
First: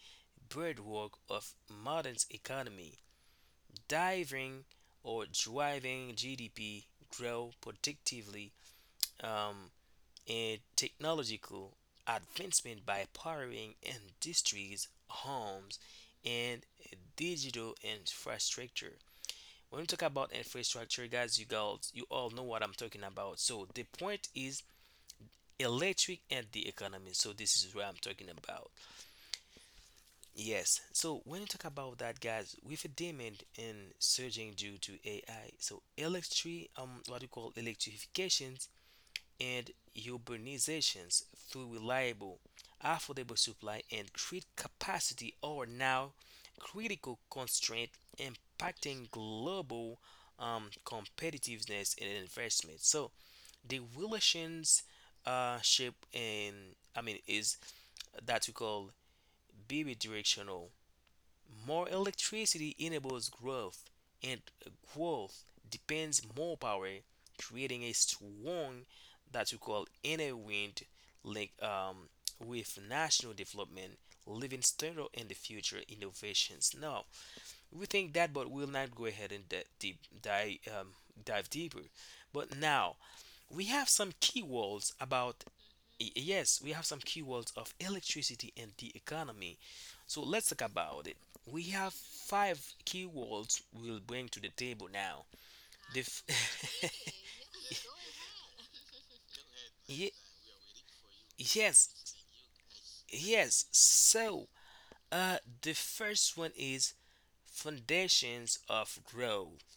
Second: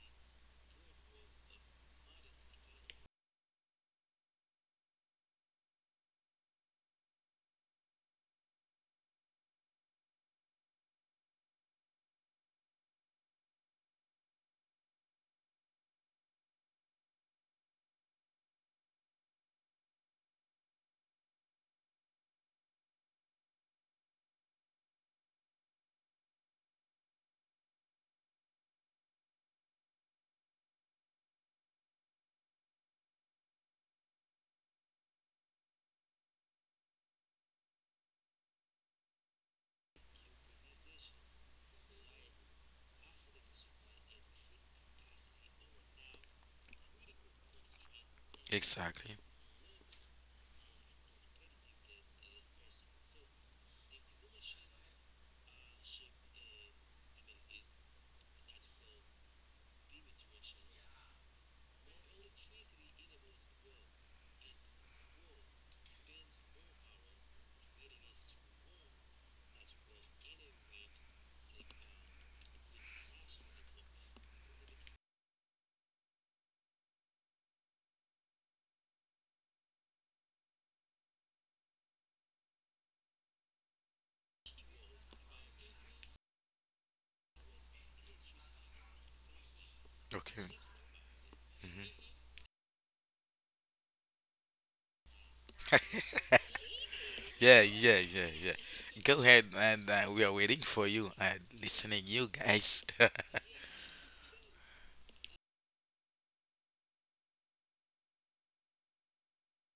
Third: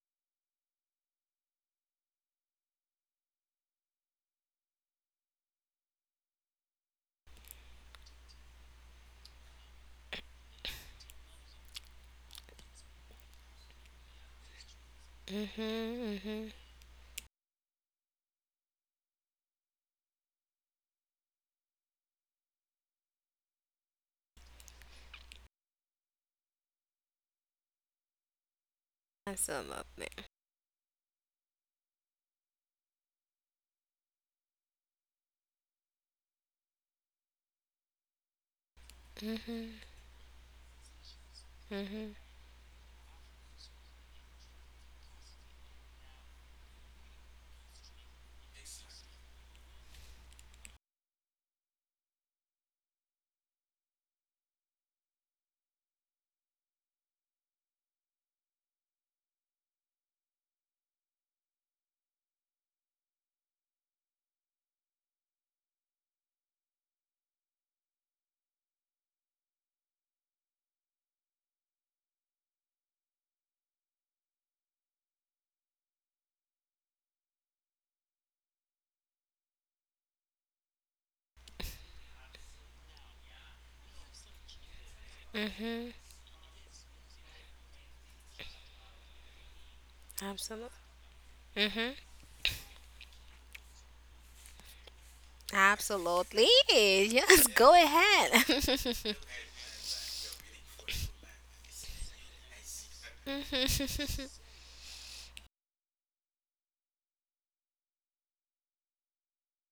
birthwork of modern economy, diving or driving GDP grow predictively. Um. And technological advancement by powering industries, homes, Mhm. Mhm. and digital infrastructure. When we talk about infrastructure, guys, you all know what I'm talking about. So the point is electric and the economy. So this is what I'm talking about. Absolutely. Yes. So when you talk about that, guys, with a demand and surging due to AI, so electric, what we call electrifications and Mhm. urbanizations through Mhm. reliable, affordable supply and grid capacity are now critical constraints impacting Exactly. global competitiveness and investment. So the relations shape and I mean is that we call bidirectional, more electricity enables growth, and growth depends more power, creating a strong that we call inner wind link with national development, living standard, and the future innovations. Now, we think that, but we'll not go ahead and deep, dive, dive deeper. But now, we have some keywords about Mhm. Yes, we have some keywords of electricity and the economy. So Okay. let's talk Absolutely. about it. We have Mhm. Mm-hmm. 5 keywords we'll bring to the table now. The f- Absolutely. Yes, Yeah, go yeah, yeah, yeah. ahead. Go ahead, and Ye- we are waiting for you and yes, listening you guys. yes. Mhm. So, the first one is foundations of growth,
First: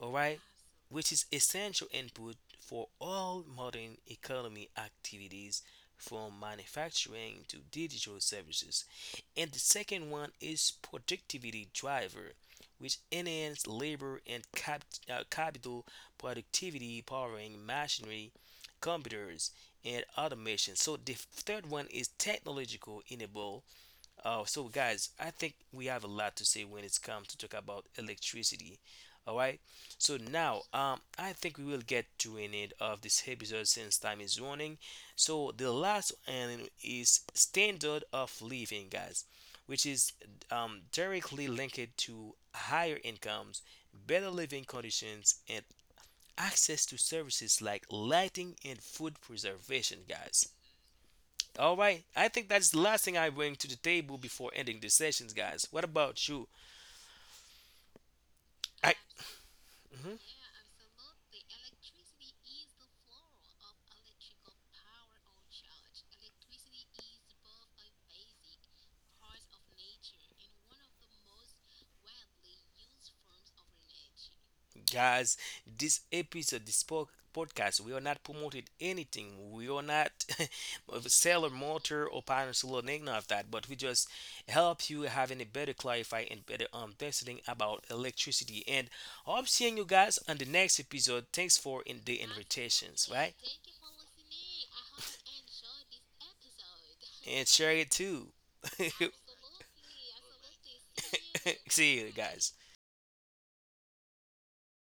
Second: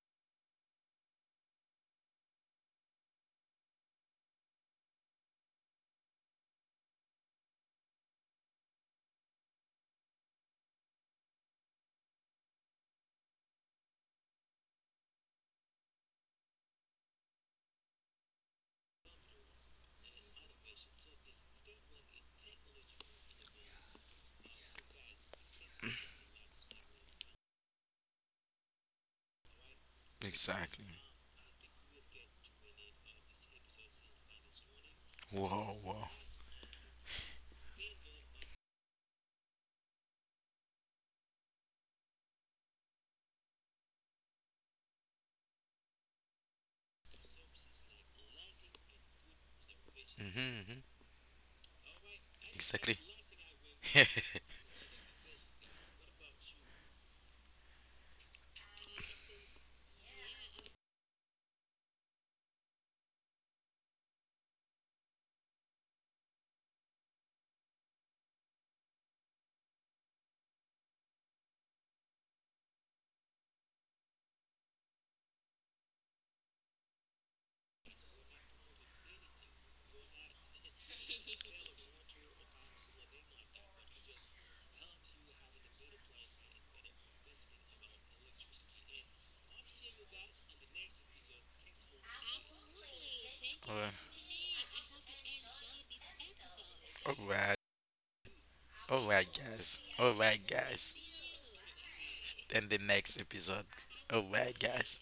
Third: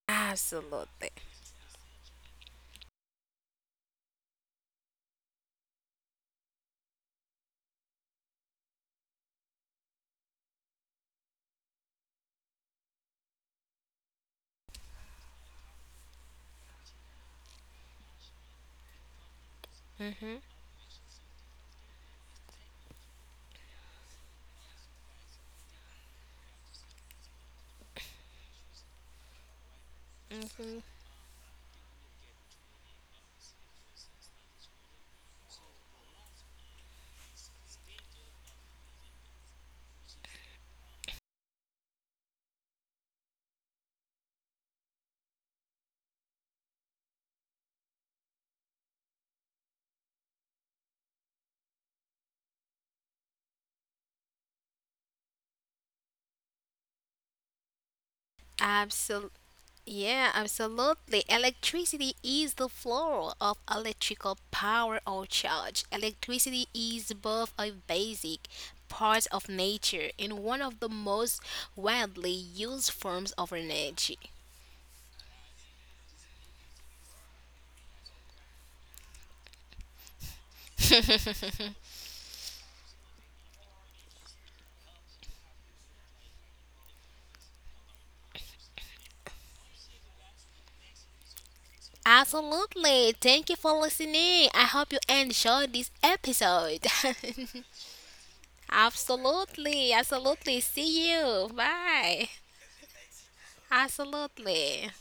all right, Absolutely. which is essential input for all modern economy activities from manufacturing to digital services. And the second one is productivity driver, which enhance labor and capital productivity powering machinery, computers, and Mhm. automation. So the third one is technological enable. So guys, I think we have a lot to say when it's come to talk about electricity. All right. So now, Mhm. Exactly. I think we will get to an end of this episode since time is running. So Wow, the wow. last one is standard of living, guys, which is directly linked to higher incomes, better living conditions, and access to services like lighting and food preservation, guys. Mm-hmm, hmm All right. I think that's the Exactly. last thing I bring to the table before ending the sessions, guys. What about you? I. Absolutely. Yeah, absolutely. Electricity is the flow of electrical power or charge. Electricity is both a basic part of nature and one of the most widely used forms of energy. Guys, this episode, this podcast, we are not promoting anything, we are not seller motor or partners or nothing of that, but we just help you having a better clarify and better understanding about electricity, and hope seeing you guys on the next episode. Thanks for in the invitations, Absolutely. right, Thank you for All right, listening. I hope you enjoyed this episode. all and right, share it too. all right, guys. absolutely. All right, Absolutely. guys. See you. See you Bye. guys. And the next episode. All right, Absolutely. guys.